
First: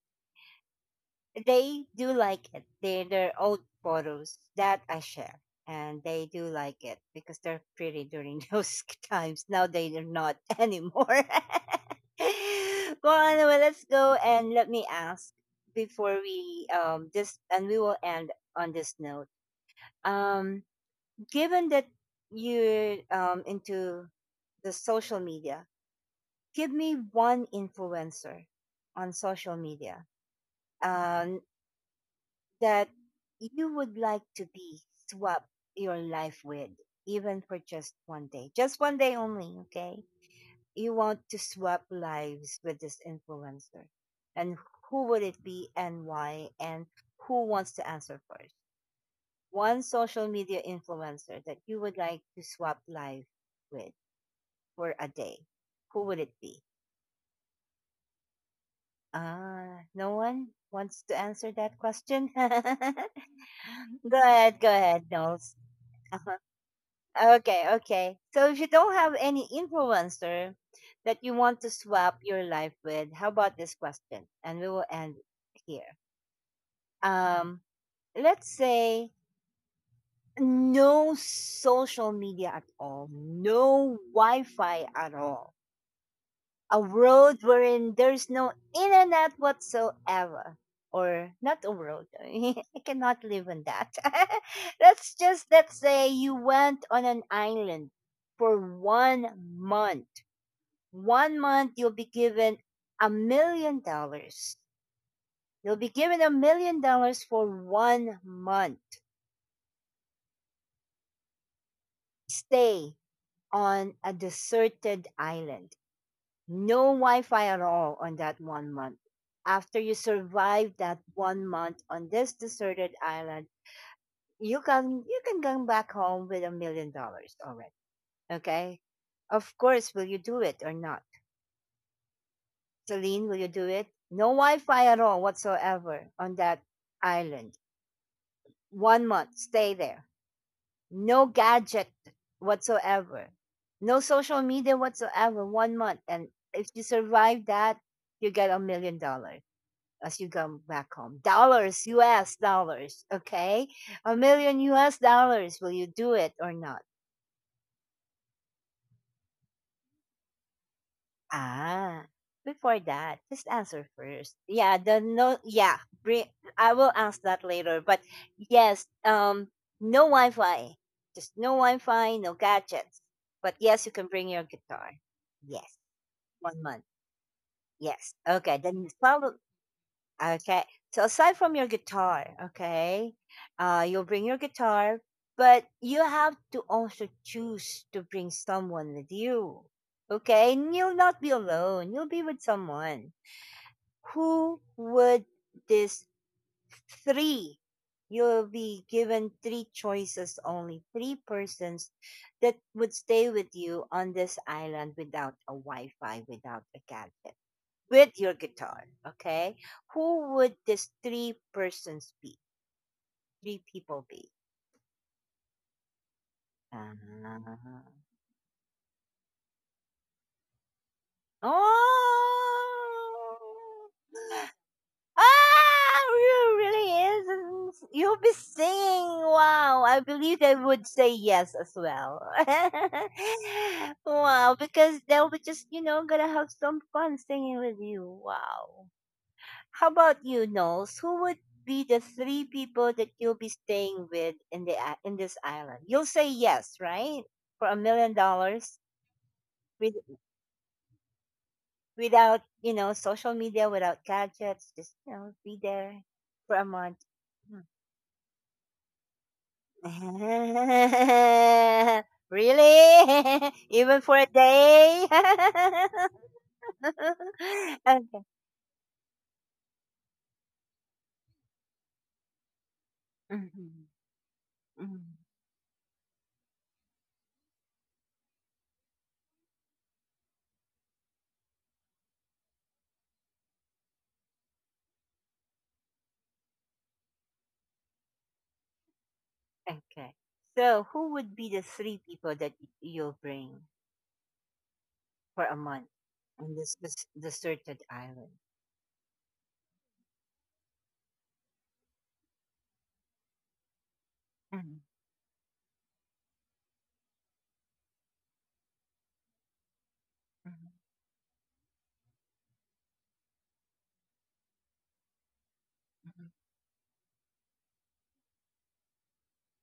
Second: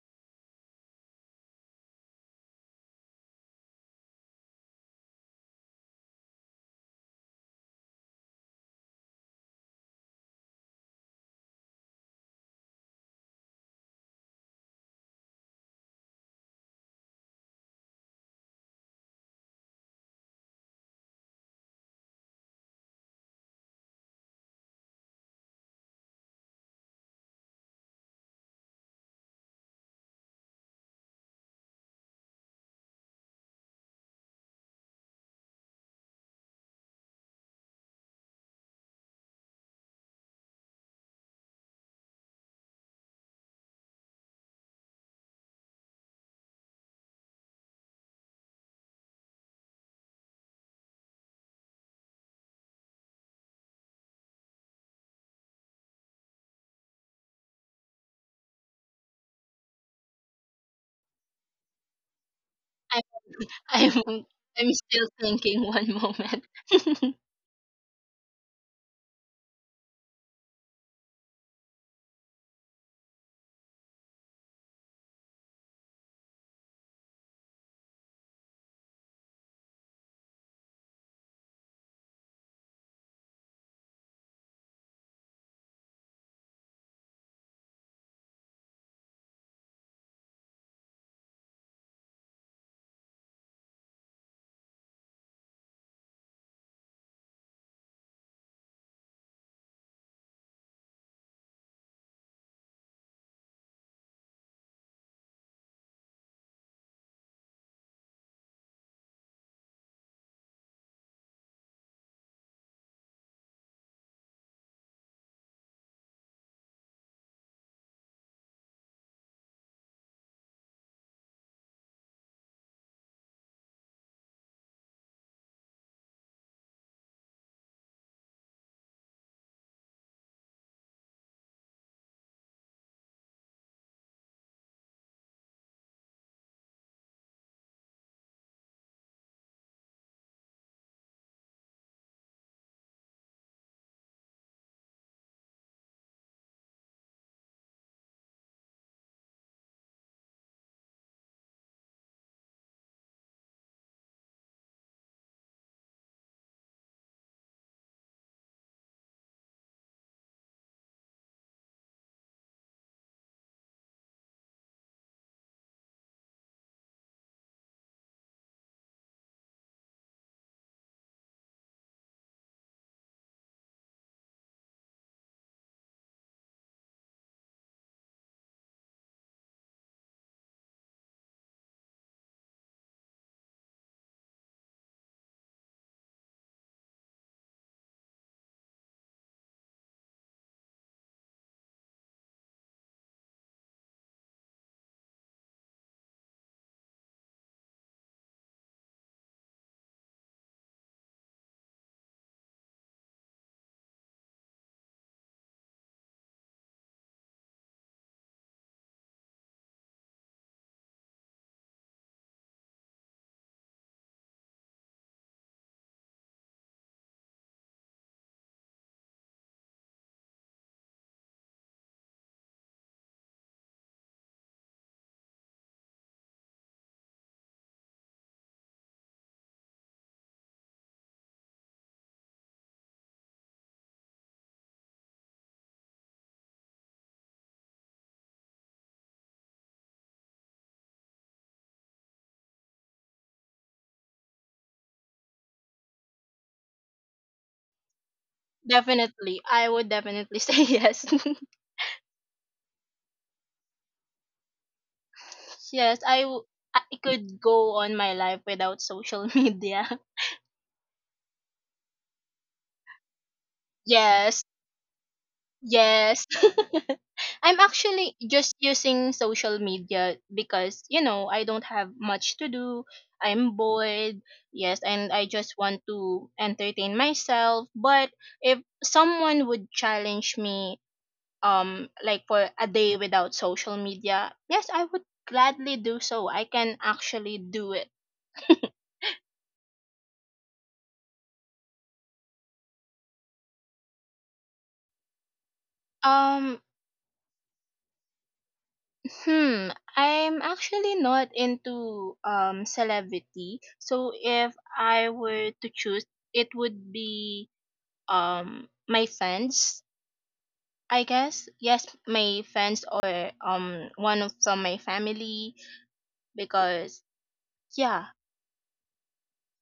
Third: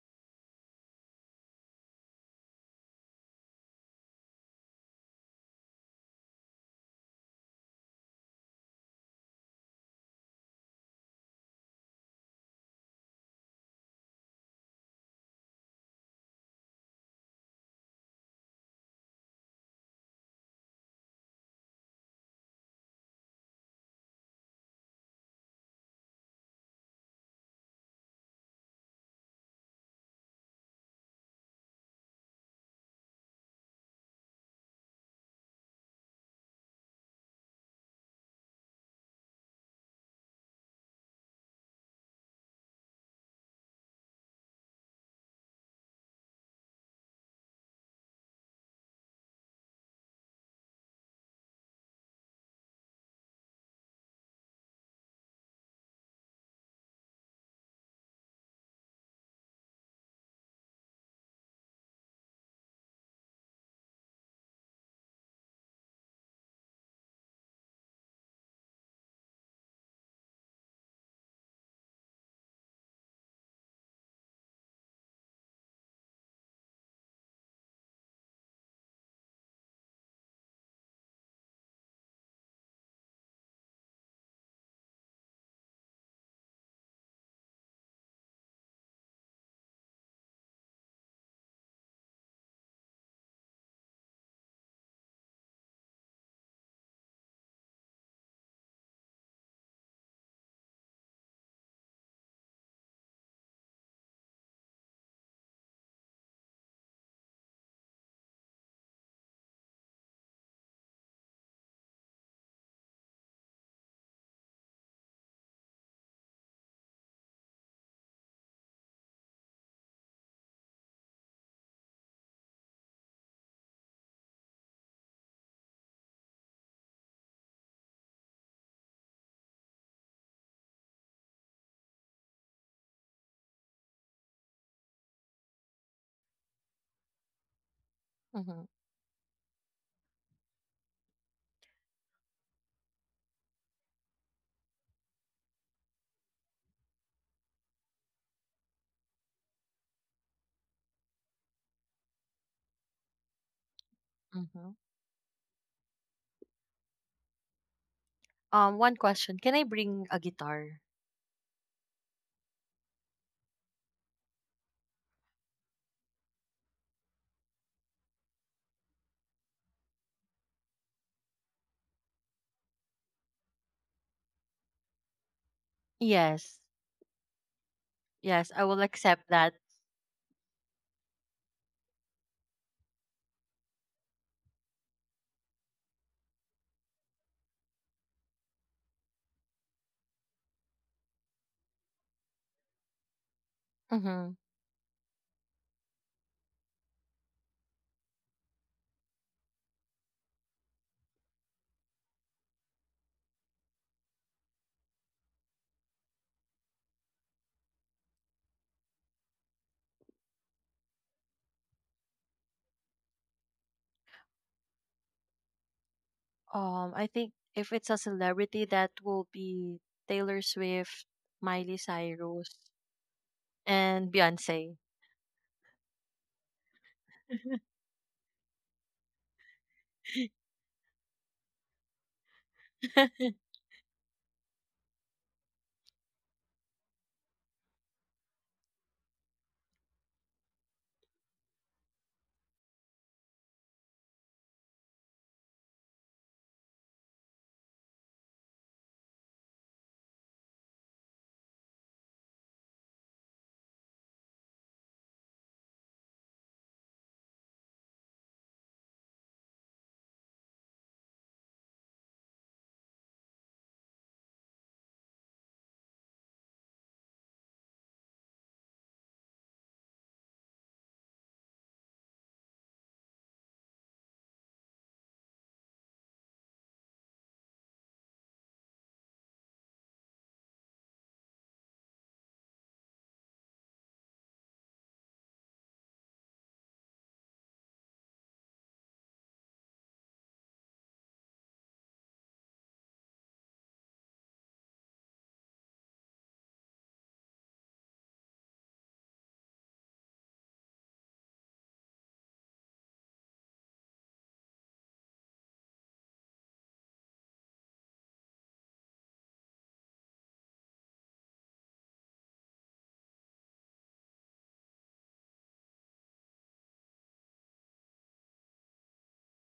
Speaker 1: they do like it. They're their old photos that I share, and they do like it because they're pretty during those times. Now they are not anymore. Well, anyway, let's go and let me ask before we this, and we will end on this note. Um, Given that you're into the social media, give me one influencer on social media. Um, that you would like to be swap your life with, even for just one day only, okay? You want to swap lives with this influencer. And who would it be and why? And who wants to answer first? One social media influencer that you would like to swap life with for a day. Who would it be? No one wants to answer that question? Go
Speaker 2: I, i'm
Speaker 1: ahead, go
Speaker 2: I'm
Speaker 1: ahead,
Speaker 2: still
Speaker 1: Knowles.
Speaker 2: thinking one moment.
Speaker 1: Okay, okay. So if you don't have any influencer that you want to swap your life with, how about this question? And we will end here. Um, let's say no social media at all, no Wi Fi at all. A world wherein there's no internet whatsoever. Or not a world. I cannot live in that. Let's say you went on an island for 1 month. 1 month you'll be given $1 million. You'll be given $1 million for 1 month. Stay on a deserted island. No Wi-Fi at all on that 1 month. After you survive that 1 month on this deserted island, you can come back home with $1 million already. Okay? Of course, will you do it or not? Celine, will you do it? No Wi-Fi at all whatsoever on that island.
Speaker 3: Mm-hmm,
Speaker 1: 1 month, stay there. No gadget whatsoever. No social media whatsoever. 1 month. And if you survive that, you get $1 million as you go back home. Dollars, US dollars, okay? A million
Speaker 3: mm-hmm.
Speaker 1: US dollars, will you do it or not?
Speaker 3: One question: can I bring a guitar?
Speaker 1: Ah, before that, just answer first. Yeah, the no, yeah, bring, I will ask that later. But yes, no Wi Fi, just no Wi Fi, no gadgets. But yes, you can bring your guitar. Yes,
Speaker 3: Yes,
Speaker 1: 1 month. Yes.
Speaker 3: yes,
Speaker 1: Okay,
Speaker 3: I will
Speaker 1: then
Speaker 3: accept
Speaker 1: follow.
Speaker 3: that.
Speaker 1: Okay. So aside from your guitar, okay, you'll bring your guitar, but you have to also choose to bring someone with you. Okay, and you'll not be alone. You'll be with someone.
Speaker 3: Mm-hmm.
Speaker 1: Who would this three? You'll be given three choices, only three persons that would stay with you on this island without a Wi-Fi, without a gadget, with your guitar, okay? Who would these three persons be? Three people be?
Speaker 3: I think
Speaker 1: Ah.
Speaker 3: if it's a celebrity, that will be Taylor Swift, Miley
Speaker 1: Oh,
Speaker 3: Cyrus, and Beyonce.
Speaker 1: ah, you really is. You'll be singing. Wow, I believe they would say yes as well. Wow, because they'll be just gonna have some fun singing with you. Wow. How about you, Knowles? Who would be the three people that you'll be staying with in the in this island? You'll say yes, right? For $1 million,
Speaker 2: Definitely I would
Speaker 1: with
Speaker 2: definitely say yes.
Speaker 1: without social media, without gadgets, just be
Speaker 2: yes
Speaker 1: there
Speaker 2: i w-
Speaker 1: for a
Speaker 2: I
Speaker 1: month.
Speaker 2: could
Speaker 1: Hmm.
Speaker 2: go on my life without social media.
Speaker 1: Really? Even for a
Speaker 2: Yes.
Speaker 1: day?
Speaker 2: Yes. I'm actually
Speaker 1: Okay.
Speaker 2: just using social media because, you know, I don't have much to do. I'm
Speaker 1: Mhm.
Speaker 2: bored. Yes, and
Speaker 1: Mhm.
Speaker 2: I just want to entertain myself. But if someone would challenge me like for a day without social media, yes, I would gladly do so. I can actually do it.
Speaker 1: Okay. So, who would be the three people that you'll bring? For a month on
Speaker 2: Um
Speaker 1: this deserted island.
Speaker 2: Hmm, I'm actually not into celebrity. So if
Speaker 1: Mhm,
Speaker 2: I were to choose, it would be my friends,
Speaker 1: mhm,
Speaker 2: I guess. Yes, my friends or one of from my family
Speaker 1: mhm.
Speaker 2: because yeah,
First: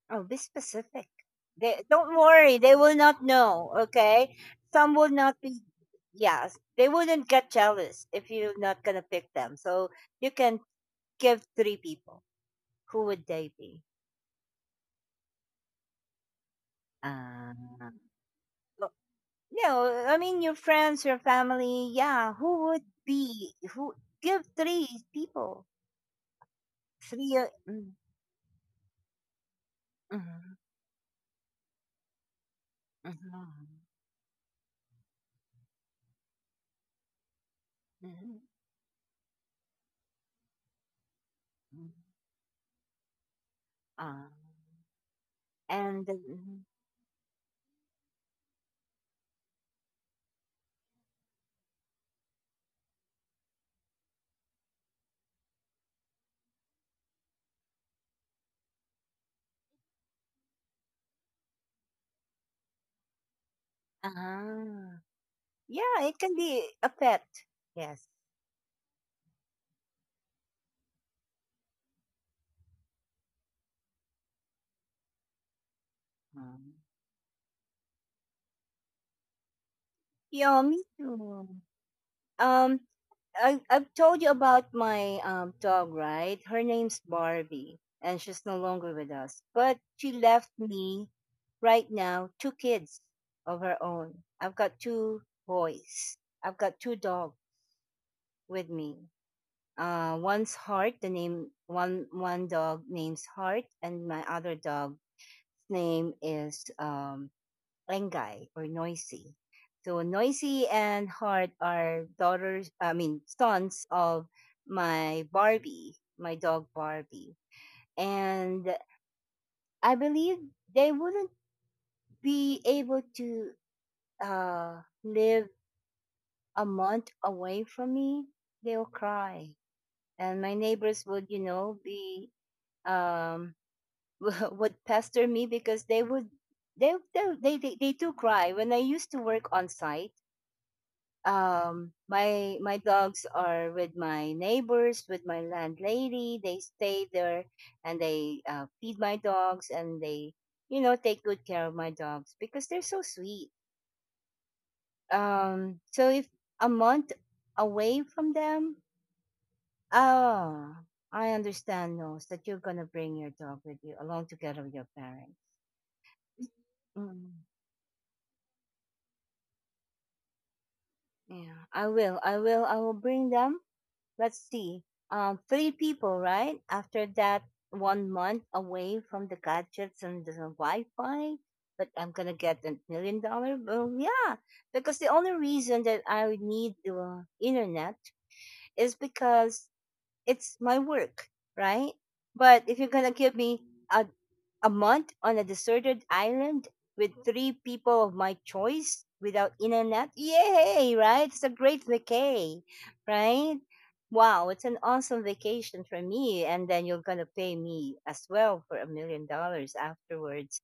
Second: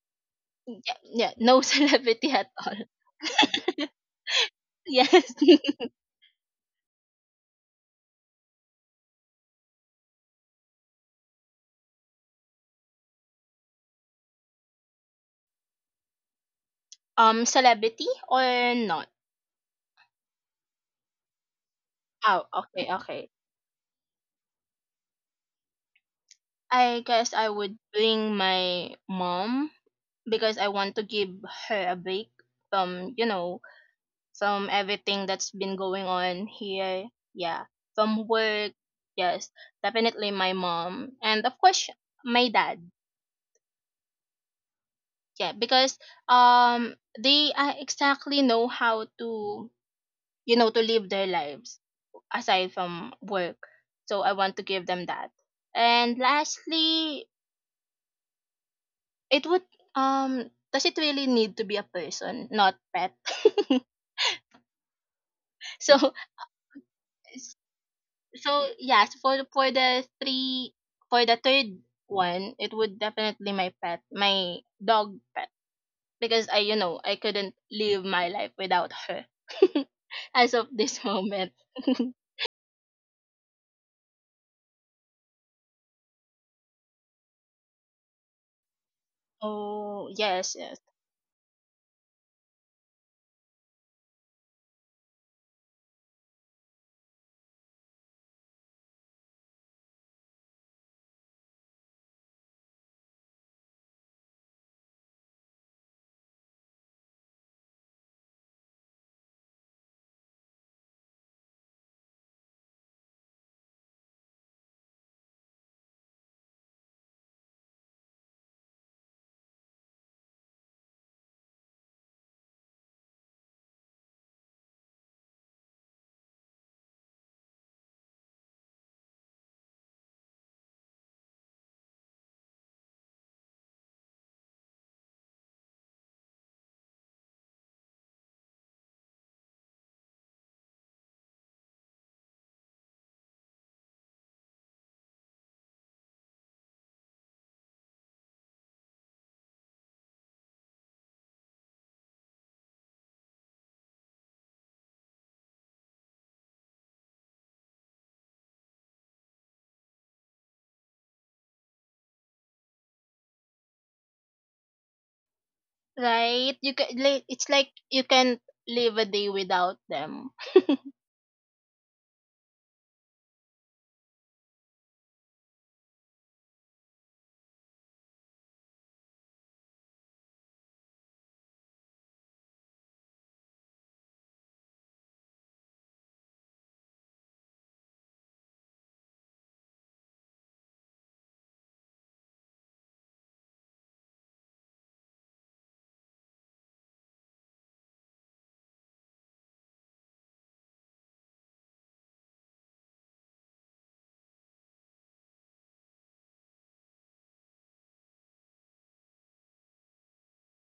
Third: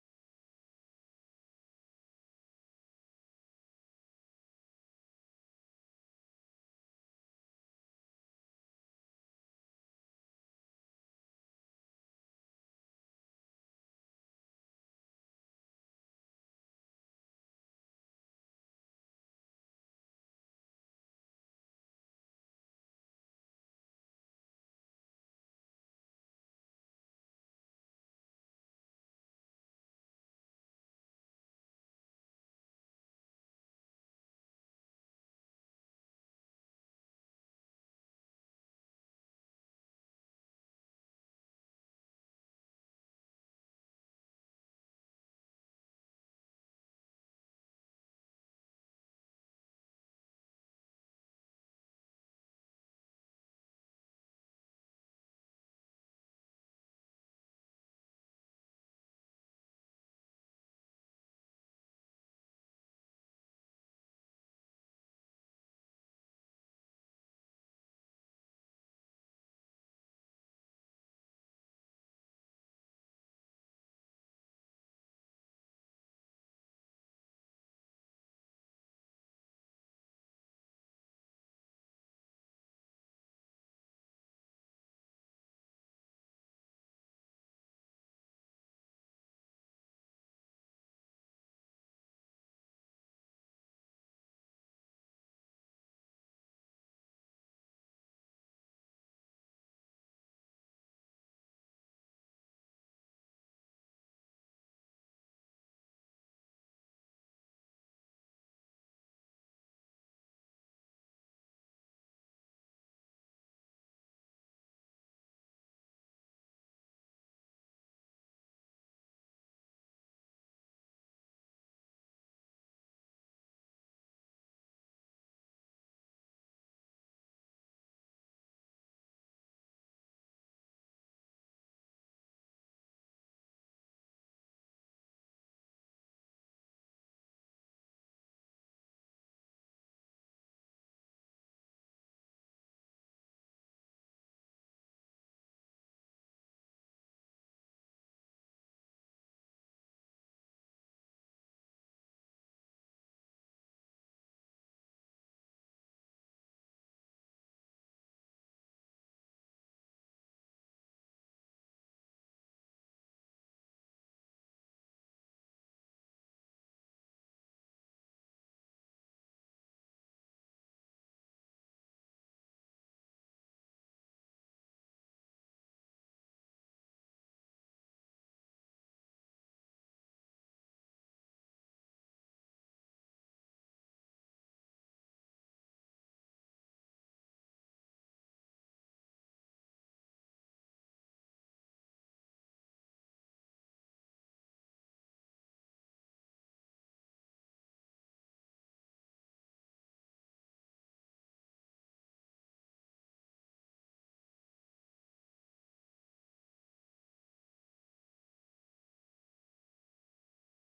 Speaker 1: Oh, be
Speaker 2: yeah,
Speaker 1: specific.
Speaker 2: no
Speaker 1: They don't
Speaker 2: celebrity at
Speaker 1: worry, they
Speaker 2: all.
Speaker 1: will not know. Okay, some will
Speaker 2: Yes.
Speaker 1: not be. Yes, they wouldn't get jealous if you're not gonna pick them. So you can give three people. Who would they be? Uh,
Speaker 2: Celebrity or
Speaker 1: well,
Speaker 2: not?
Speaker 1: I mean, your friends, your family. Yeah,
Speaker 2: Oh,
Speaker 1: who would
Speaker 2: okay, okay.
Speaker 1: be? Who give three people?
Speaker 2: I guess
Speaker 1: Three.
Speaker 2: I would bring my mom
Speaker 1: Mhm,
Speaker 2: because I want to give her a break from, you know,
Speaker 1: mhm,
Speaker 2: from everything that's been going on here. Yeah, from
Speaker 1: mhm.
Speaker 2: work. Yes, definitely my mom. And of
Speaker 1: Mm.
Speaker 2: course, my dad.
Speaker 1: Ah.
Speaker 2: Yeah, because
Speaker 1: And mm,
Speaker 2: they exactly know how to, you know, to live their lives aside from work. So I want to give them that. And lastly, it would does it really need to be a person, not pet?
Speaker 1: ah, yeah,
Speaker 2: so
Speaker 1: it can be a pet. Yes.
Speaker 2: So yes, for the three for the third one, it would definitely my pet, my dog pet, because I,
Speaker 1: Mm.
Speaker 2: you know, I couldn't live my life without her, as
Speaker 1: Yeah,
Speaker 2: of
Speaker 1: me
Speaker 2: this moment.
Speaker 1: too. Um, I've told you about my dog, right? Her name's Barbie, and she's no longer with us. But
Speaker 2: Oh
Speaker 1: she left
Speaker 2: yes, yes,
Speaker 1: me right now two kids of her own. I've got two boys. I've got two dogs with me. One's heart, the name one dog name's Heart, and my other dog's name is Engay or Noisy. So Noisy and Heart are daughters, I mean sons of my Barbie, my dog Barbie, and I believe they wouldn't be able to live a month away from me. They'll cry, and my neighbors would, be um would pester me because they would they, do cry when I used to work on site. My my dogs are with my neighbors, with my landlady. They stay there and they feed my dogs and they take good care of my dogs because they're so sweet. So if a month away from them, ah, I understand knows that you're gonna bring your dog with you along together with your parents.
Speaker 2: right. You can, like it's
Speaker 1: Mm.
Speaker 2: like you can't live a day without them.
Speaker 1: Yeah, I will. I will. I will bring them. Let's see. Three people, right? After that, 1 month away from the gadgets and the Wi-Fi. But I'm gonna get $1 million bill. Yeah, because the only reason that I would need the internet is because it's my work, right? But if you're gonna give me a a month on a deserted island with three people of my choice without internet. Yay, right? It's a great vacay, right? Wow, it's an awesome vacation for me. And then you're going to pay me as well for $1 million afterwards.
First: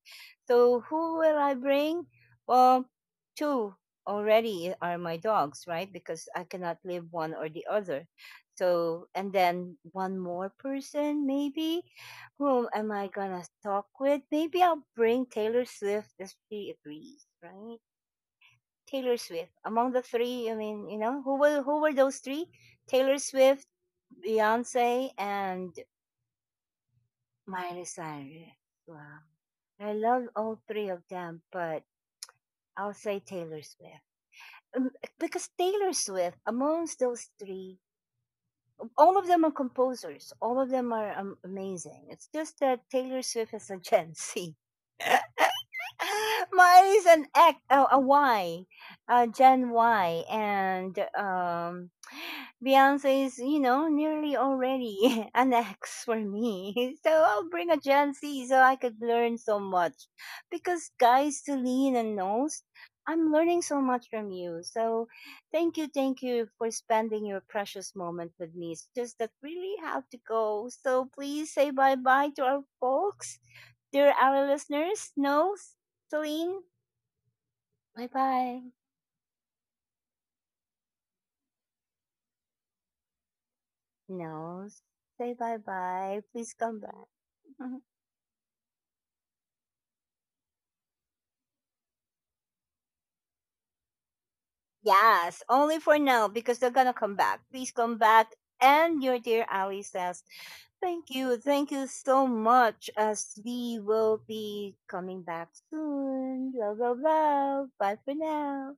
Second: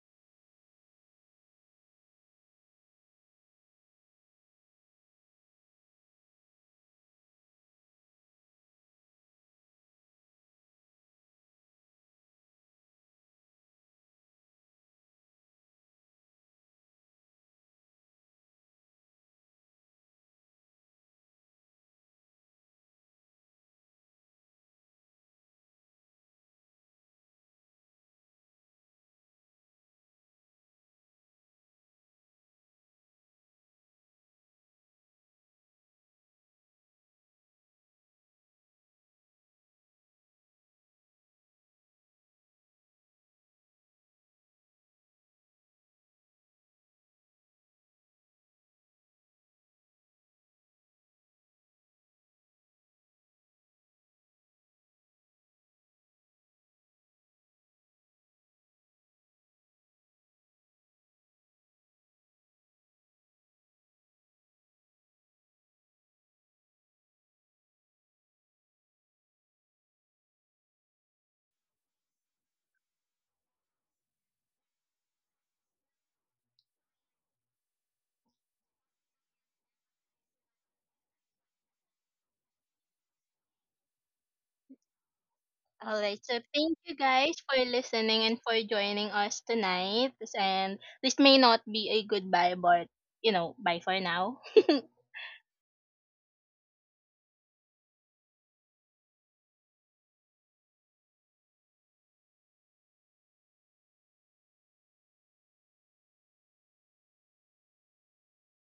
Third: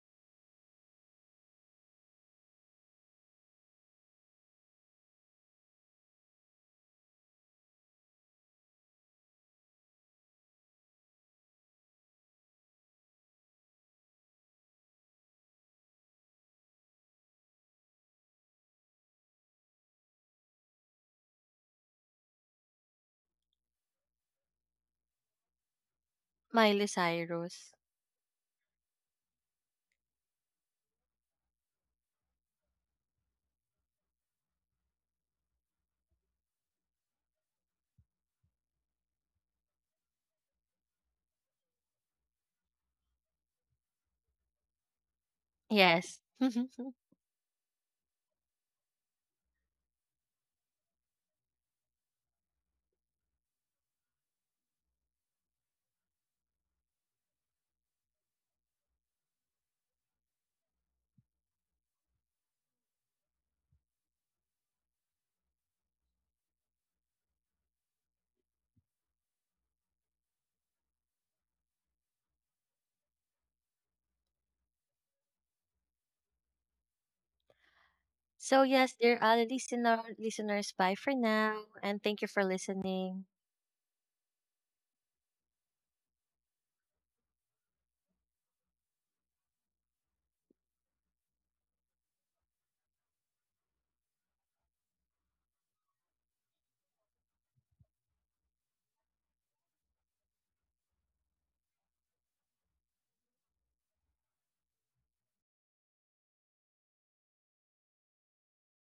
Speaker 1: So who will I bring? Well, two already are my dogs, right? Because I cannot live one or the other. So, and then one more person maybe whom am I gonna talk with? Maybe I'll bring Taylor Swift if she agrees, right? Taylor Swift. Among the three, I mean, who were those three? Taylor Swift, Beyonce, and
Speaker 3: Miley Cyrus.
Speaker 1: Miley Cyrus. Wow. I love all three of them, but I'll say Taylor Swift. Um, Because Taylor Swift, amongst those three, all of them are composers. All of them are amazing. It's just that Taylor Swift is a Gen Z.
Speaker 3: Yes.
Speaker 1: Mine is an X, oh, a Y, Gen Y, and Beyonce is, nearly already an X for me. So I'll bring a Gen Z so I could learn so much. Because guys, Celine and Nose, I'm learning so much from you. So thank you for spending your precious moment with me. It's just that really have to go. So please say bye bye to our folks, dear our listeners, no? Celine, bye
Speaker 3: So
Speaker 1: bye.
Speaker 3: yes, dear listeners, bye for now and thank you for listening.
Speaker 1: No, say bye
Speaker 2: All right,
Speaker 1: bye.
Speaker 2: so
Speaker 1: Please
Speaker 2: thank
Speaker 1: come
Speaker 2: you
Speaker 1: back.
Speaker 2: guys for listening and for joining us tonight. And this may not be a goodbye, but you know, bye for now.
Speaker 1: Yes, only for now because they're gonna come back. Please come back. And your dear Ali says, thank you, thank you so much. As we will be coming back soon. Blah blah blah. Bye for now.